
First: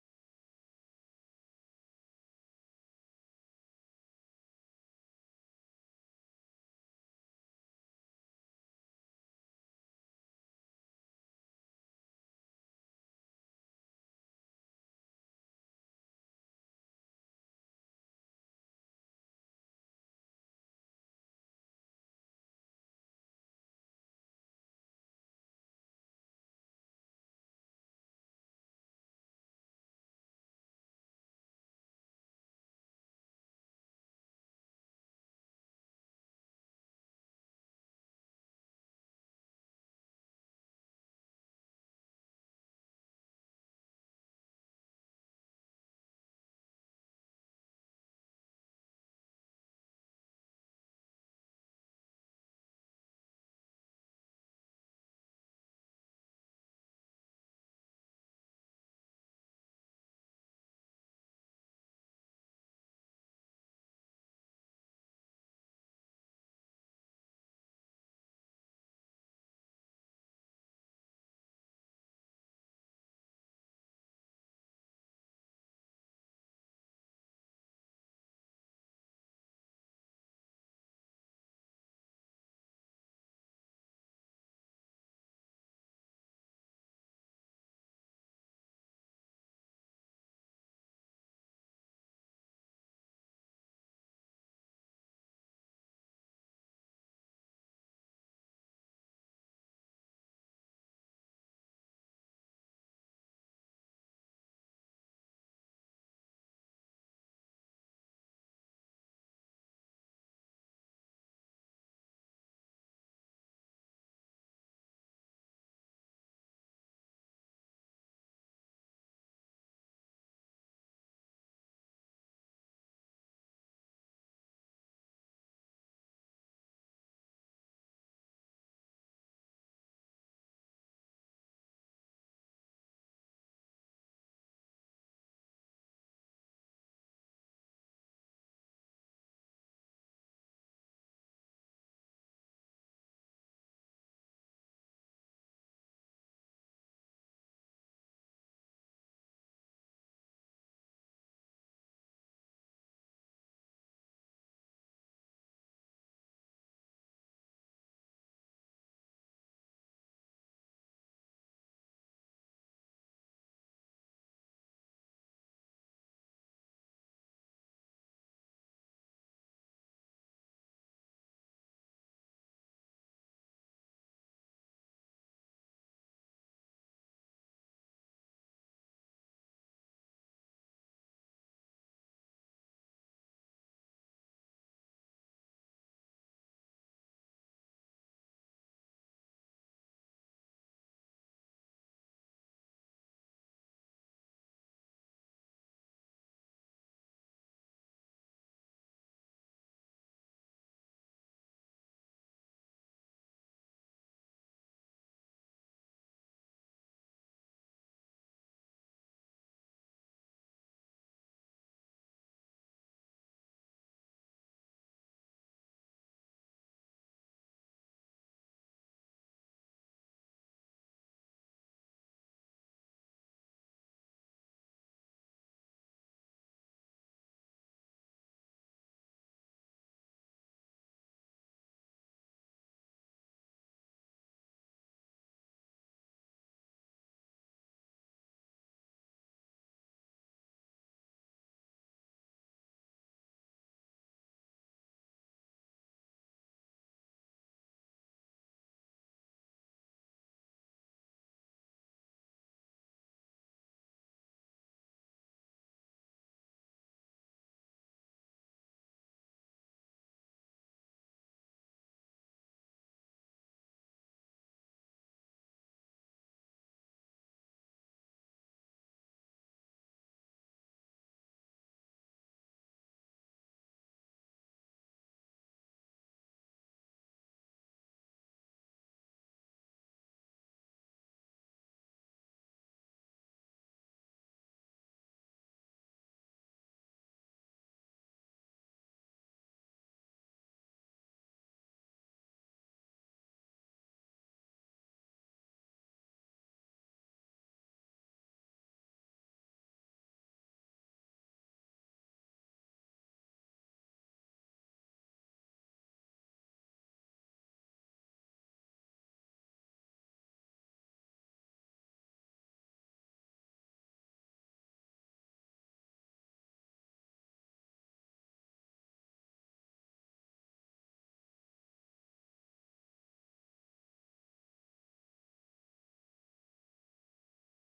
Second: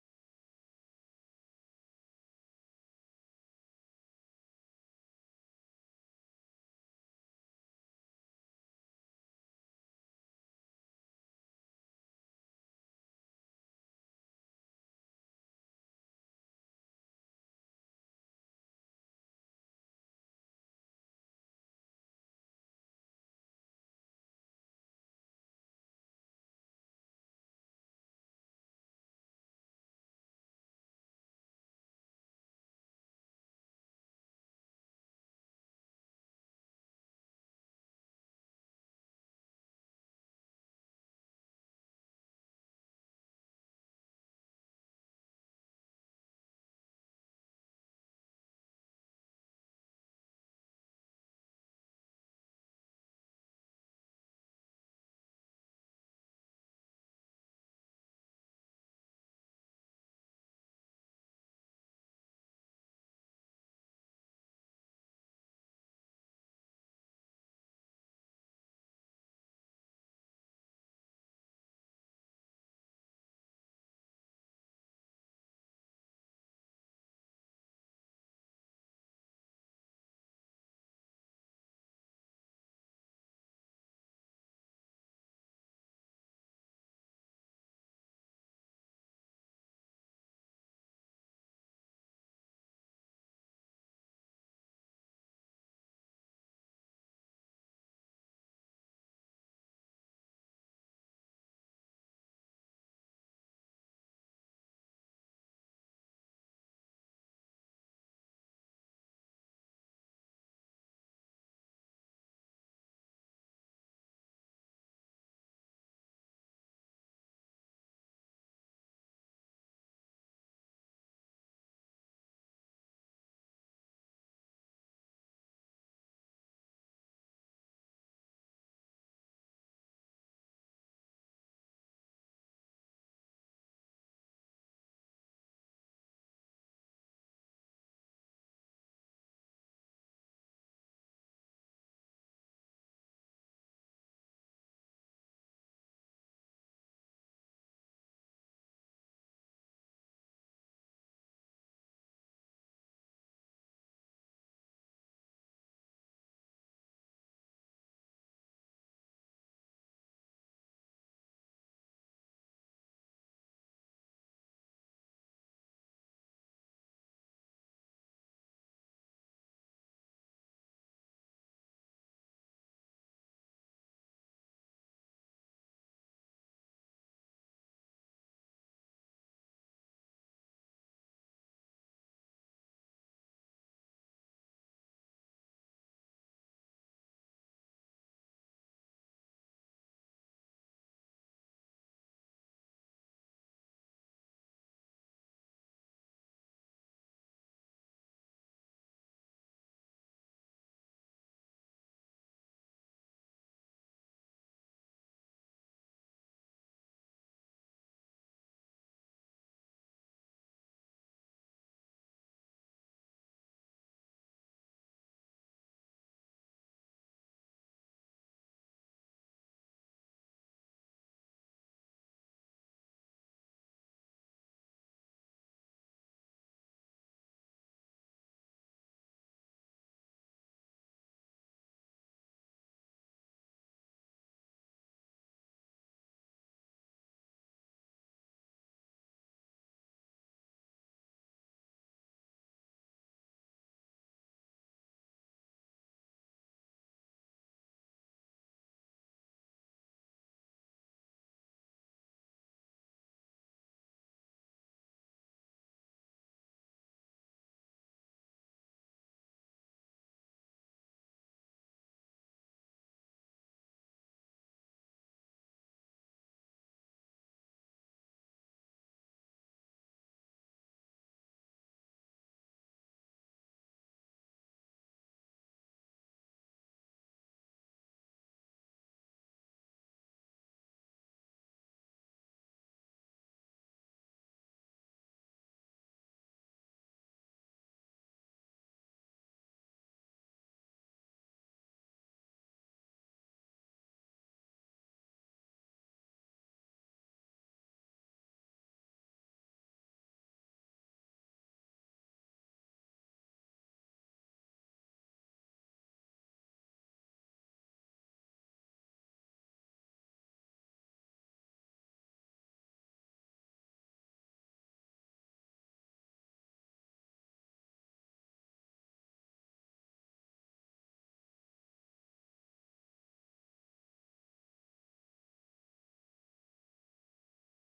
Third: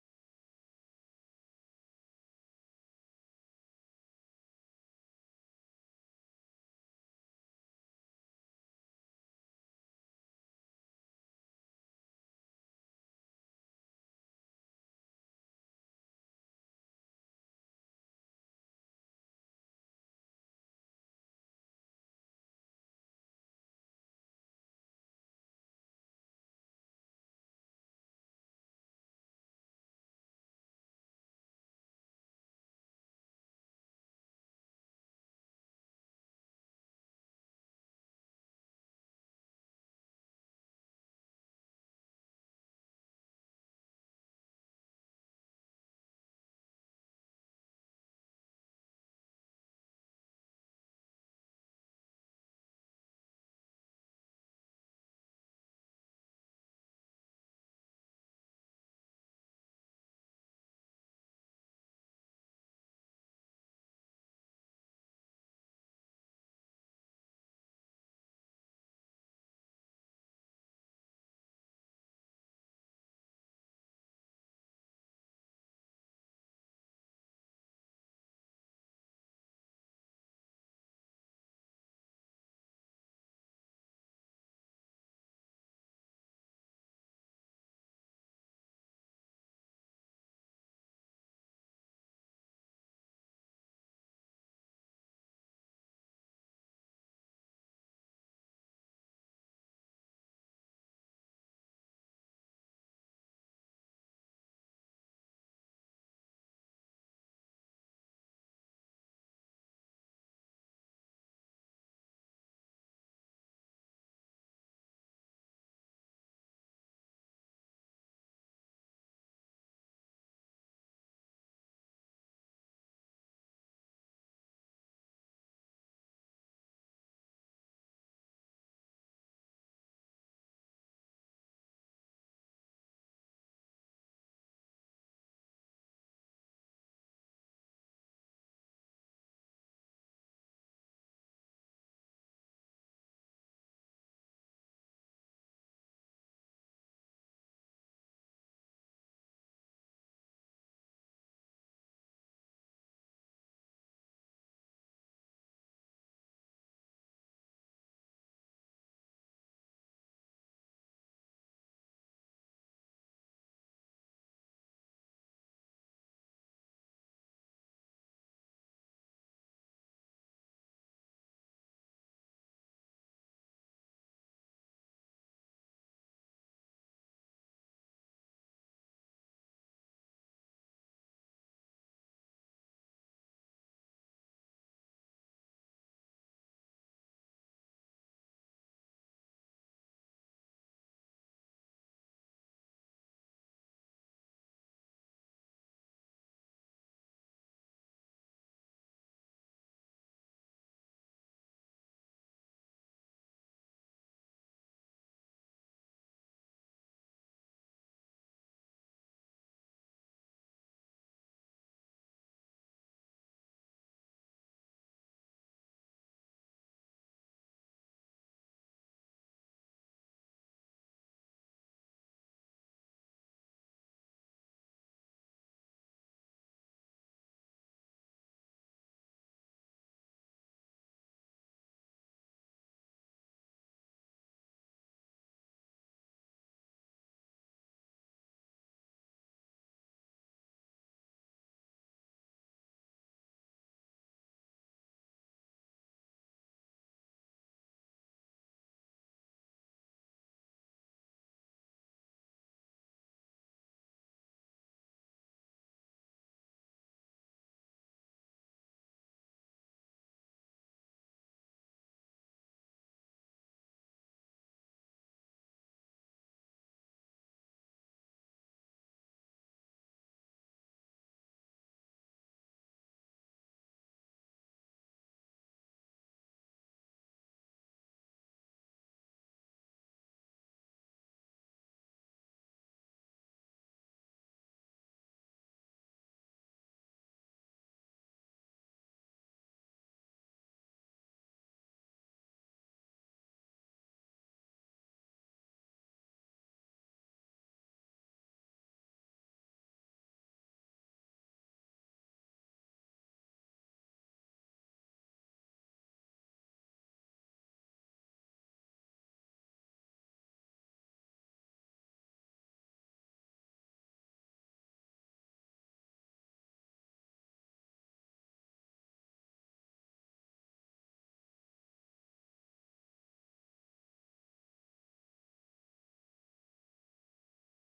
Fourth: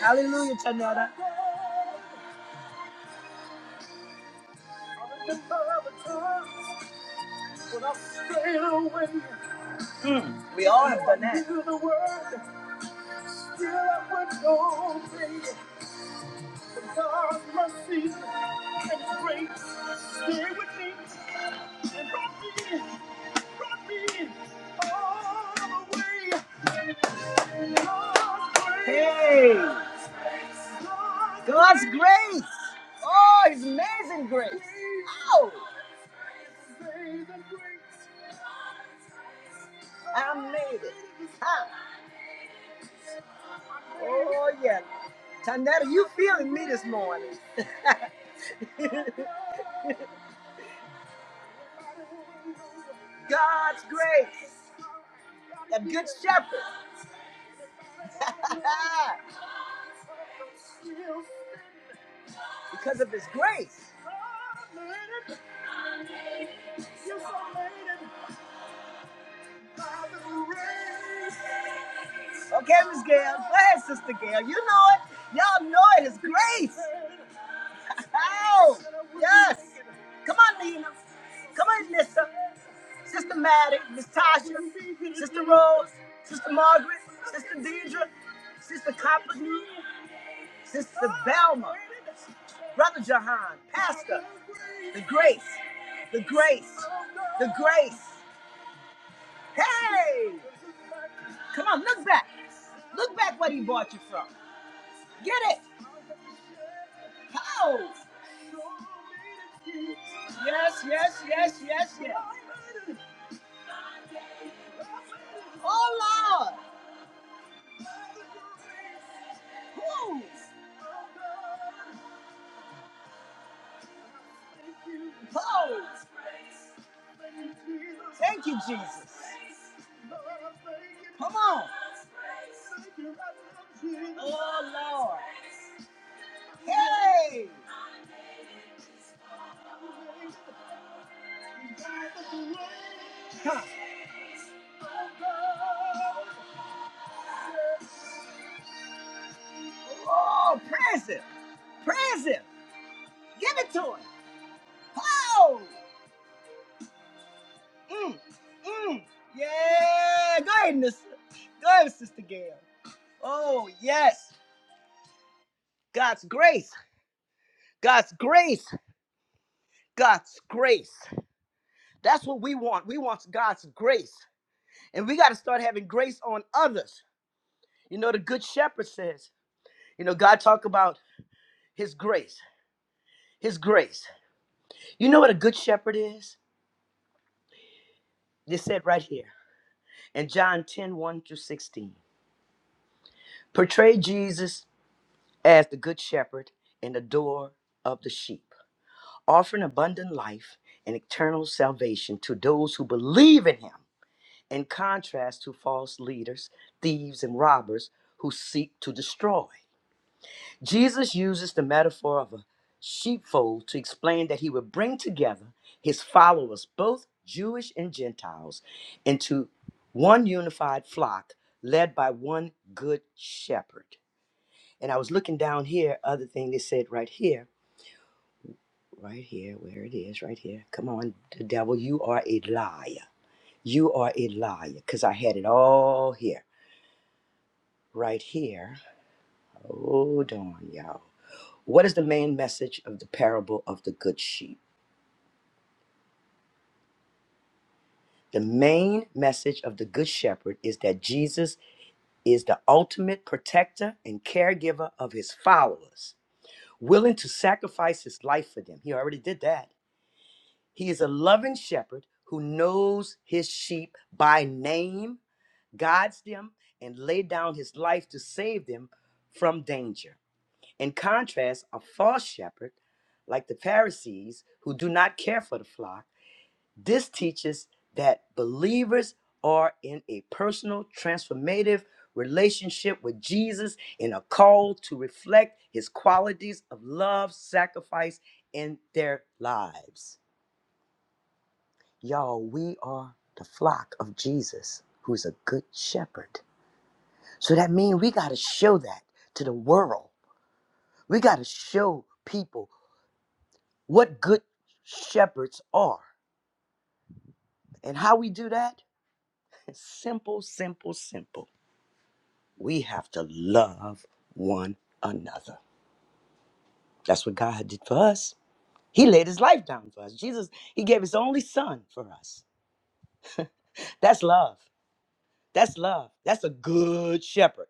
Speaker 2: Hallelujah, Tanada. We all have done that. God's mercy and His grace stay with me and brought me, brought me all the way. God's grace. Hey, God's grace. Oh, His amazing grace. Oh, amazing grace. I made it. Huh? Oh yeah, Tanetta, you feeling me this morning? God's grace, the good shepherd. because of his grace. Okay, Miss Gail. Go ahead, Sister Gail. You know it. Y'all know it. His grace. Ow! Yes! Come on, Nina. Come on, Nissa. Sister Maddie, Miss Tasha, Sister Rose, Sister Margaret, Sister Deidre, Sister Company, Sister Velma, Brother Jahan, Pastor, the grace, the grace, the grace. Hey! Come on, look back. Look back where he brought you from. Get it. Oh. Yes, yes, yes, yes, yes. Oh, Lord. Woo. Oh. Thank you, Jesus. Come on. Oh, Lord. Hey. Huh. Oh, praise him. Praise him. Give it to him. Oh. Mm. Mm. Yeah. Go ahead, Miss. Go ahead, Sister Gail. Oh, yes. God's grace. God's grace. God's grace. That's what we want. We want God's grace. And we got to start having grace on others. You know, the good shepherd says, you know, God talk about his grace. His grace. You know what a good shepherd is? They said right here. and John ten one through 16 portray Jesus as the good shepherd and the door of the sheep, offering abundant life and eternal salvation to those who believe in him, in contrast to false leaders, thieves, and robbers who seek to destroy. Jesus uses the metaphor of a sheepfold to explain that he would bring together his followers, both Jewish and Gentiles, into one unified flock led by one good shepherd. And I was looking down here, other thing they said right here, right here, where it is, right here. Come on, the devil, you are a liar. You are a liar, because I had it all here, right here. Hold on, y'all. What is the main message of the parable of the good sheep? The main message of the Good Shepherd is that Jesus is the ultimate protector and caregiver of his followers, willing to sacrifice his life for them. He already did that. He is a loving shepherd who knows his sheep by name, guides them, and laid down his life to save them from danger. In contrast, a false shepherd, like the Pharisees, who do not care for the flock, this teaches that believers are in a personal, transformative relationship with Jesus and are called to reflect his qualities of love, sacrifice in their lives. Y'all, we are the flock of Jesus, who's a good shepherd. So that means we got to show that to the world. We got to show people what good shepherds are. And how we do that? Simple, simple, simple. we have to love one another. That's what God did for us. He laid his life down for us. Jesus, he gave his only son for us. That's love. That's love. That's a good shepherd.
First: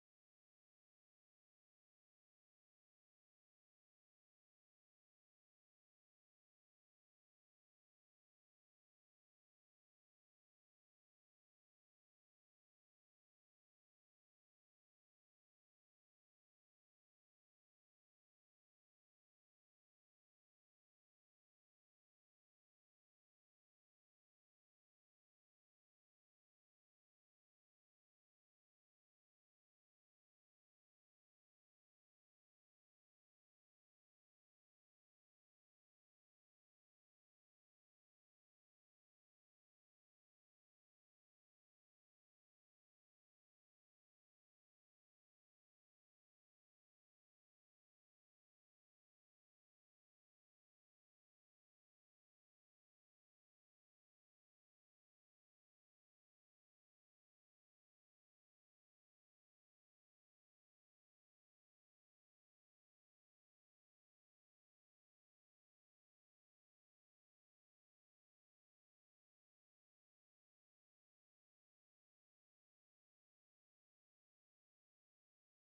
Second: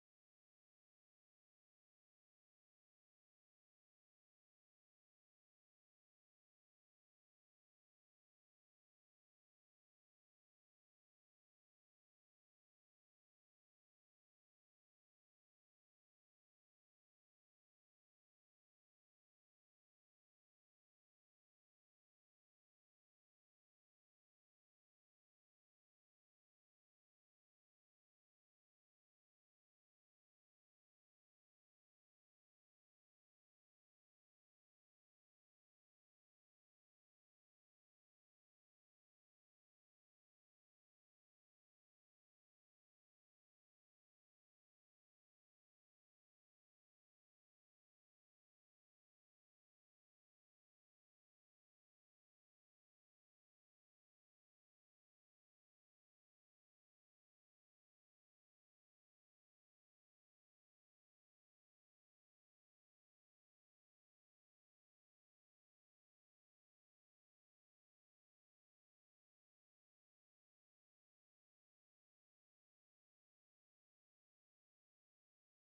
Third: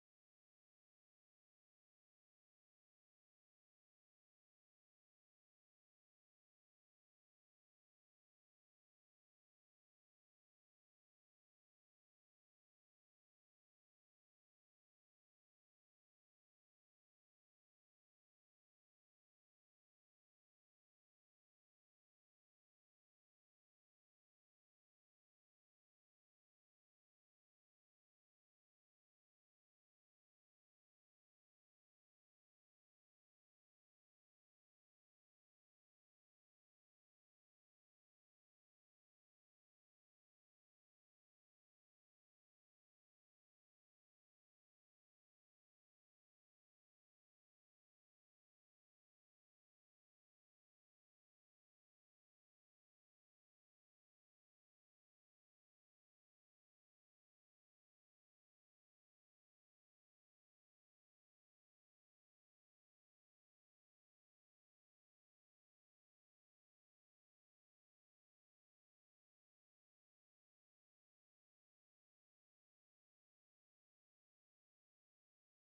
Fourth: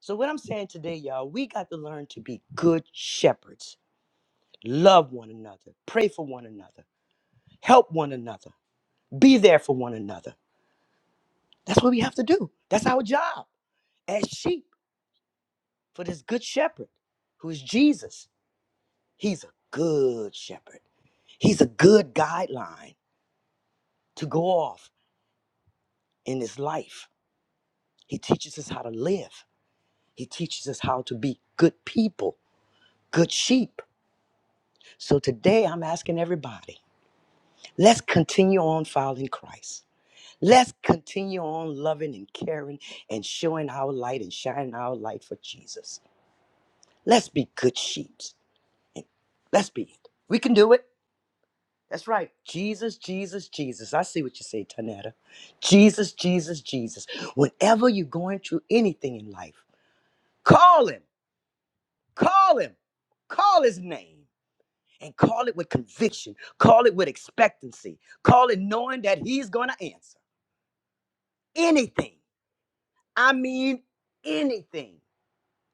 Speaker 2: So, what I'm saying today, y'all, we got to learn to be good shepherds, love one another, pray for one another, help one another, be there for one another. That's what we have to do. That's our job as sheep for this good shepherd who is Jesus. He's a good shepherd. He's a good guideline to go off in this life. He teaches us how to live. He teaches us how to be good people, good sheep. So today I'm asking everybody, let's continue on following Christ. Let's continue on loving and caring and showing our light and shining our light for Jesus. Let's be good sheep. Let's be it. We can do it. That's right. Jesus, Jesus, Jesus. I see what you say, Tanetta. Jesus, Jesus, Jesus. Whenever you're going through anything in life, call him, call him, call his name, and call it with conviction, call it with expectancy, call it knowing that he's going to answer anything. I mean, anything.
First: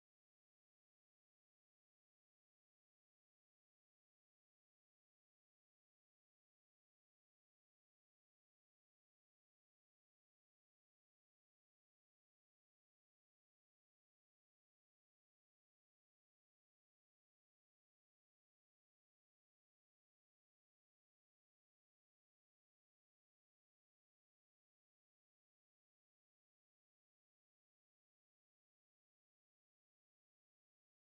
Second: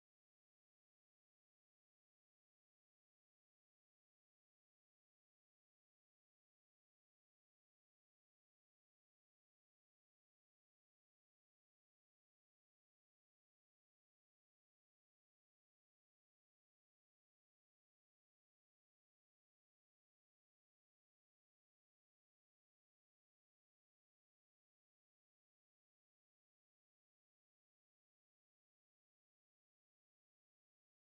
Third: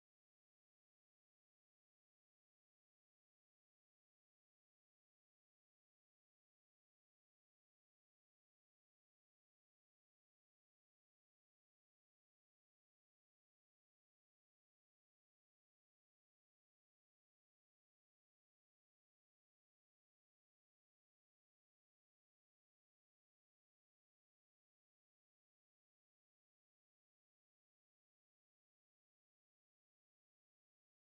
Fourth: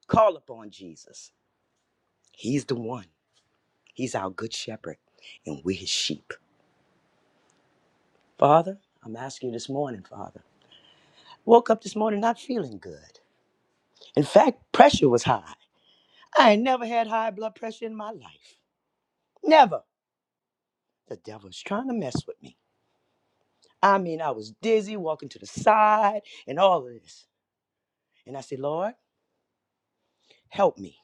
Speaker 2: Call upon Jesus. He's the one, he's our good shepherd, and we're his sheep. Father, I'm asking you this morning, Father. Woke up this morning not feeling good. In fact, pressure was high. I ain't never had high blood pressure in my life. Never. The devil was trying to mess with me. I mean, I was dizzy, walking to the side, and all of this. And I said, Lord, help me.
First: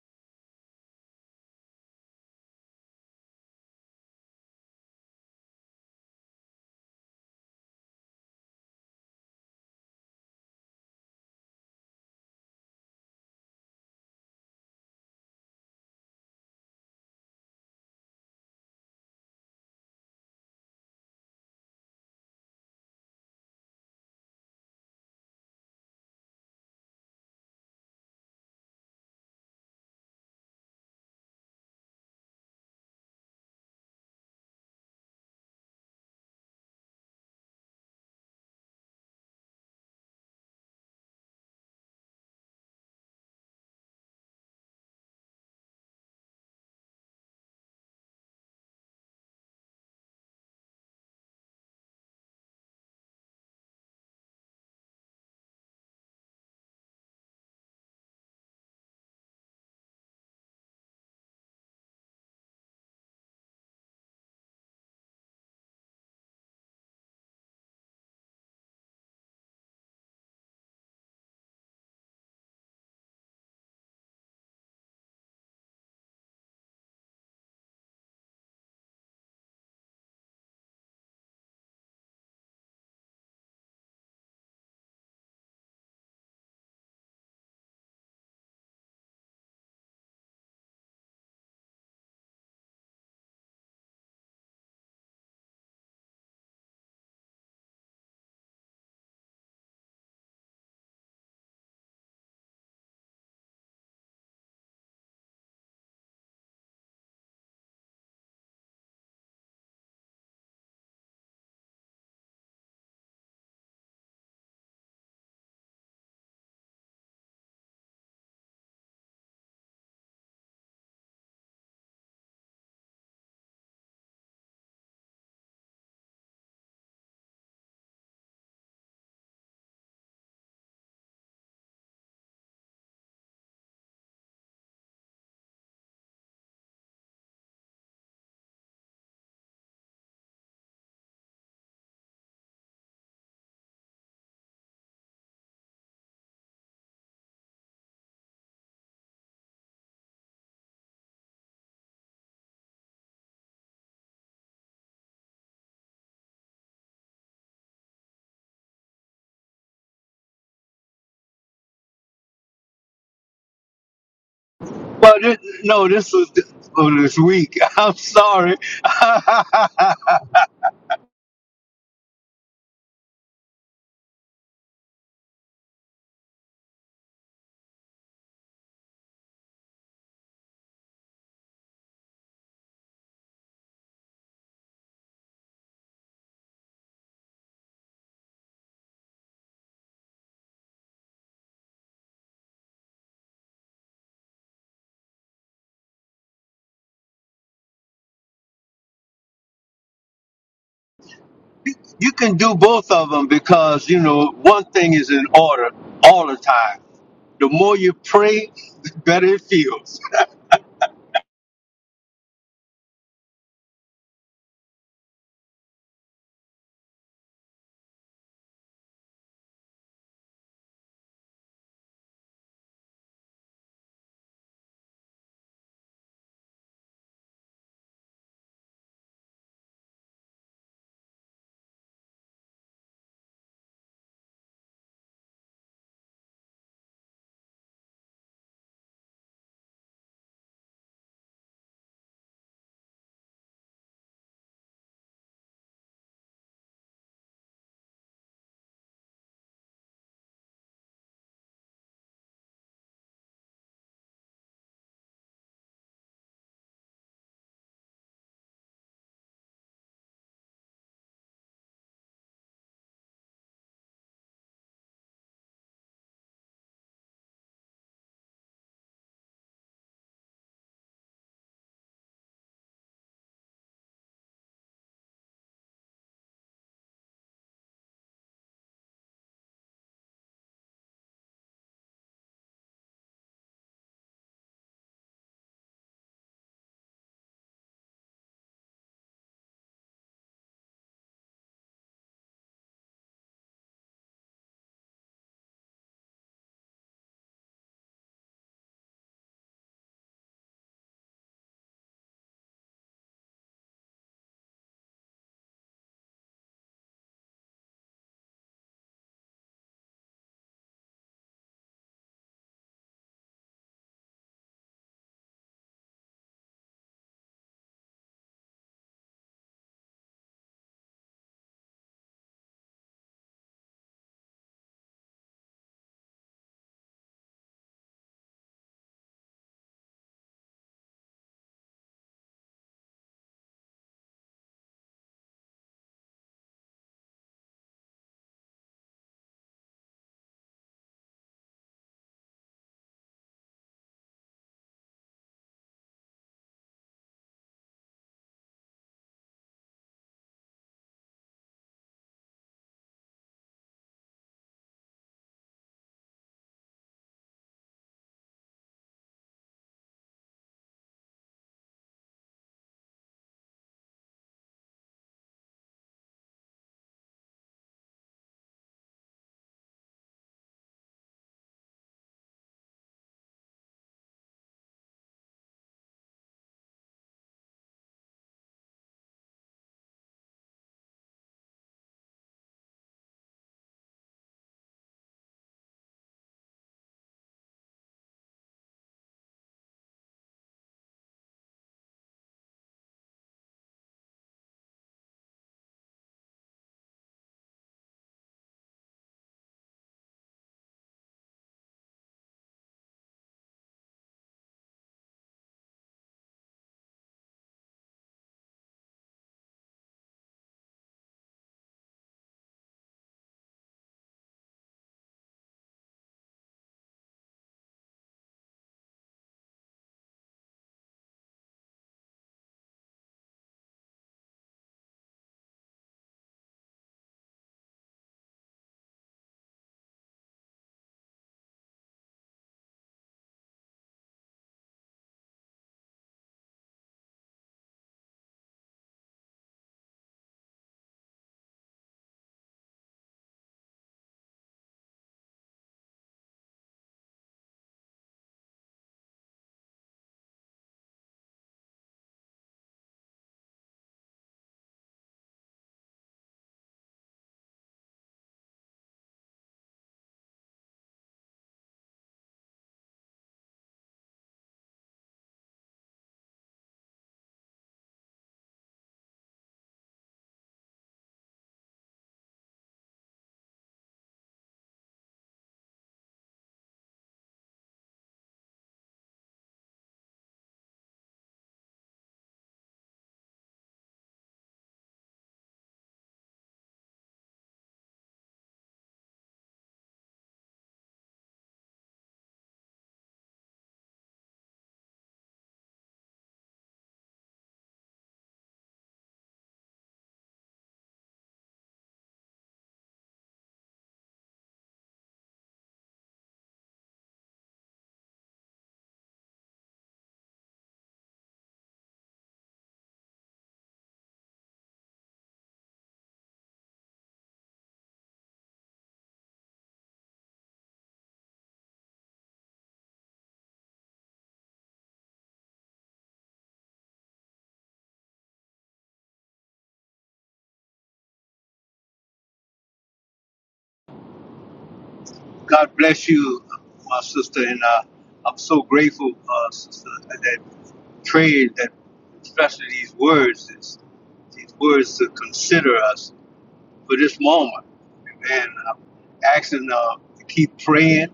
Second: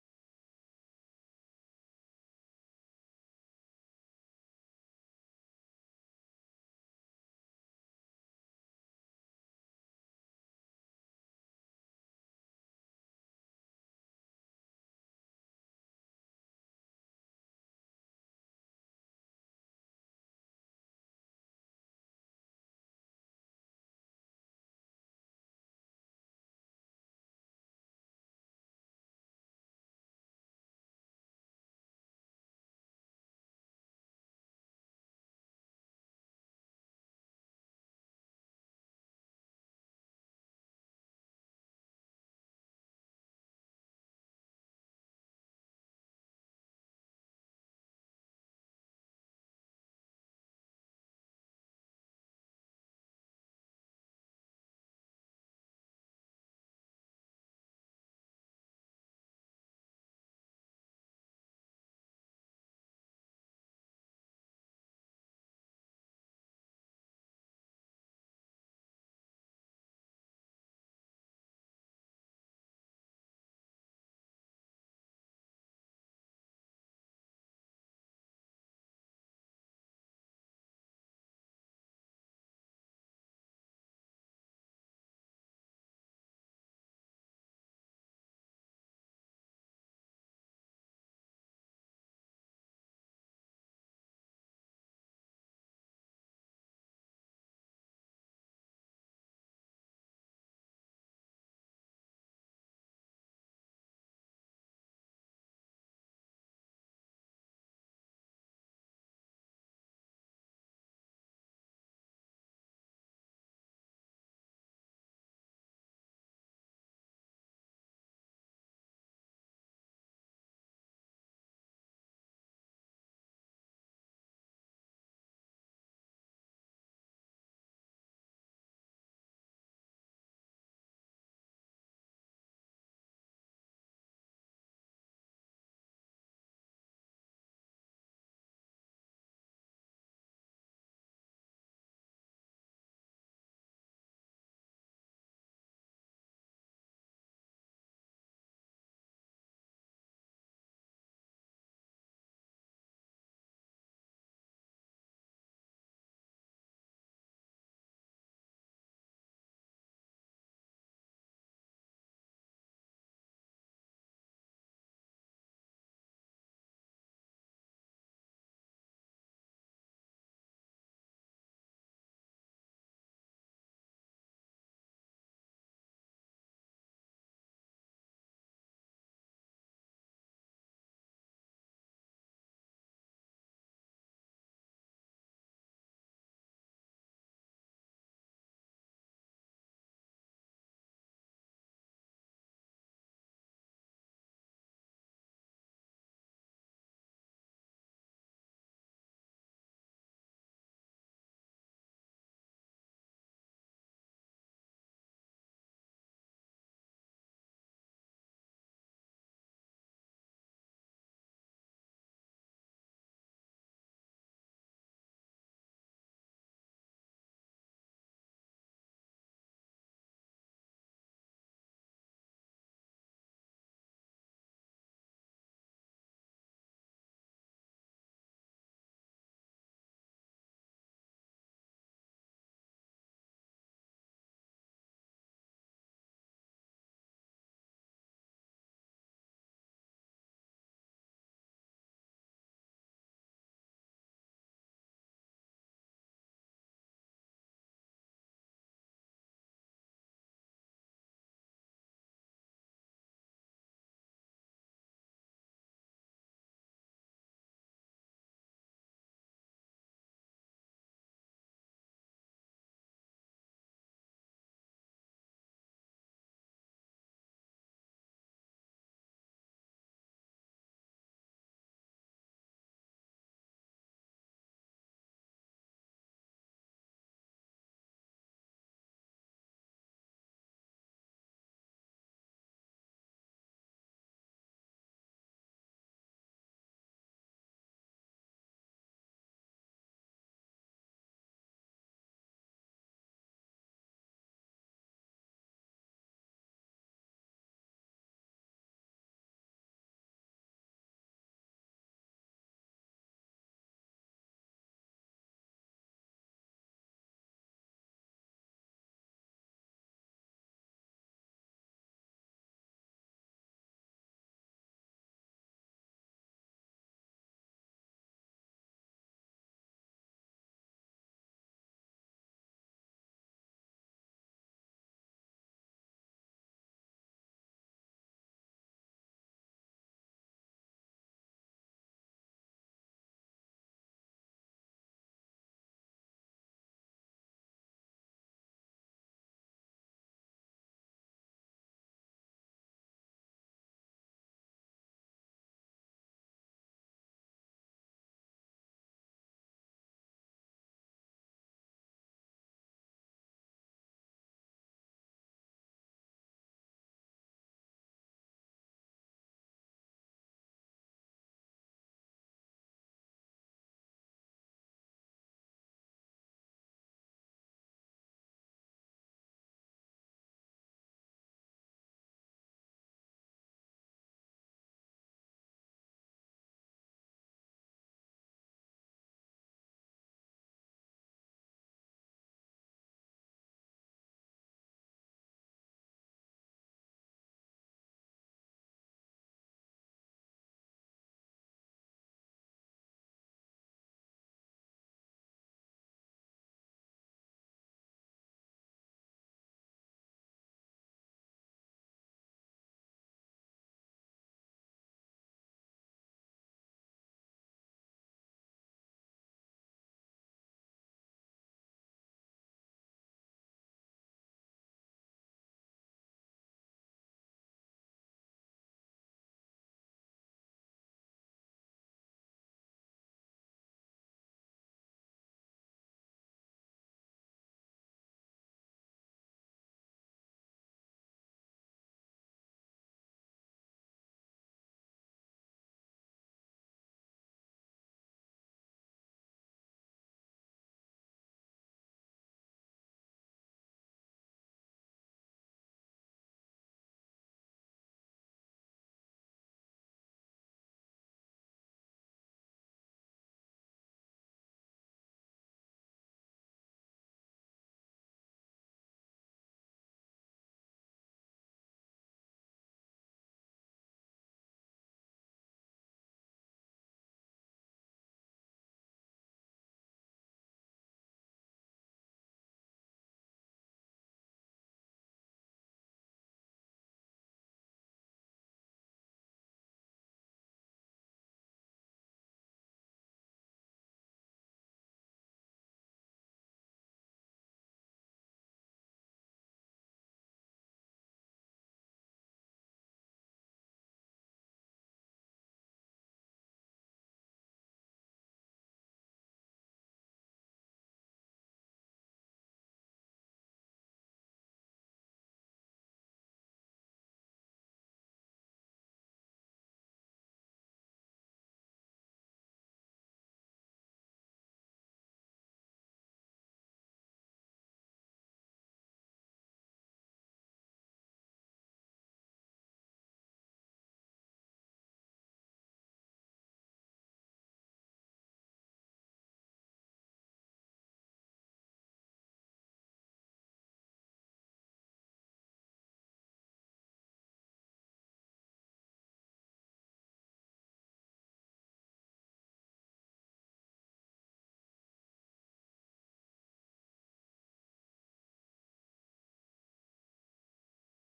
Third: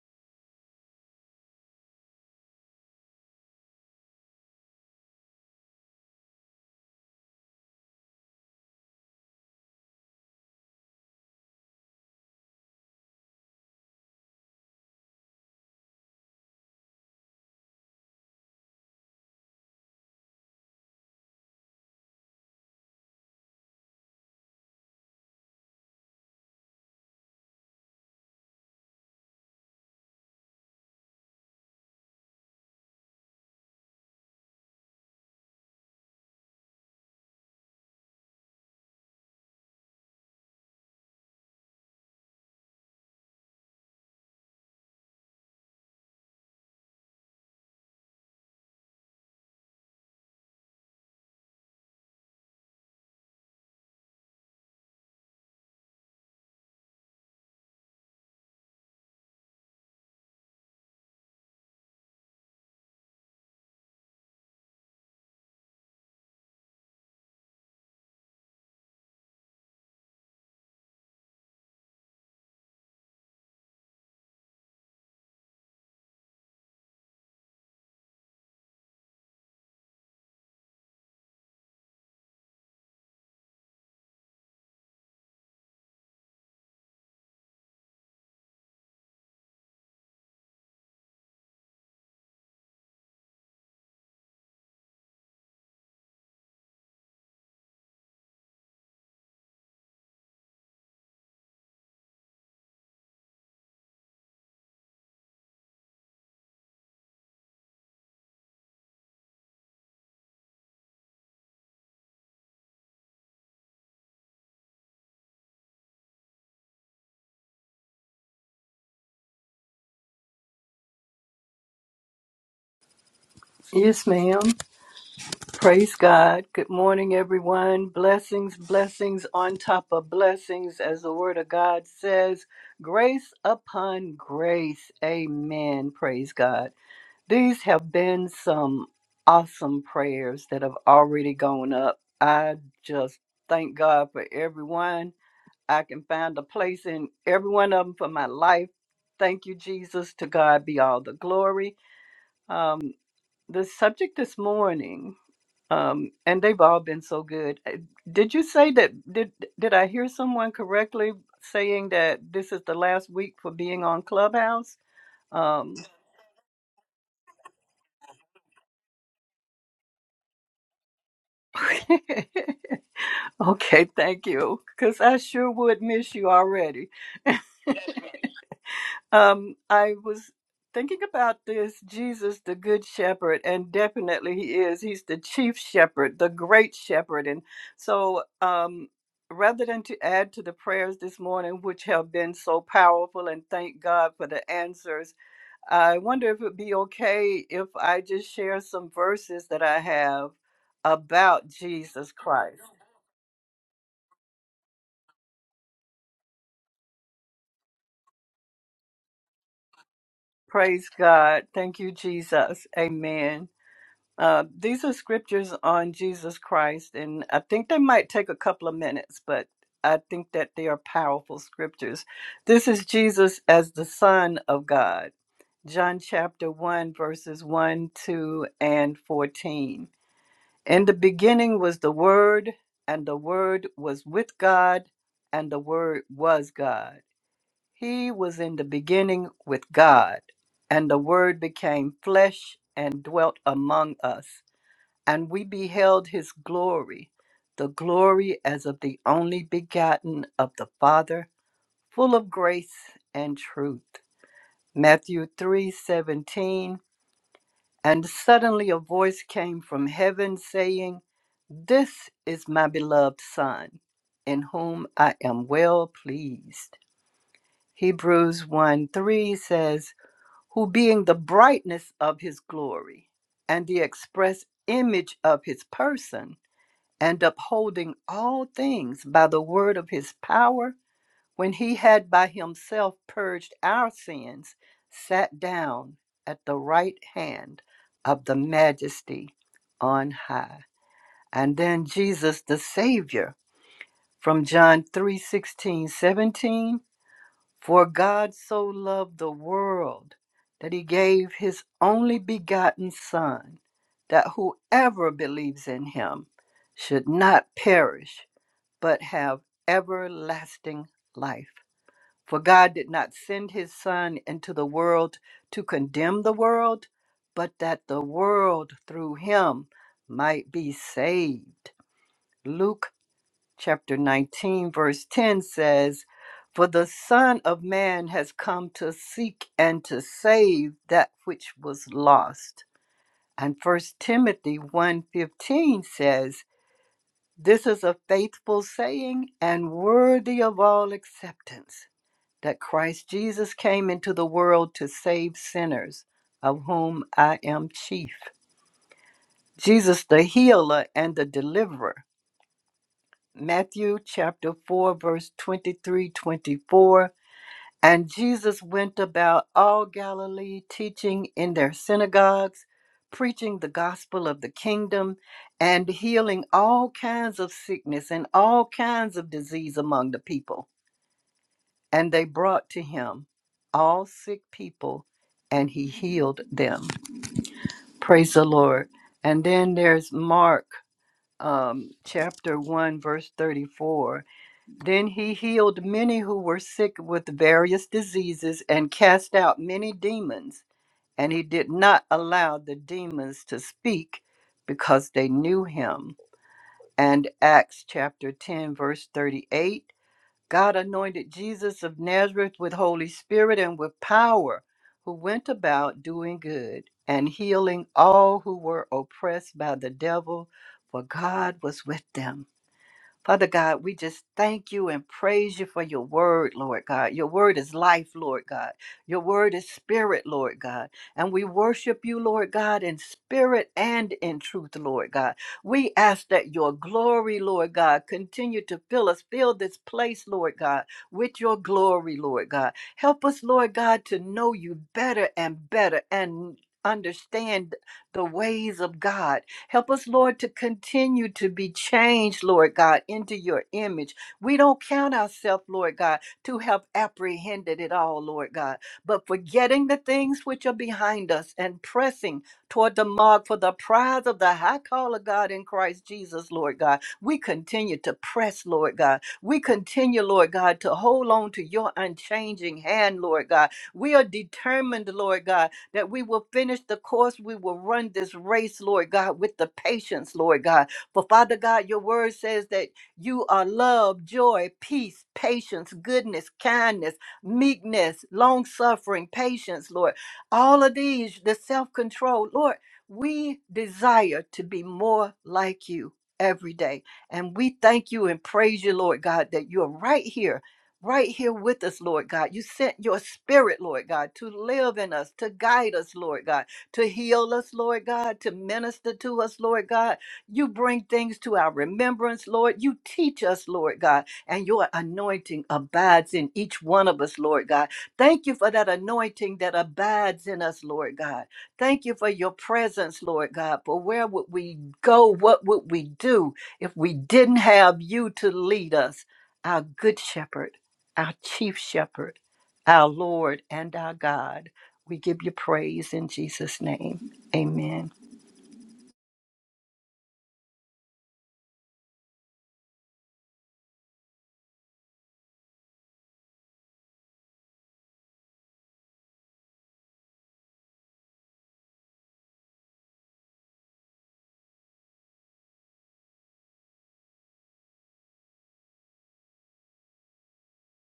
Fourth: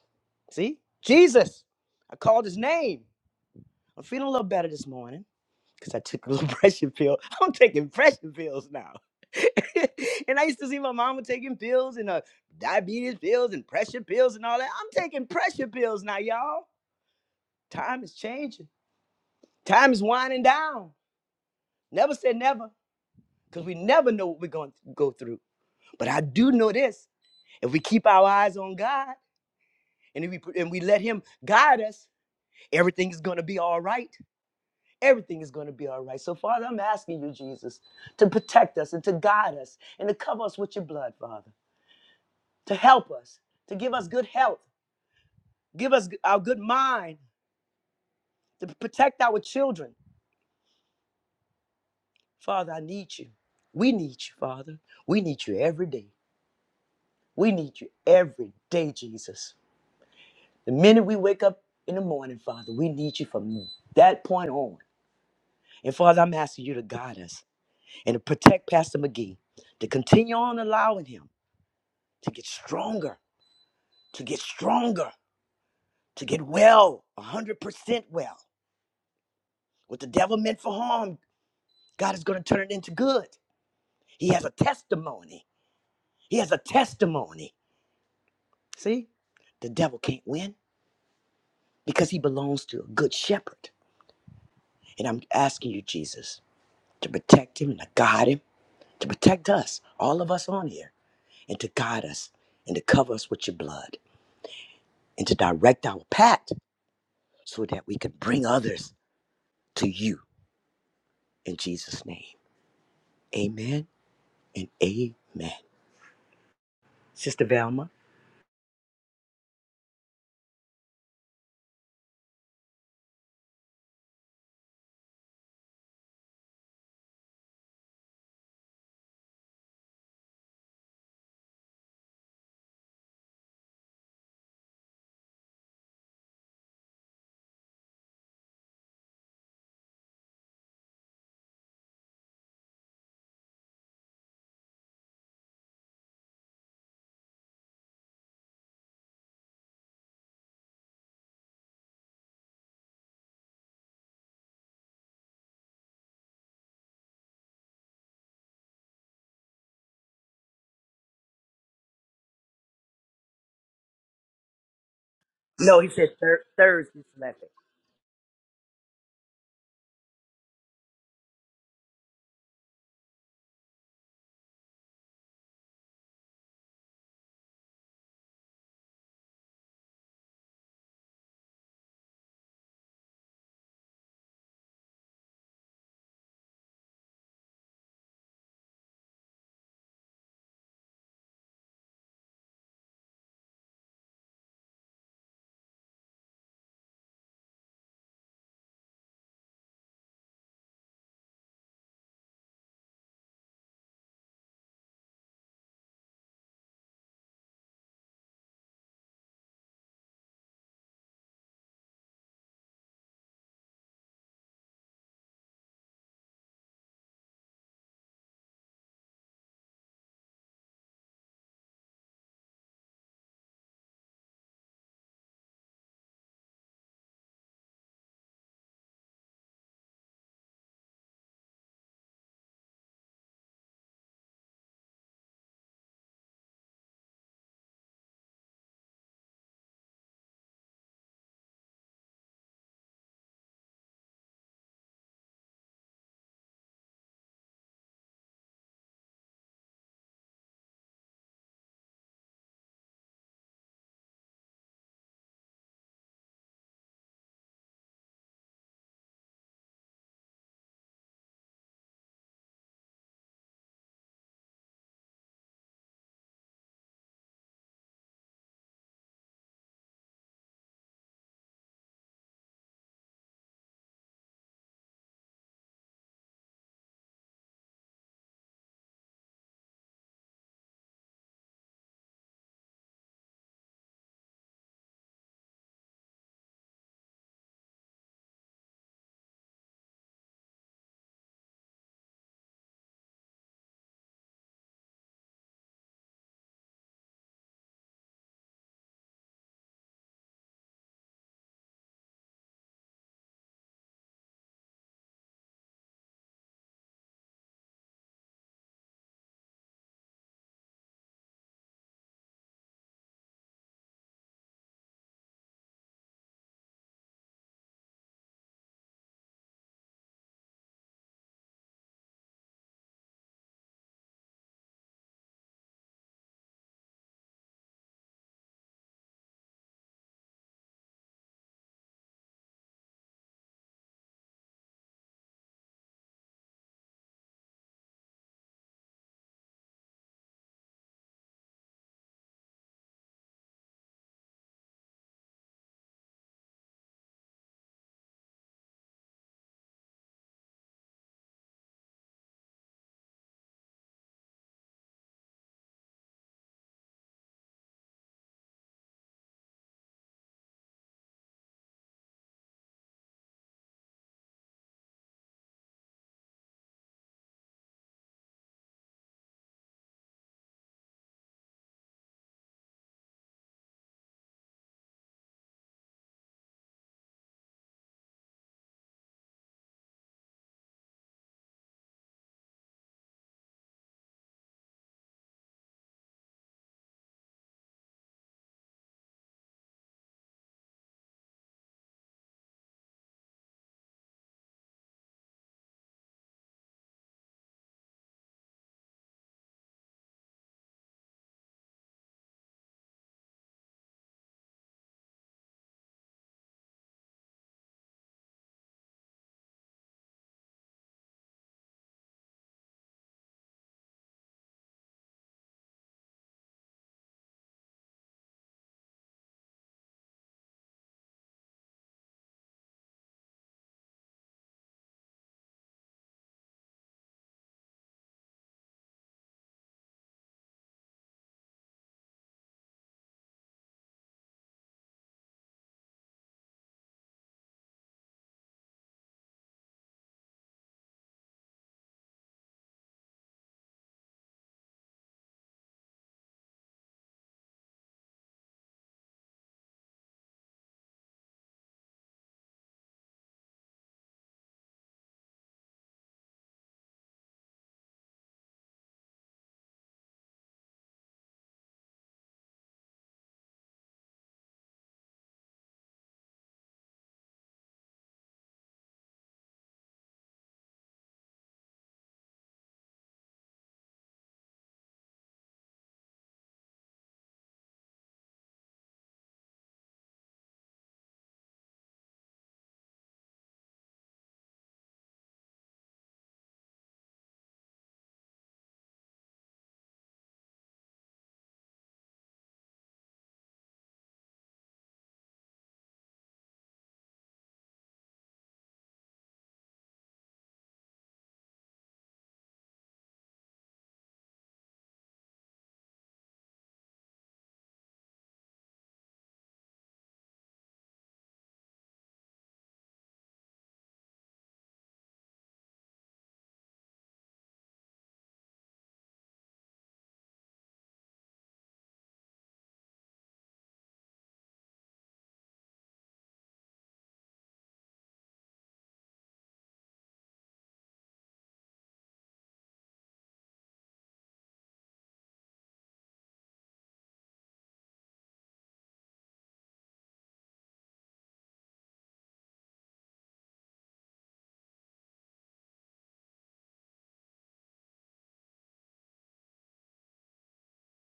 Speaker 2: See? Jesus. I called his name. I'm feeling a little better this morning because I took a little pressure pill. I'm taking pressure pills now. and I used to see my mama taking pills and uh, diabetes pills and pressure pills and all that. I'm taking pressure pills now, y'all. Time is changing. Time is winding down. Never say never, because we never know what we're going to go through. But I do know this if we keep our eyes on God and, if we, and we let Him guide us, everything is going to be all right. Everything is going to be all right. So, Father, I'm asking you, Jesus, to protect us and to guide us and to cover us with your blood, Father, to help us, to give us good health, give us our good mind, to protect our children. Father, I need you. We need you, Father. We need you every day. We need you every day, Jesus. The minute we wake up in the morning, Father, we need you from that point on. And Father, I'm asking you to guide us and to protect Pastor McGee, to continue on allowing him to get stronger, to get stronger, to get well, 100% well. What the devil meant for harm, God is going to turn it into good. He has a testimony. He has a testimony. See, the devil can't win because he belongs to a good shepherd. And I'm asking you, Jesus, to protect him, and to guide him, to protect us, all of us on here, and to guide us and to cover us with your blood and to direct our path so that we can bring others to you in Jesus' name. Amen and amen. Sister Velma?
Speaker 4: Yes, ma'am. Praise God. Good morning, everyone. Blessings, blessings on top of blessings, as the Word of God says, grace upon grace. Amen. Praise God. These have been some awesome prayers that have already gone up. I just thank God for everyone. I can find a place in every one of them for my life. Thank you, Jesus. To God be all the glory. Um, the subject this morning. Um, and they've all been so good. Uh, Did you say that? Did did I hear someone correctly saying that this is the last week for being on Clubhouse?
Speaker 1: Well, this,
Speaker 4: Um,
Speaker 2: No,
Speaker 1: no,
Speaker 2: he said
Speaker 1: this was
Speaker 2: thir-
Speaker 1: th- oh,
Speaker 2: Thursday,
Speaker 1: this
Speaker 2: Celeste.
Speaker 1: week. I'm sorry.
Speaker 4: okay, thank you, because I sure would miss you already. Um, I was thinking about this Jesus, the Good Shepherd, and definitely he is. He's the chief shepherd, the great shepherd. And so, um, rather than to add to the prayers this morning, which have been so powerful, and thank God for the answers, I wonder if it would be okay if I just share some verses that I have about
Speaker 1: you
Speaker 4: Jesus
Speaker 1: can do
Speaker 4: Christ.
Speaker 1: both of them because you know one thing is in order all the time. The more you pray, the better it feels.
Speaker 4: Praise God. Thank you, Jesus. Amen. Uh, these are scriptures on Jesus Christ, and I think they might take a couple of minutes, but I think that they are powerful scriptures. This is Jesus as the Son of God, John chapter 1, verses 1, 2, and 14. In the beginning was the Word, and the Word was with God, and the Word was God. He was in the beginning with God, and the Word became flesh and dwelt among us. And we beheld his glory, the glory as of the only begotten of the Father, full of grace and truth. Matthew 3:17 And suddenly a voice came from heaven saying, "This is my beloved son, in whom I am well pleased." Hebrews one three says, "Who being the brightness of his glory and the express image of his person, and upholding all things by the word of his power, when he had by himself purged our sins, sat down at the right hand of the majesty on high. And then Jesus the Savior from John 3 16 17, For God so loved the world that he gave his only begotten Son, that whoever believes in him should not perish but have everlasting life. For God did not send his Son into the world to condemn the world, but that the world through him might be saved. Luke chapter 19, verse 10 says, For the Son of Man has come to seek and to save that which was lost. And First Timothy one fifteen says this is a faithful saying and worthy of all acceptance that Christ Jesus came into the world to save sinners, of whom I am chief. Jesus, the healer and the deliverer. Matthew chapter 4, verse 23, 24. And Jesus went about all Galilee, teaching in their synagogues, preaching the gospel of the kingdom, and healing all kinds of sickness and all kinds of disease among the people. And they brought to him all sick people, and he healed them. Praise the Lord. And then there's Mark um, chapter 1, verse 34 then he healed many who were sick with various diseases and cast out many demons. And he did not allow the demons to speak because they knew him. And Acts chapter 10, verse 38 God anointed Jesus of Nazareth with Holy Spirit and with power, who went about doing good and healing all who were oppressed by the devil, for God was with them. Father God, we just thank you and praise you for your word, Lord God. Your word is life, Lord God. Your word is spirit, Lord God. And we worship you, Lord God, in spirit and in truth, Lord God. We ask that your glory, Lord God, continue to fill us, fill this place, Lord God, with your glory, Lord God. Help us, Lord God, to know you better and better and understand the ways of God Help us, Lord, to continue to be changed, Lord God, into your image. We don't count ourselves, Lord God, to have apprehended it all, Lord God, but forgetting the things which are behind us and pressing toward the mark for the prize of the high call of God in Christ Jesus, Lord God. We continue to press, Lord God. We continue, Lord God, to hold on to your unchanging hand, Lord God. We are determined, Lord God that we will finish the course. We will run this race, Lord God, with the patience, Lord God. For Father God, your word says that you are love, joy, peace, patience, goodness, kindness, meekness, long suffering, patience, Lord. All of these, the self control, Lord, we desire to be more like you every day. And we thank you and praise you, Lord God, that you're right here right here with us, Lord God. You sent your spirit, Lord God, to live in us, to guide us, Lord God, to heal us, Lord God, to minister to us, Lord God. You bring things to our remembrance, Lord. You teach us, Lord God, and your anointing abides in each one of us, Lord God. Thank you for that anointing that abides in us, Lord God. Thank you for your presence, Lord God. For where would we go? What would we do if we didn't have you to lead us, our good shepherd? our chief shepherd, our Lord and our God. We give you praise in Jesus' name. Amen.
Speaker 1: God bless you, my sister, and uh, I'm so grateful, uh, sister, that prayed that especially these words, this, these words to consider us for this moment. Amen. I'm asking uh, to keep praying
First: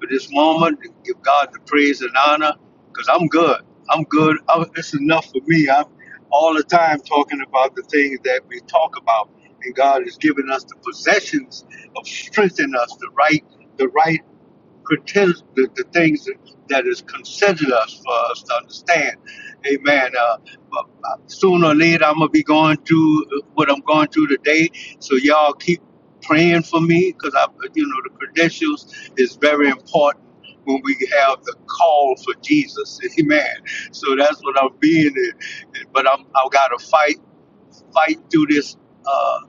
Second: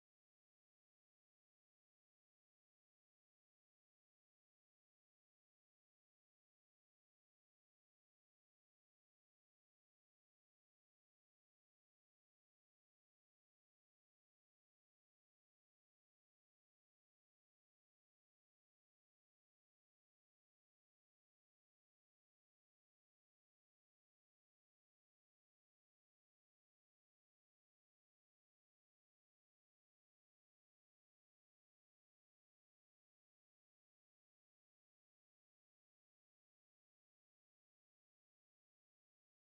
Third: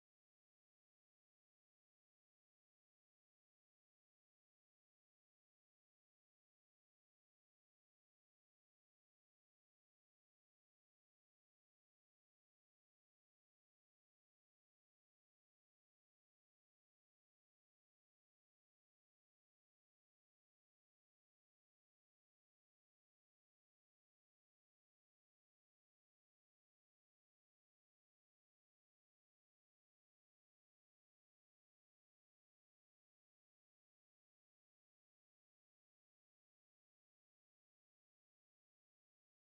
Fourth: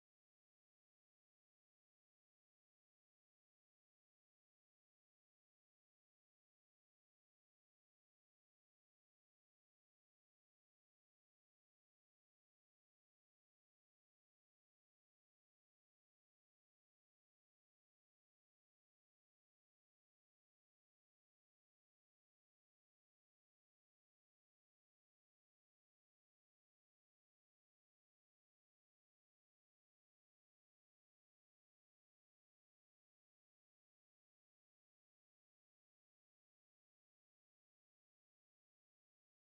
Speaker 1: for this moment. to Give God the praise and honor, because I'm good. I'm good. i it's enough for me. I'm all the time talking about the things that we talk about, and God has given us the possessions of strengthening us, the right, the right pretends the, the things that, that is considered us for us to understand. Amen. Uh, but, uh, sooner or later, I'm gonna be going through uh, what I'm going through today. So y'all keep praying for me because I, you know, the credentials is very important when we have the call for Jesus. Amen. So that's what I'm being in. But I'm I gotta fight fight through this uh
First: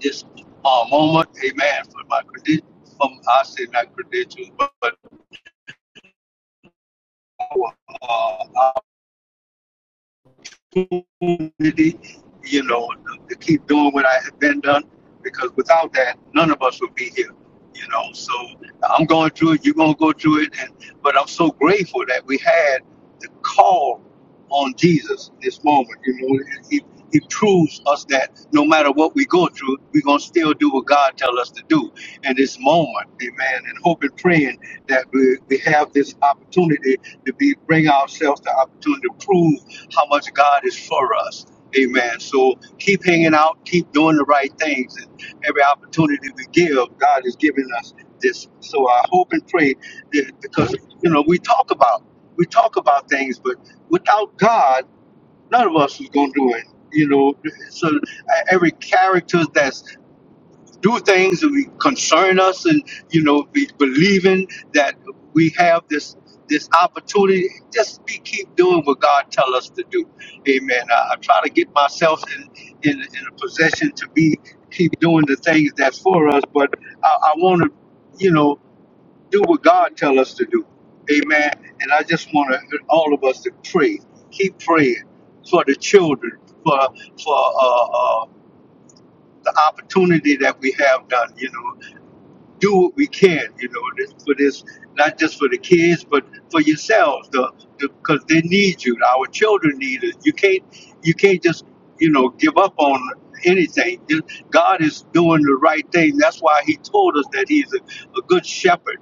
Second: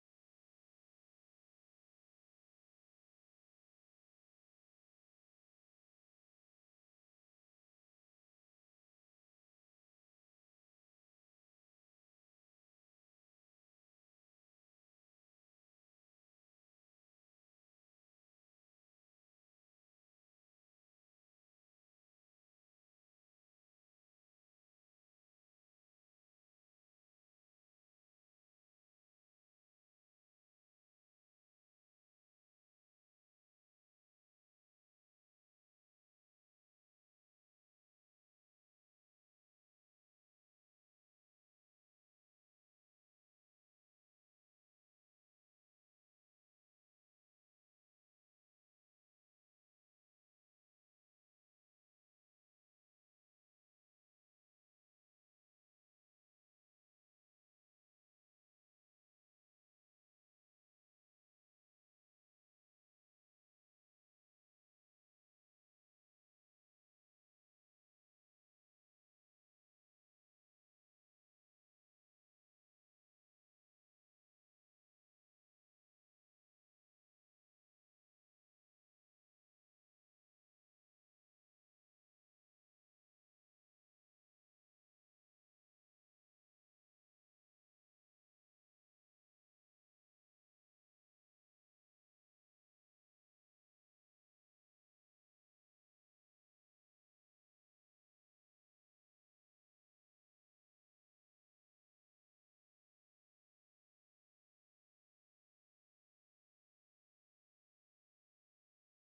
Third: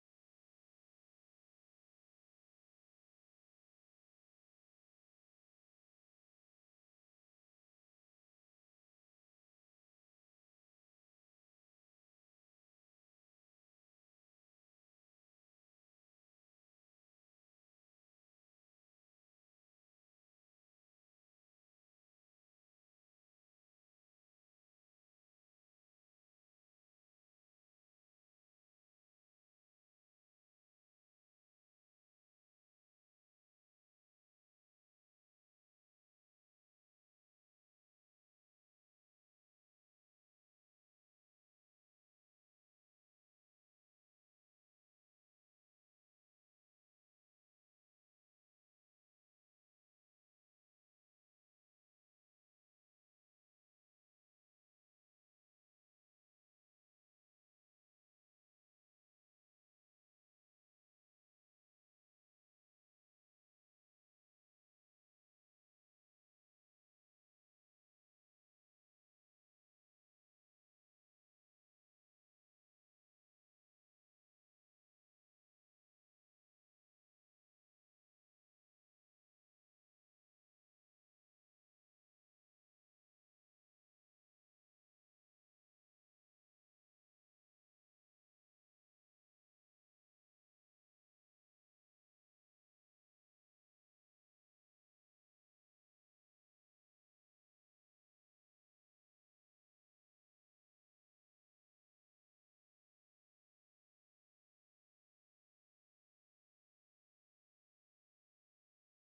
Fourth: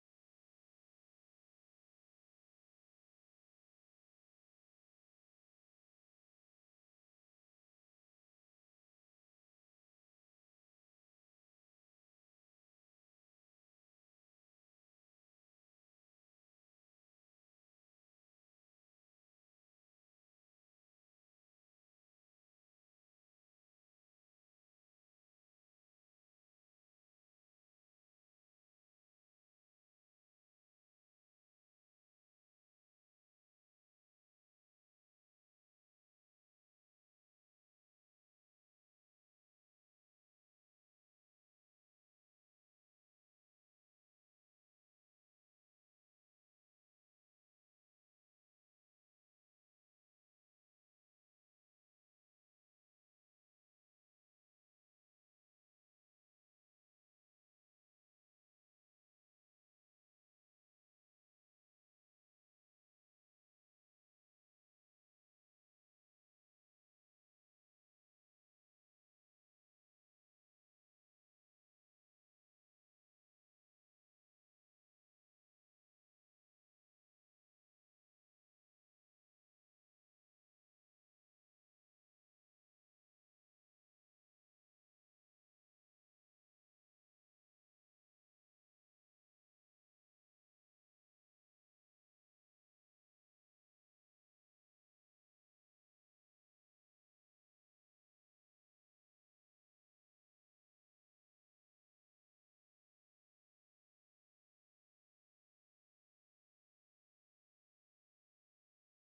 Speaker 1: this uh, moment. Amen. For my credentials. from I say not credentials, but our, uh, opportunity, you know, to keep doing what I have been done because without that, none of us would be here, you know. So I'm going through it, you're going to go through it. And, but I'm so grateful that we had the call on Jesus in this moment, you know. He, he proves us that no matter what we go through, we're going to still do what God tells us to do in this moment, amen. And hope and praying that we, we have this opportunity to be bring ourselves the opportunity to prove how much God is for us. Amen. So keep hanging out, keep doing the right things, and every opportunity we give, God is giving us this. So I hope and pray that because you know we talk about we talk about things, but without God, none of us is gonna do it. You know, so uh, every character that's do things that we concern us and you know be believing that we have this this opportunity just be keep doing what god tell us to do amen i, I try to get myself in, in in a position to be keep doing the things that's for us but i, I want to you know do what god tell us to do amen and i just want to all of us to pray keep praying for the children for for uh, uh, the opportunity that we have done you know do what we can, you know, this, for this, not just for the kids, but for yourselves, the because they need you. Our children need us. You can't, you can't just, you know, give up on anything. Just- God is doing the right thing. That's why He told us that He's a, a good shepherd.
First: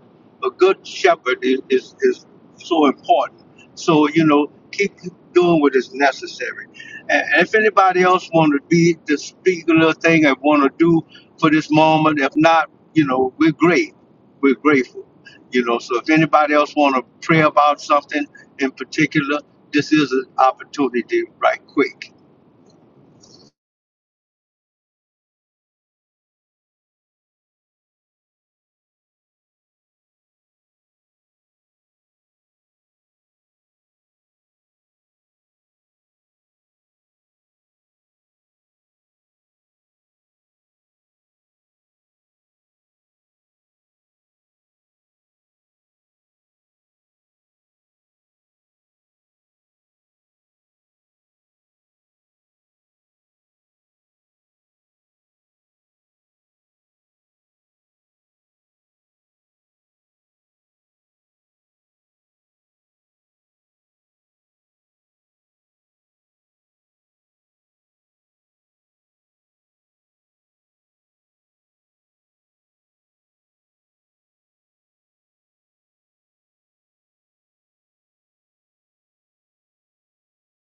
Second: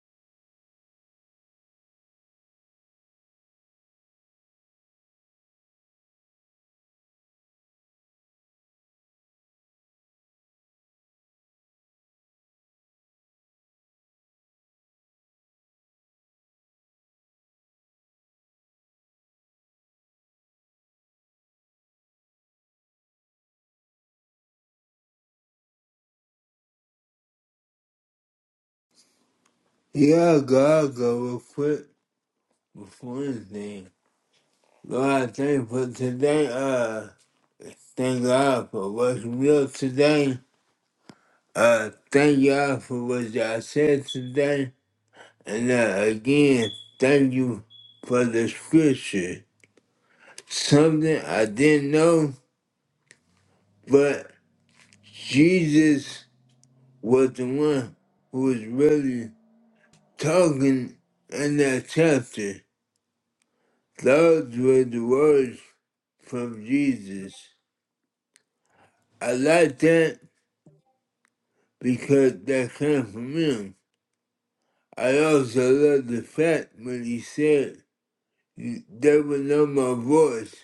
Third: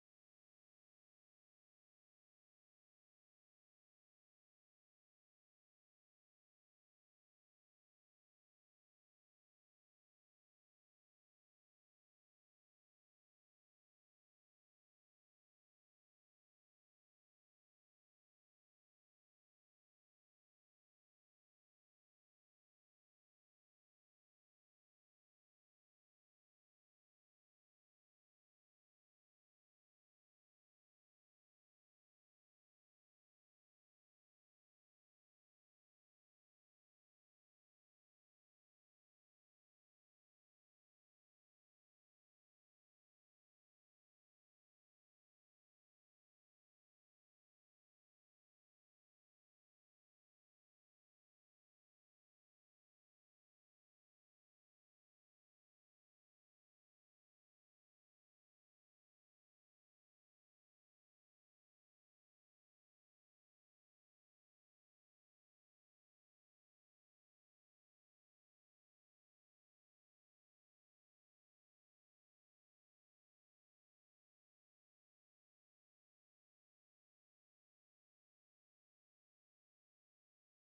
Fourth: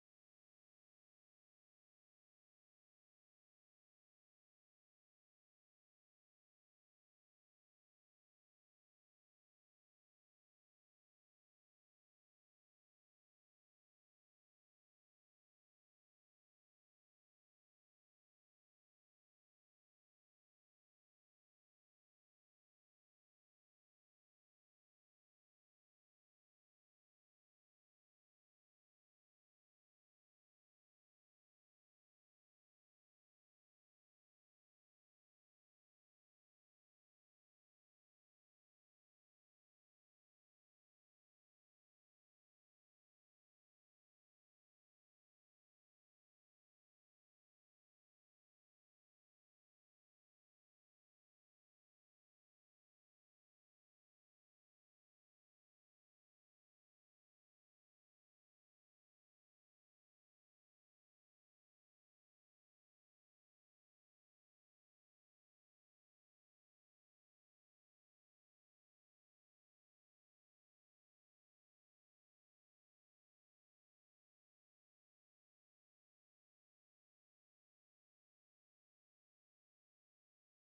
Speaker 1: A good shepherd is, is is so important. So you know, keep doing what is necessary. And if anybody else want to be to speak a little thing and want to do for this moment, if not you know, we're great. We're grateful. You know, so if anybody else want to pray about something in particular, this is an opportunity right quick.
Speaker 3: yeah, God, go real quick before anything. Lord, I thank you for today. Uh, thank God for what's real today. Uh, thank y'all for what y'all said today. And uh, again, thank you for the scripture. Something I didn't know, but Jesus was the one who was really talking in that chapter. Those were the words from Jesus. I like that because that came from him. I also love the fact when he said, "You- They will know my voice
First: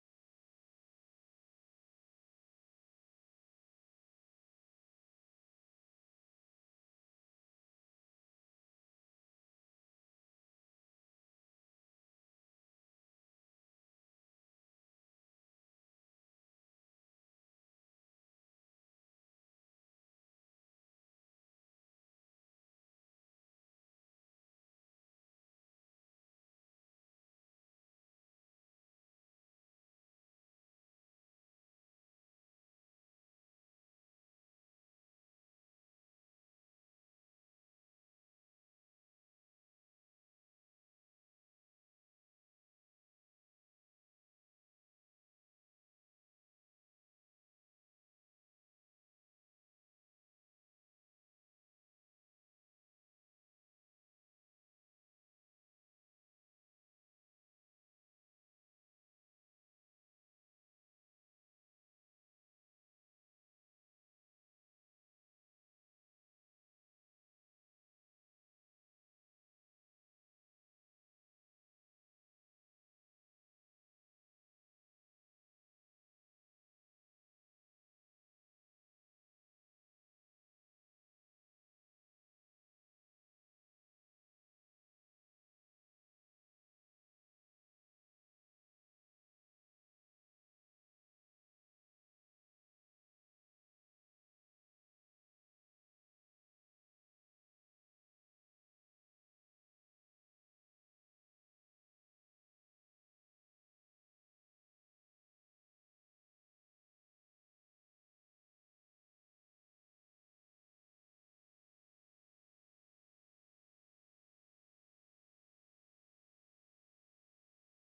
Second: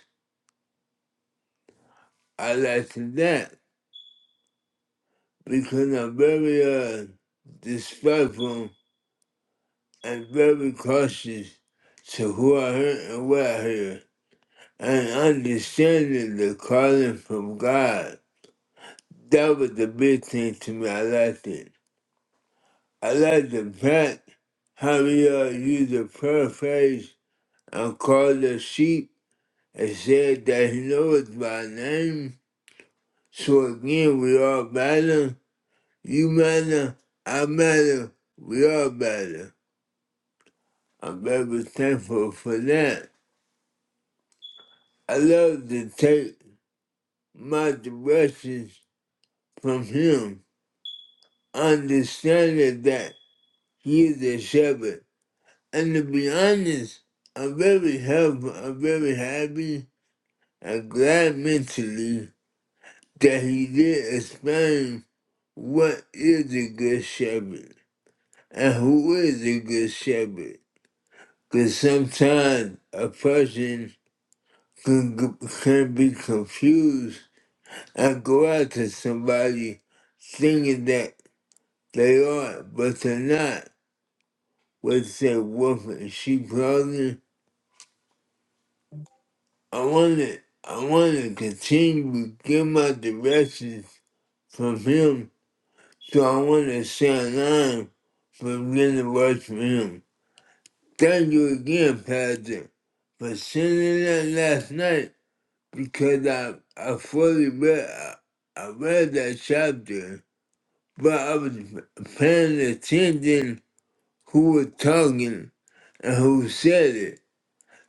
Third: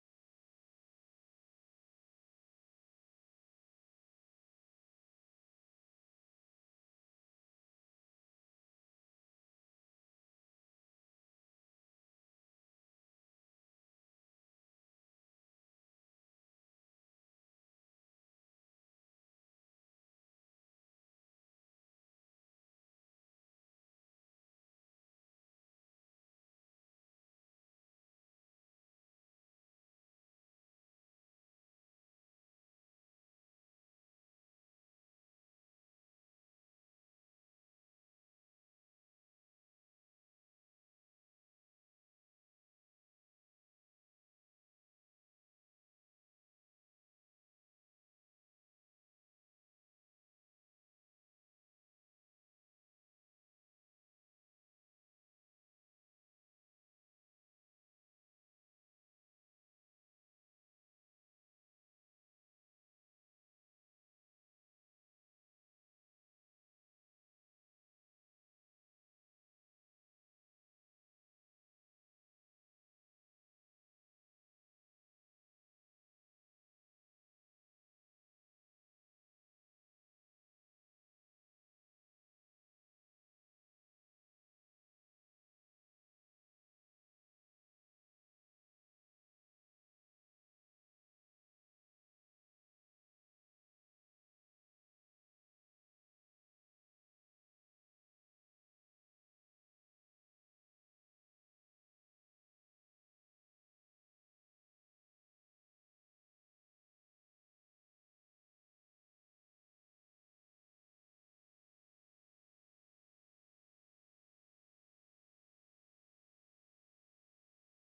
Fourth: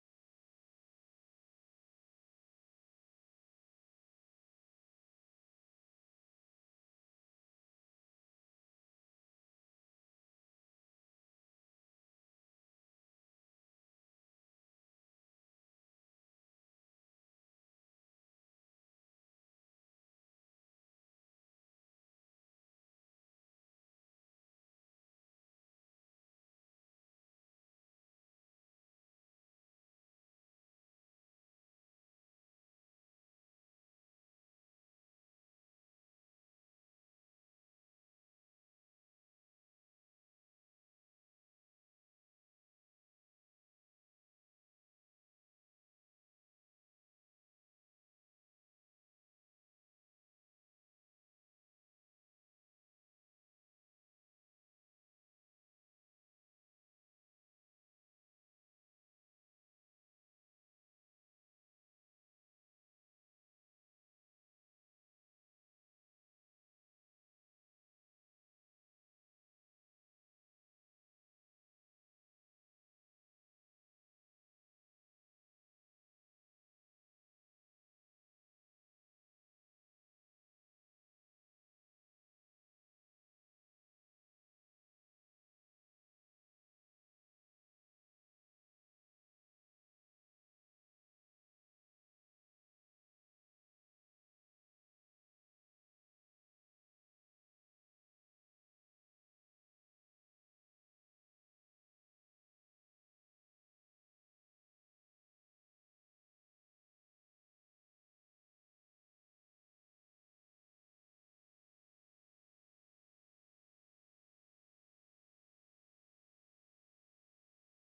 Speaker 3: I liked that because I'm very uh, respectful and very cautious to who I hurt and what I hear, and understanding the calling from God. That was the big thing to me. I liked it. I liked the fact how he uh, used the prayer phrase and called the sheep and said that he knows by name. So again, we all battle You matter, I matter, we all matter. I'm very thankful for that. I love to take my directions from him, understanding that he is a shepherd. And to be honest, I'm very helpful, I'm very happy and glad mentally that he did explain what is a good shepherd and who is a good shepherd. Because sometimes a person can g- can be confused I go out to somebody thinking that they are, but they're not. What's that wolf and sheep clothing, I want to, I want to continue to get my directions from him, so I want to stay in line for getting the words from him. Thank you again, Pastor, for sending that last night because I, I fully read, I, I read that chapter but I was paying attention who was talking and who said it.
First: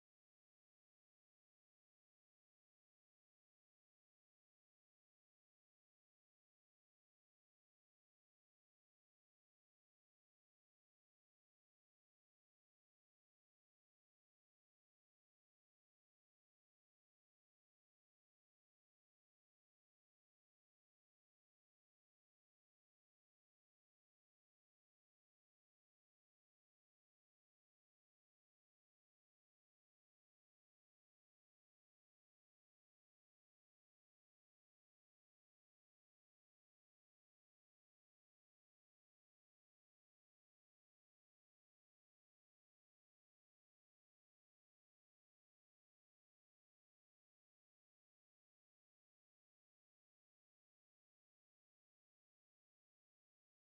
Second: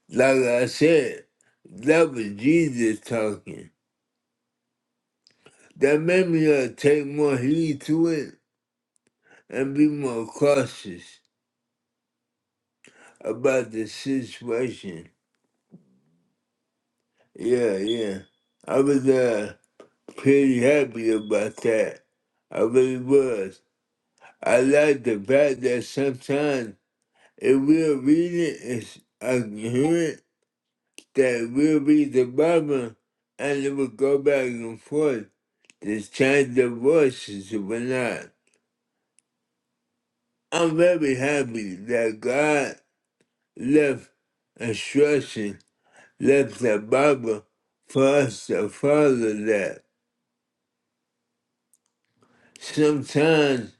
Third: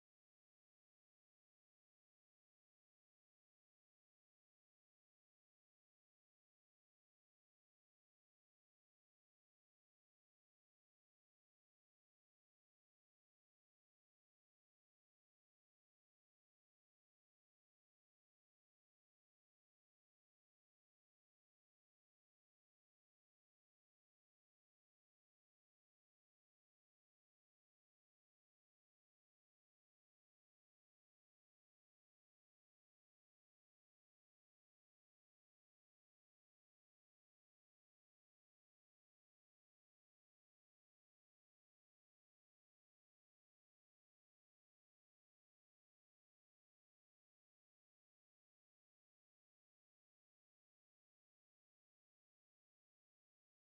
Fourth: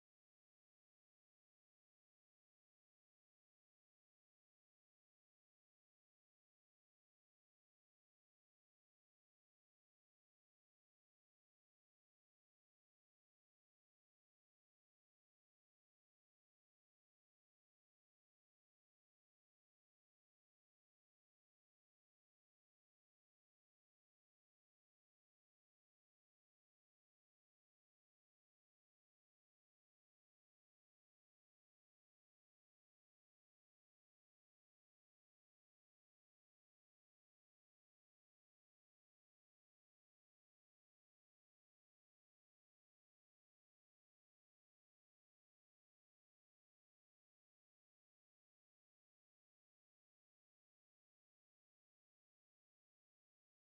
Speaker 3: Like I said, that was Jesus talking. That made me uh, take more heed to it and be more cautious about the situation. Yeah, yeah. I was uh, pretty happy about that. I really was. I like the fact that sometimes if we're reading, it's, I can hear it that will be the problem, and it will go back and forth to change the voices or not. I'm very happy that God left instruction, left the Bible for us to follow that. Sometimes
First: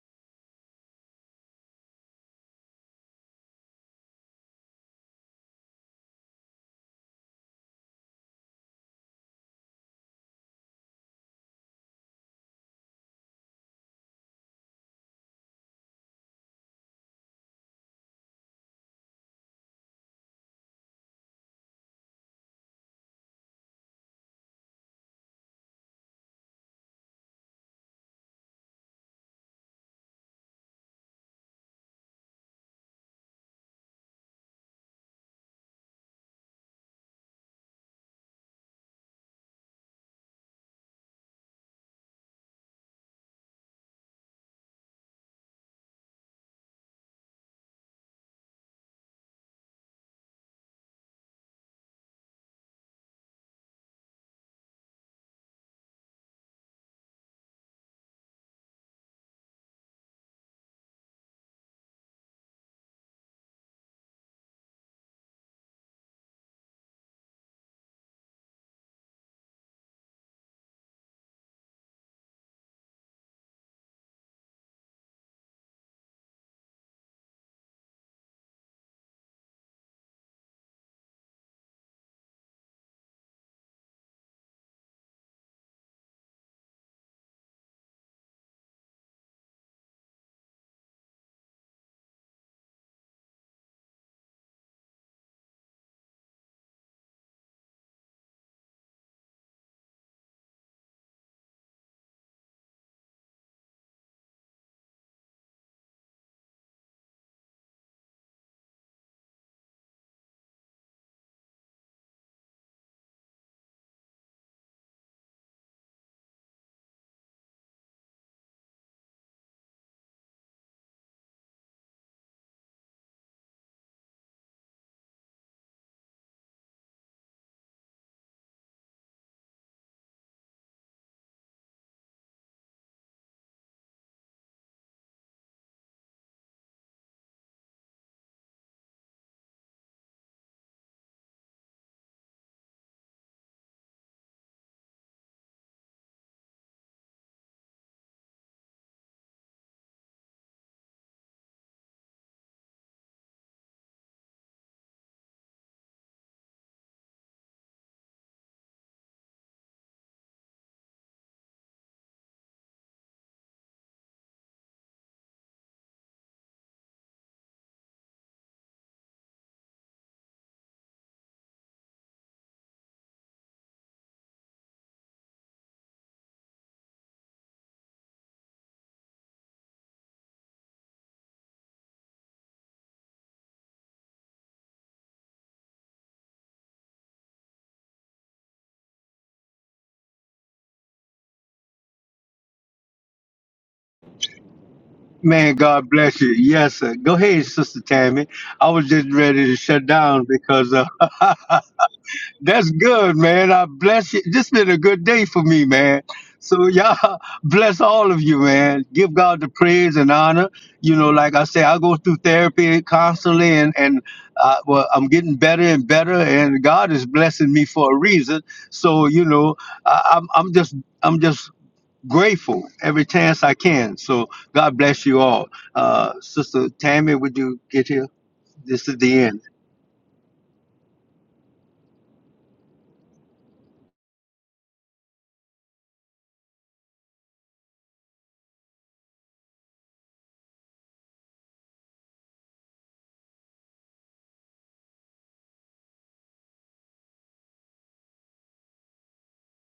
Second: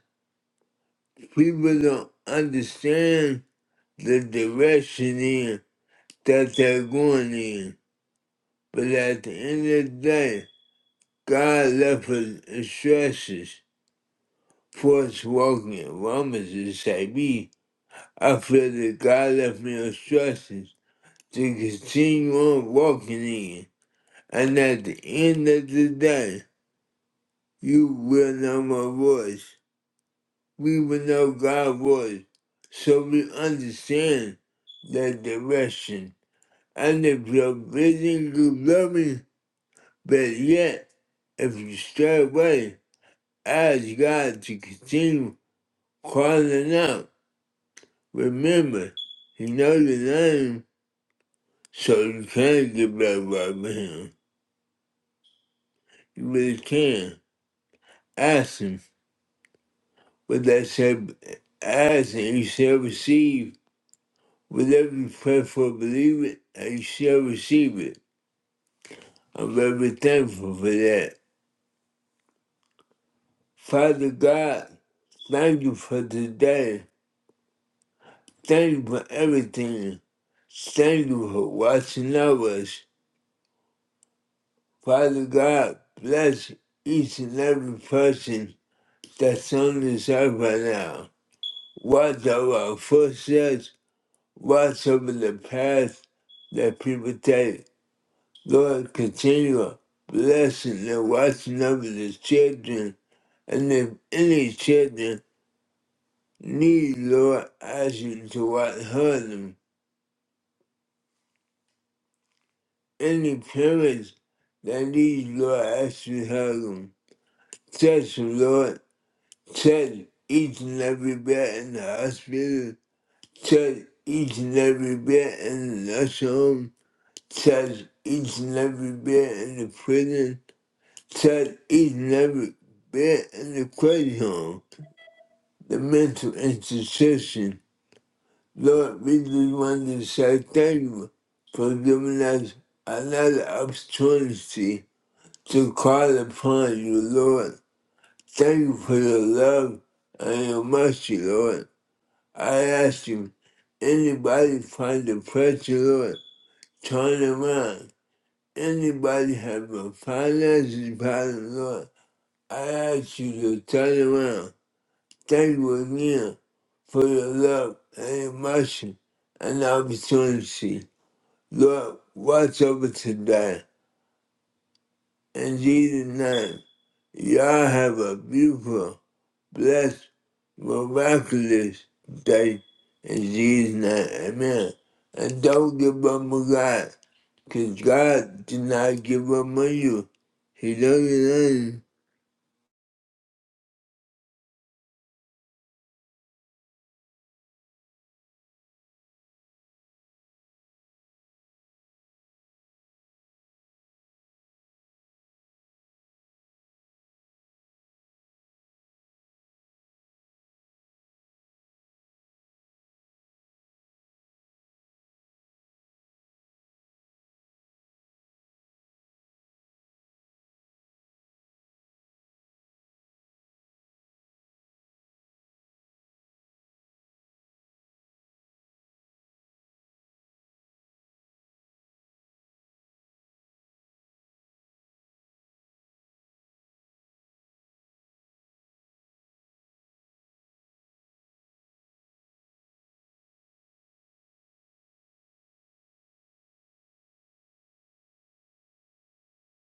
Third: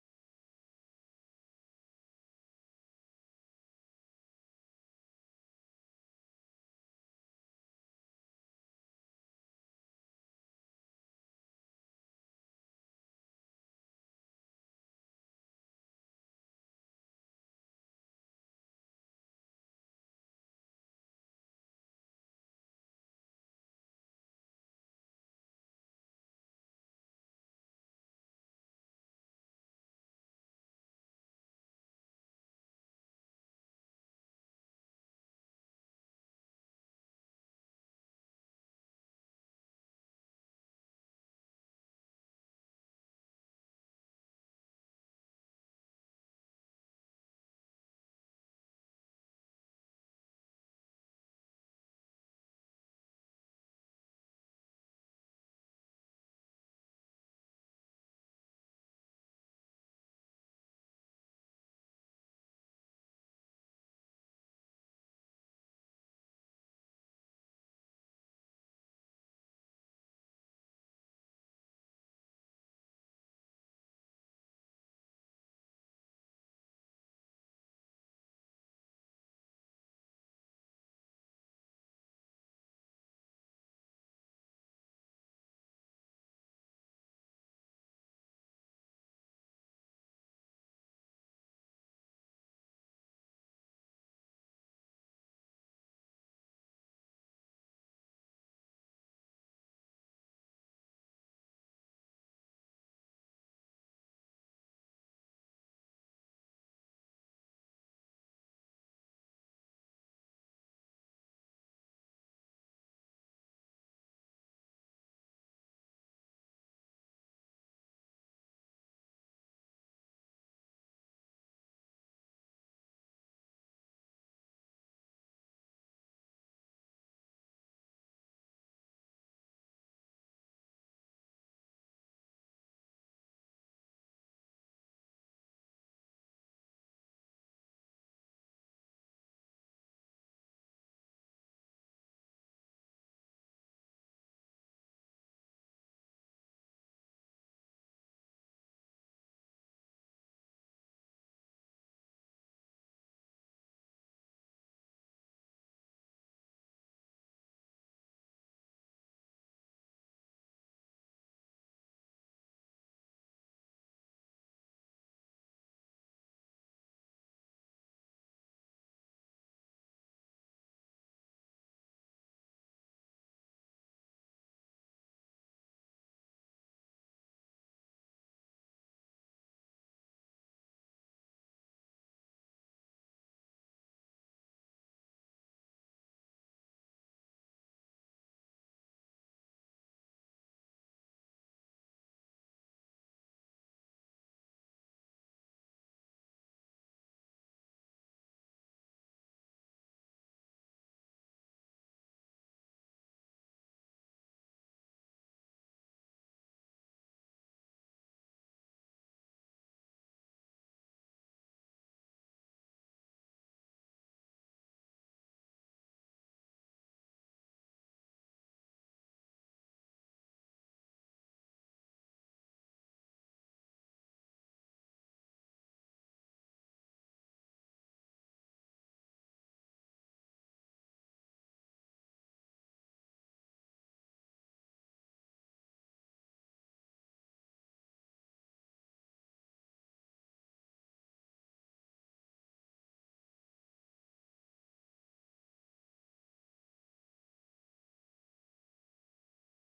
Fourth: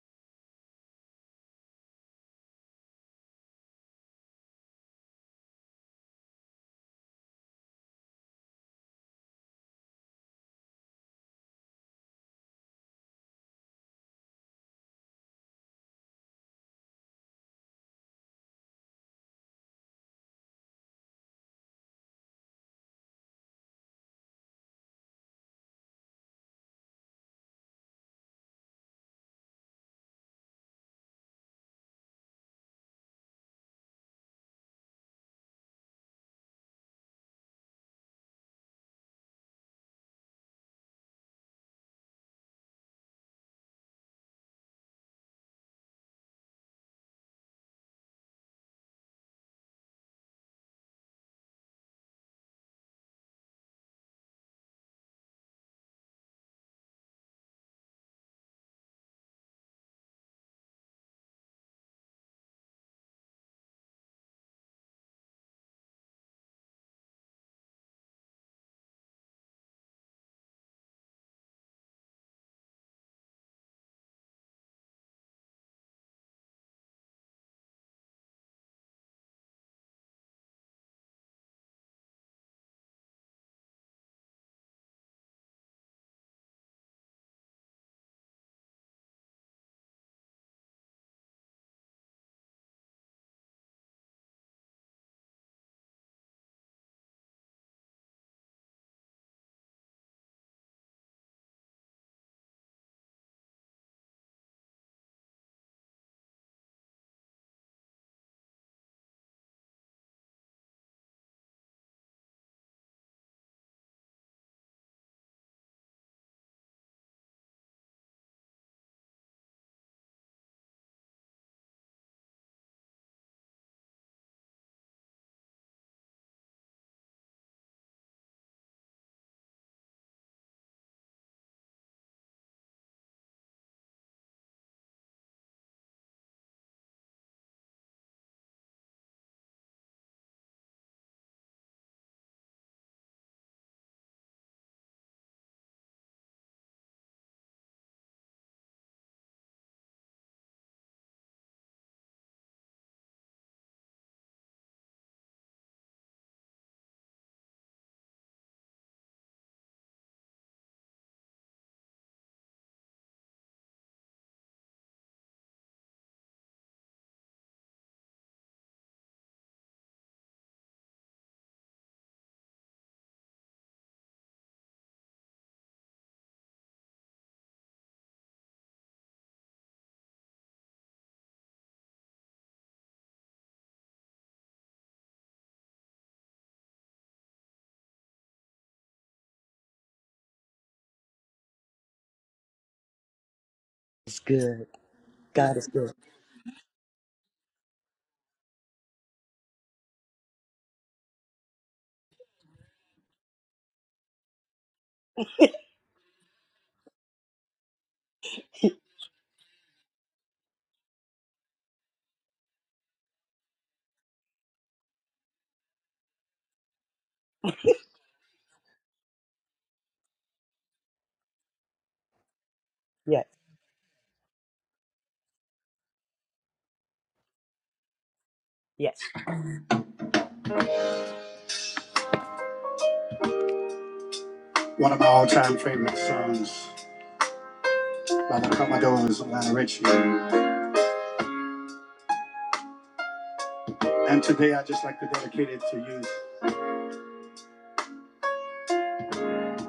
Speaker 3: people don't understand the direction in that they're going in. But at the end of the day, God left us instructions. Forced walking Romans inside me. I feel that God left me instructions to continue on walking in. And at the end of the day, you will know my voice. We will know God's voice. So we understand the direction. And if your vision is blurry, but yet, if you stay away, ask God to continue calling out. Remember, you know your name, so you can not get back right with him. You really can. Ask him. But that said, ask and you shall receive. Whatever you pray for, believe it, and you shall receive it. I'm very thankful for that. Father God, thank you for today. Thank you for everything. Thank you for watching over us. Father God, bless each and every person that's on the shelf right now. Watch over our footsteps, watch over the path that people take. Lord, continue blessing and watching over the children. And if any children need, Lord, ask you to watch hug them. Any parents that need, Lord, ask you to hug them. Touch them, Lord. Touch each and every bed in the hospital says each and every bit in the nursing home, says each and every bit in the prison, says each and every bit in the crazy home, the mental institution. Lord, we just want to say thank you for giving us another opportunity to call upon you, Lord. Thank you for your love and your mercy, Lord. I ask you, anybody find depression, Lord? turn around. Anybody have a financial problem, Lord, I ask you to turn around. Thank you again for your love and your mercy and opportunity. Lord, watch over today. In Jesus' name, y'all have a beautiful, blessed, miraculous day. In Jesus' name, amen. And don't give up on God. Because God did not give up on you. He loves you.
Speaker 1: Man,
Speaker 2: God is
Speaker 1: God
Speaker 2: good.
Speaker 1: bless you. Yes, sir. Go ahead, Sister Tammy. I was just ready to shut down because uh, That's good, man. I bless you. This been a good day for me, man. So y'all bless all of you, man. Give God the praise and honor. You know, like I say, I go through therapy constantly, and and uh, well, I'm getting better and better, and God is blessing me for a reason. So you know, I, I'm I'm just I'm just grateful every
Speaker 2: Yes,
Speaker 1: chance I can. So God bless you all. Uh, Sister Tammy, would you get here? This is
Speaker 2: yes.
Speaker 1: the end.
Speaker 2: One of my all-time favorite songs by the Commodores, Lionel Richie. And today I just like to dedicate it to you.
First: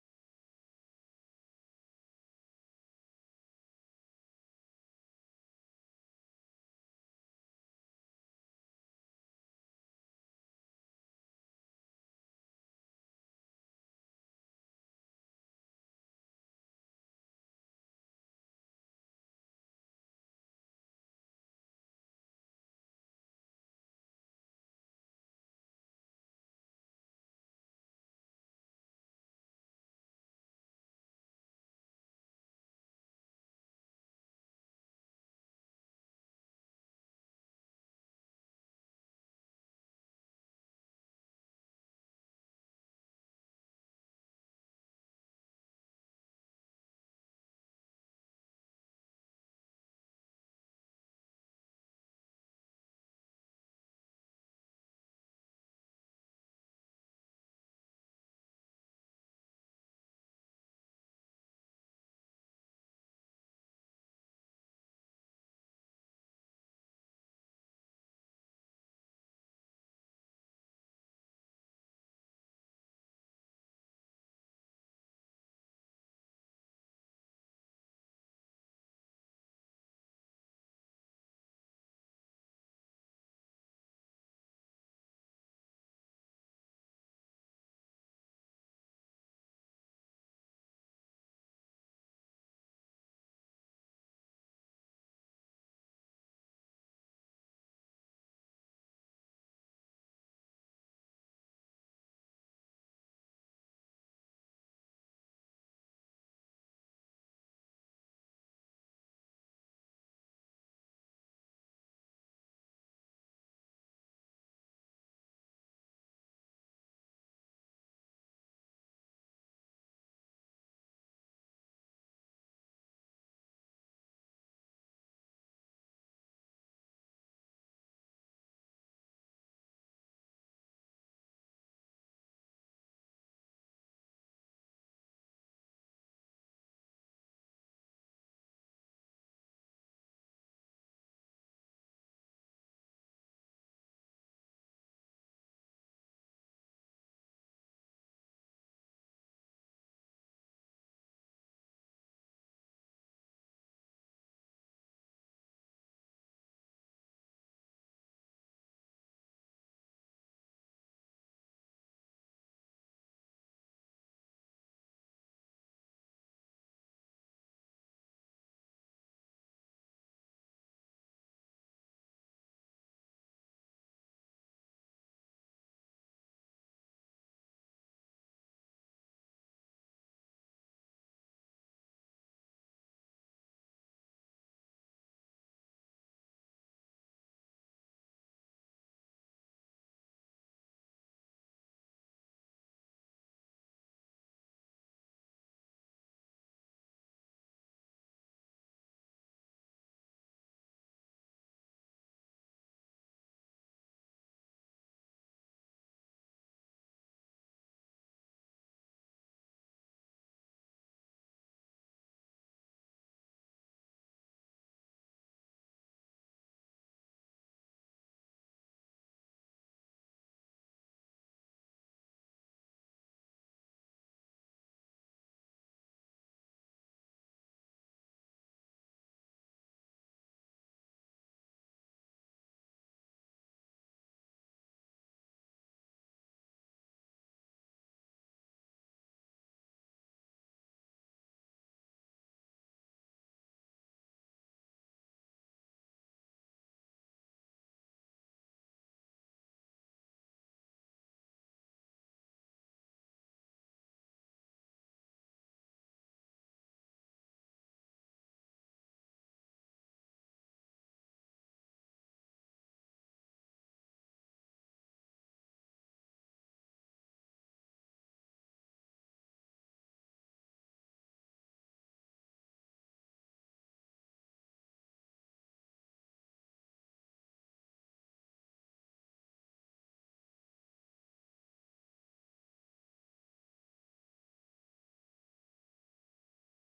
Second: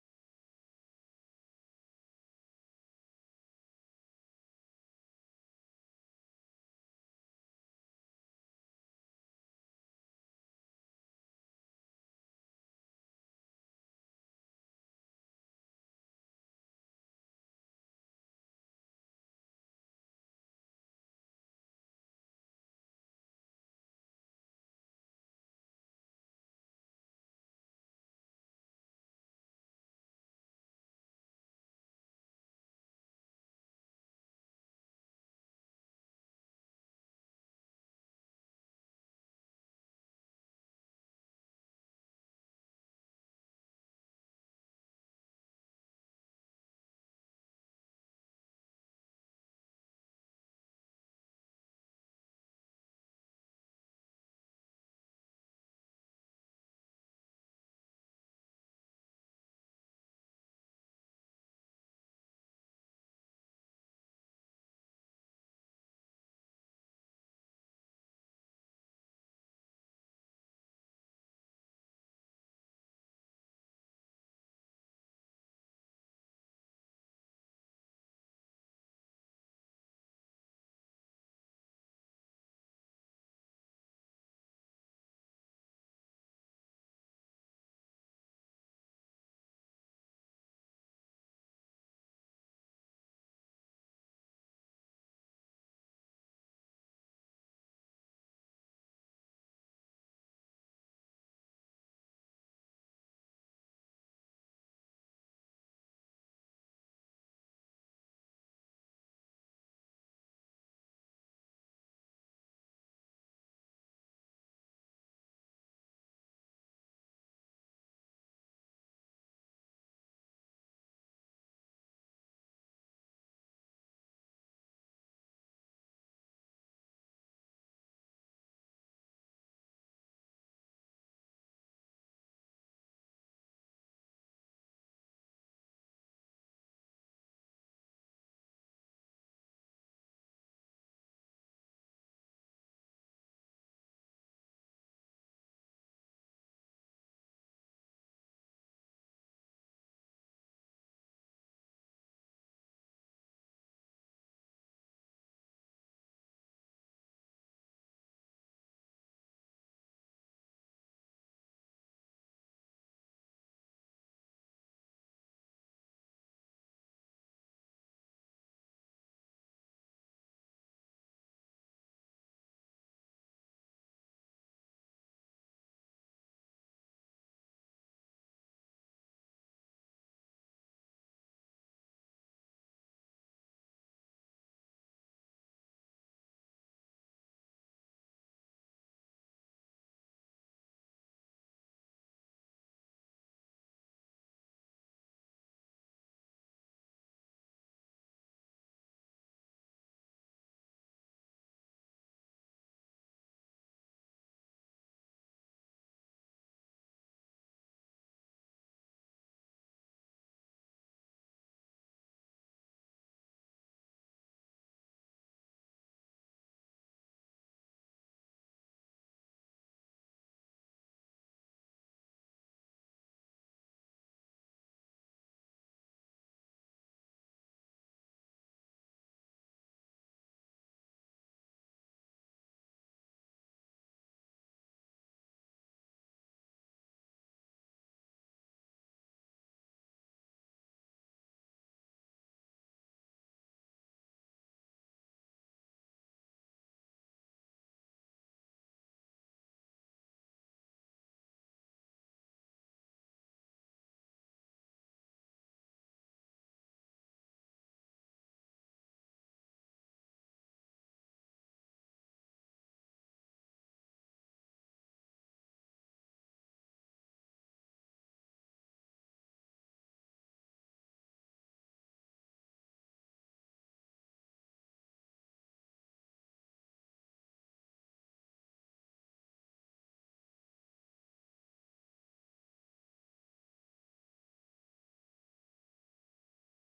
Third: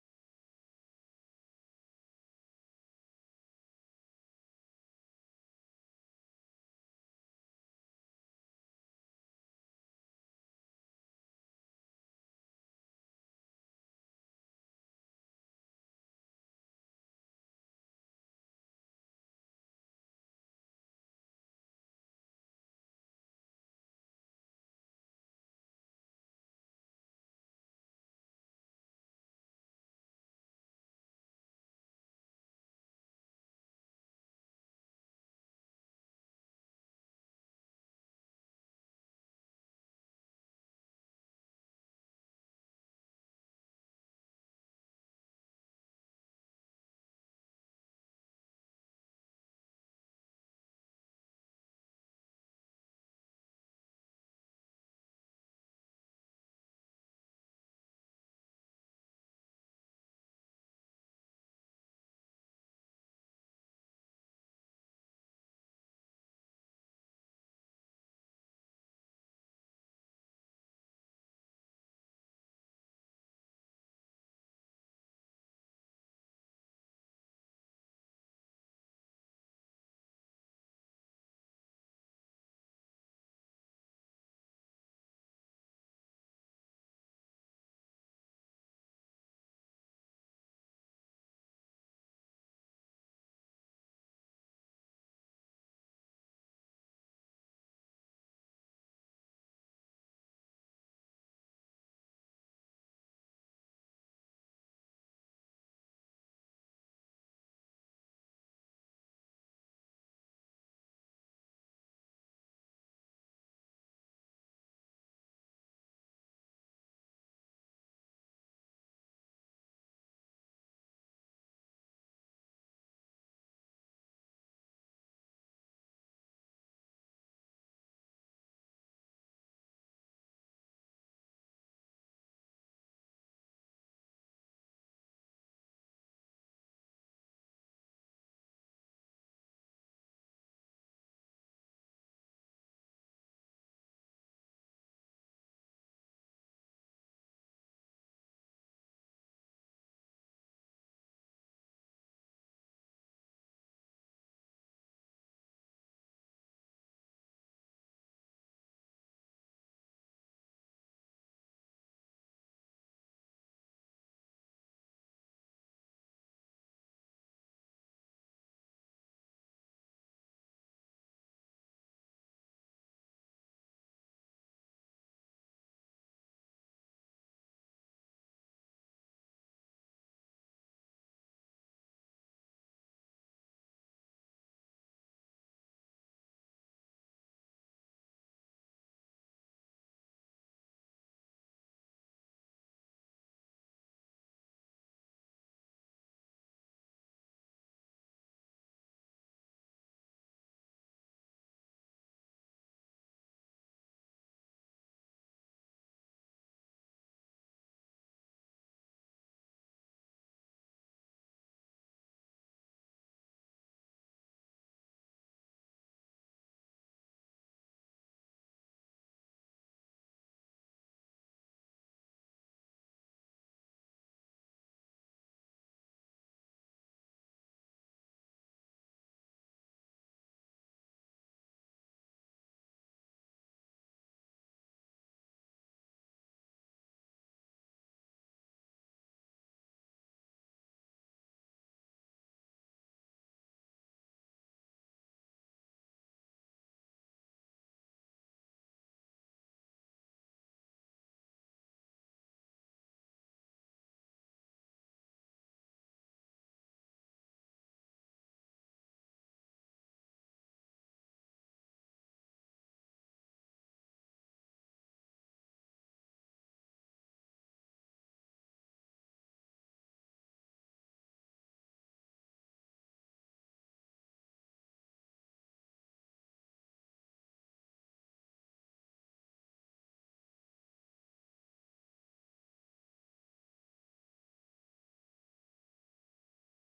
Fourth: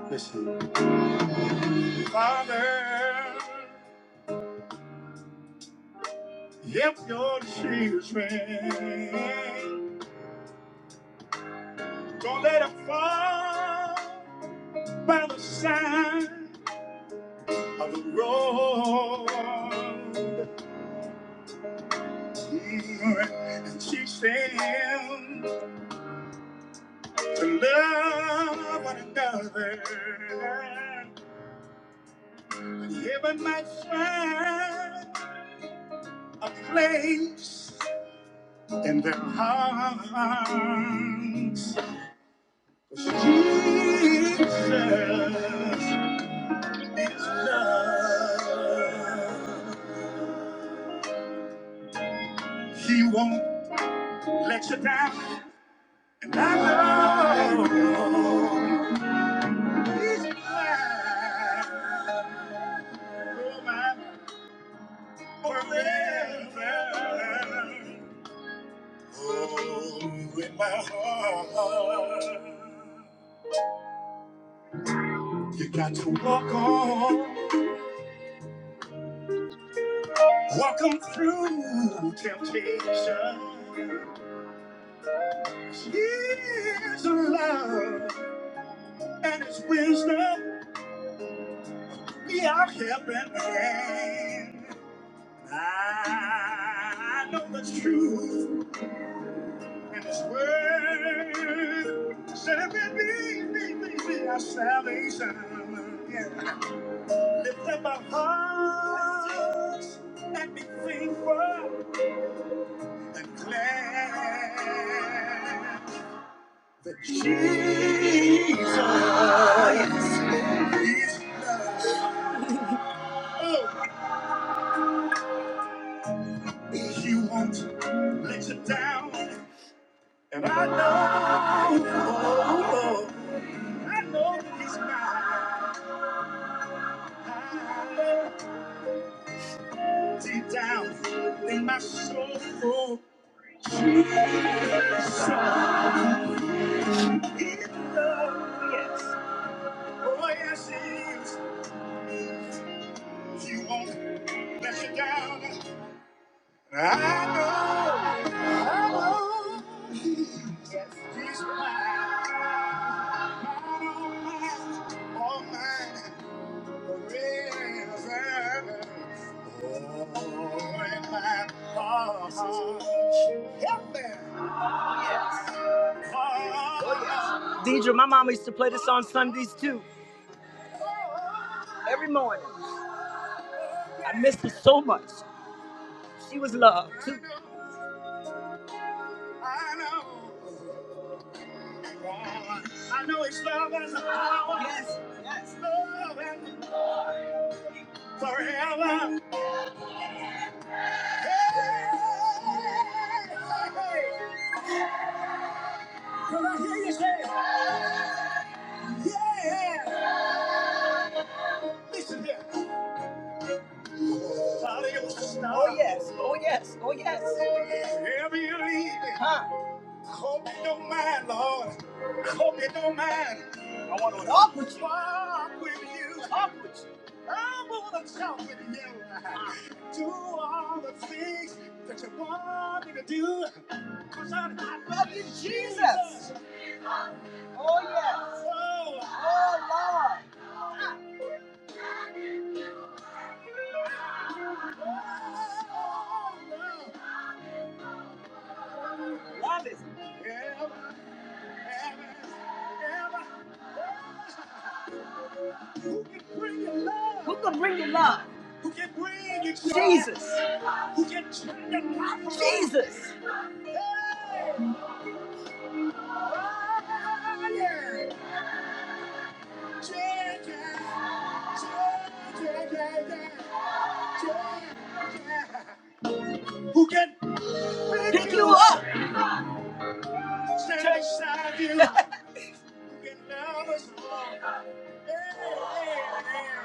Speaker 2: Listen. Father. Lift your children. Don't let them fall by the side of the road. Mm, And teach them to love one another. That Heaven might find a place in their hearts. Jesus He won't let you down. I love his plan. Oh, my forever. Oh, in my heart. You got to walk on. walk Walk 'em through temptation. His love and his wisdom. I In His word, said it may be, be, be, be our salvation. Yeah. Lift our hearts and be thankful and glad that Jesus is. He won't let you down, and I know, oh, oh, I know that He's mine. I know deep down in my soul. Jesus is love. Yes. Oh, yes, he is. He won't let you down. I know, I know, he's mine, all mine, forever. Oh, in my arms. Help me. Oh, yes. Deidre, my mama used to play this on Sundays too, every morning. I miss her so much. She was loved too. I know. I know it's love as a power. Yes, yes. Love and Forever. Can I hear you say, yeah? Listen here. Oh, yes. Oh, yes. Oh, yes. Wherever you lead me. I Hope you don't mind, Lord. I Hope you don't mind. I want to walk with you. walk with you. Walk with you. I want to talk with you. Do all the things that you want me to do. Cause I, I love you, Jesus. Oh, yes. Oh, oh, love. Oh, love Love is. Yeah. Who can bring you love? Who can bring you love? Who can bring you joy? Jesus. Who can turn your life around? Jesus. Hey, yeah. Yeah, yeah, yeah, yeah, yeah, yeah, yeah. Who can pick, pick you up? Stand beside you. Who can love us all? Hey, hey,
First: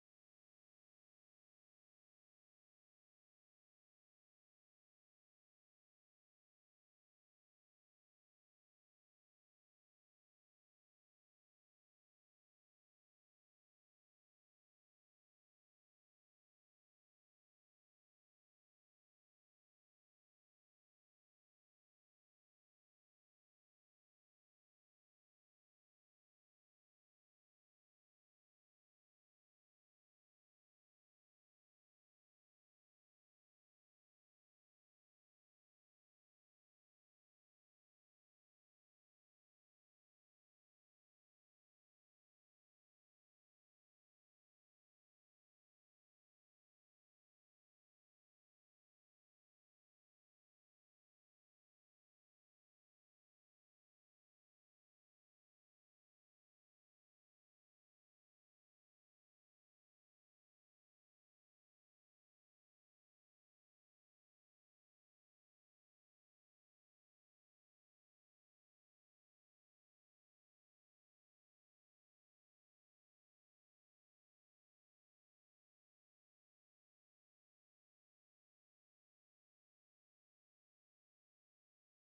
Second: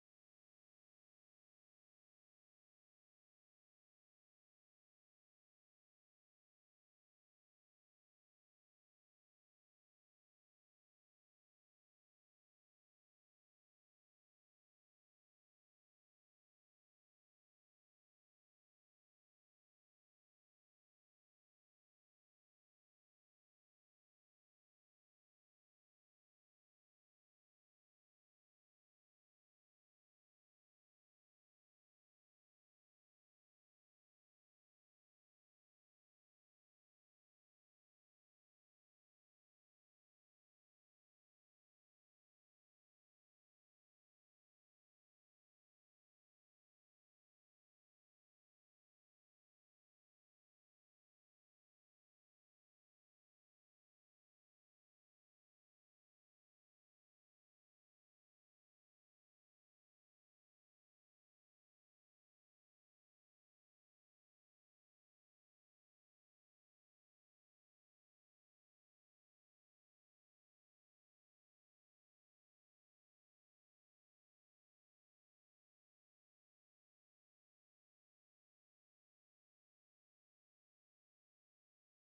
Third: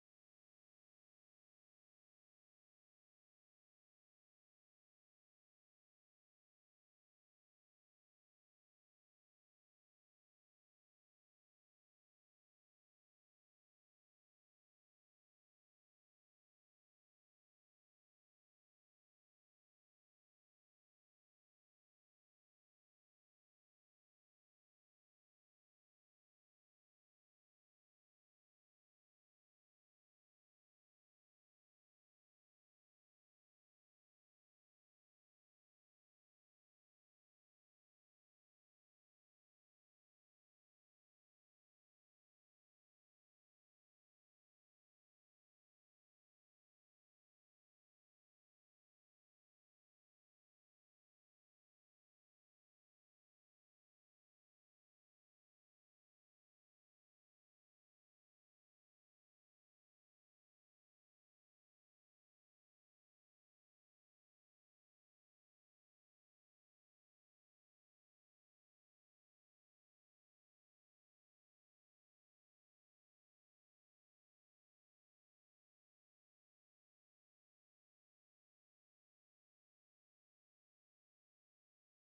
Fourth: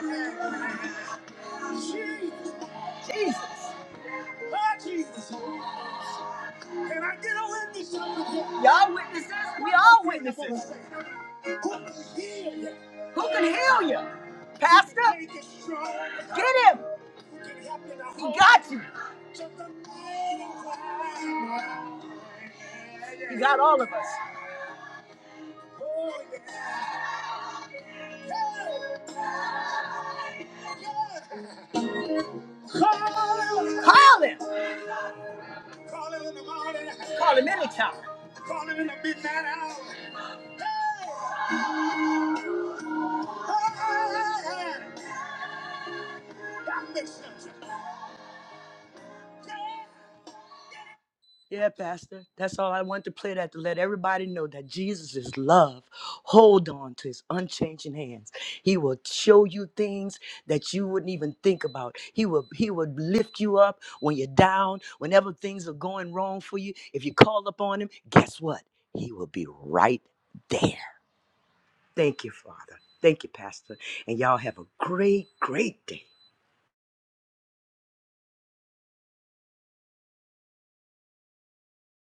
Speaker 2: hey, hey, hey. Jesus. Jesus. Ah, Jesus. Can I get a witness? Y'all witnesses? We all witnesses. Who can heal you? Who can heal you? Pastor? Get him. He got you. He got all of us. Oh, yeah. Hey. Yeah. Call him. Call him in the morning. Call him anytime. Call him in the midnight hour. Yeah, Pastor. That's all I want to play that to let everybody know that Jesus is love. Hold on to his unchanging hands. He will show you things that you wouldn't even think about. He will he will lift you up when you're down, whenever things are going wrong for you. If you call upon him, guess what? He will be right there. Thank you, Father. Thank you, Pastor. And y'all have a great, great day.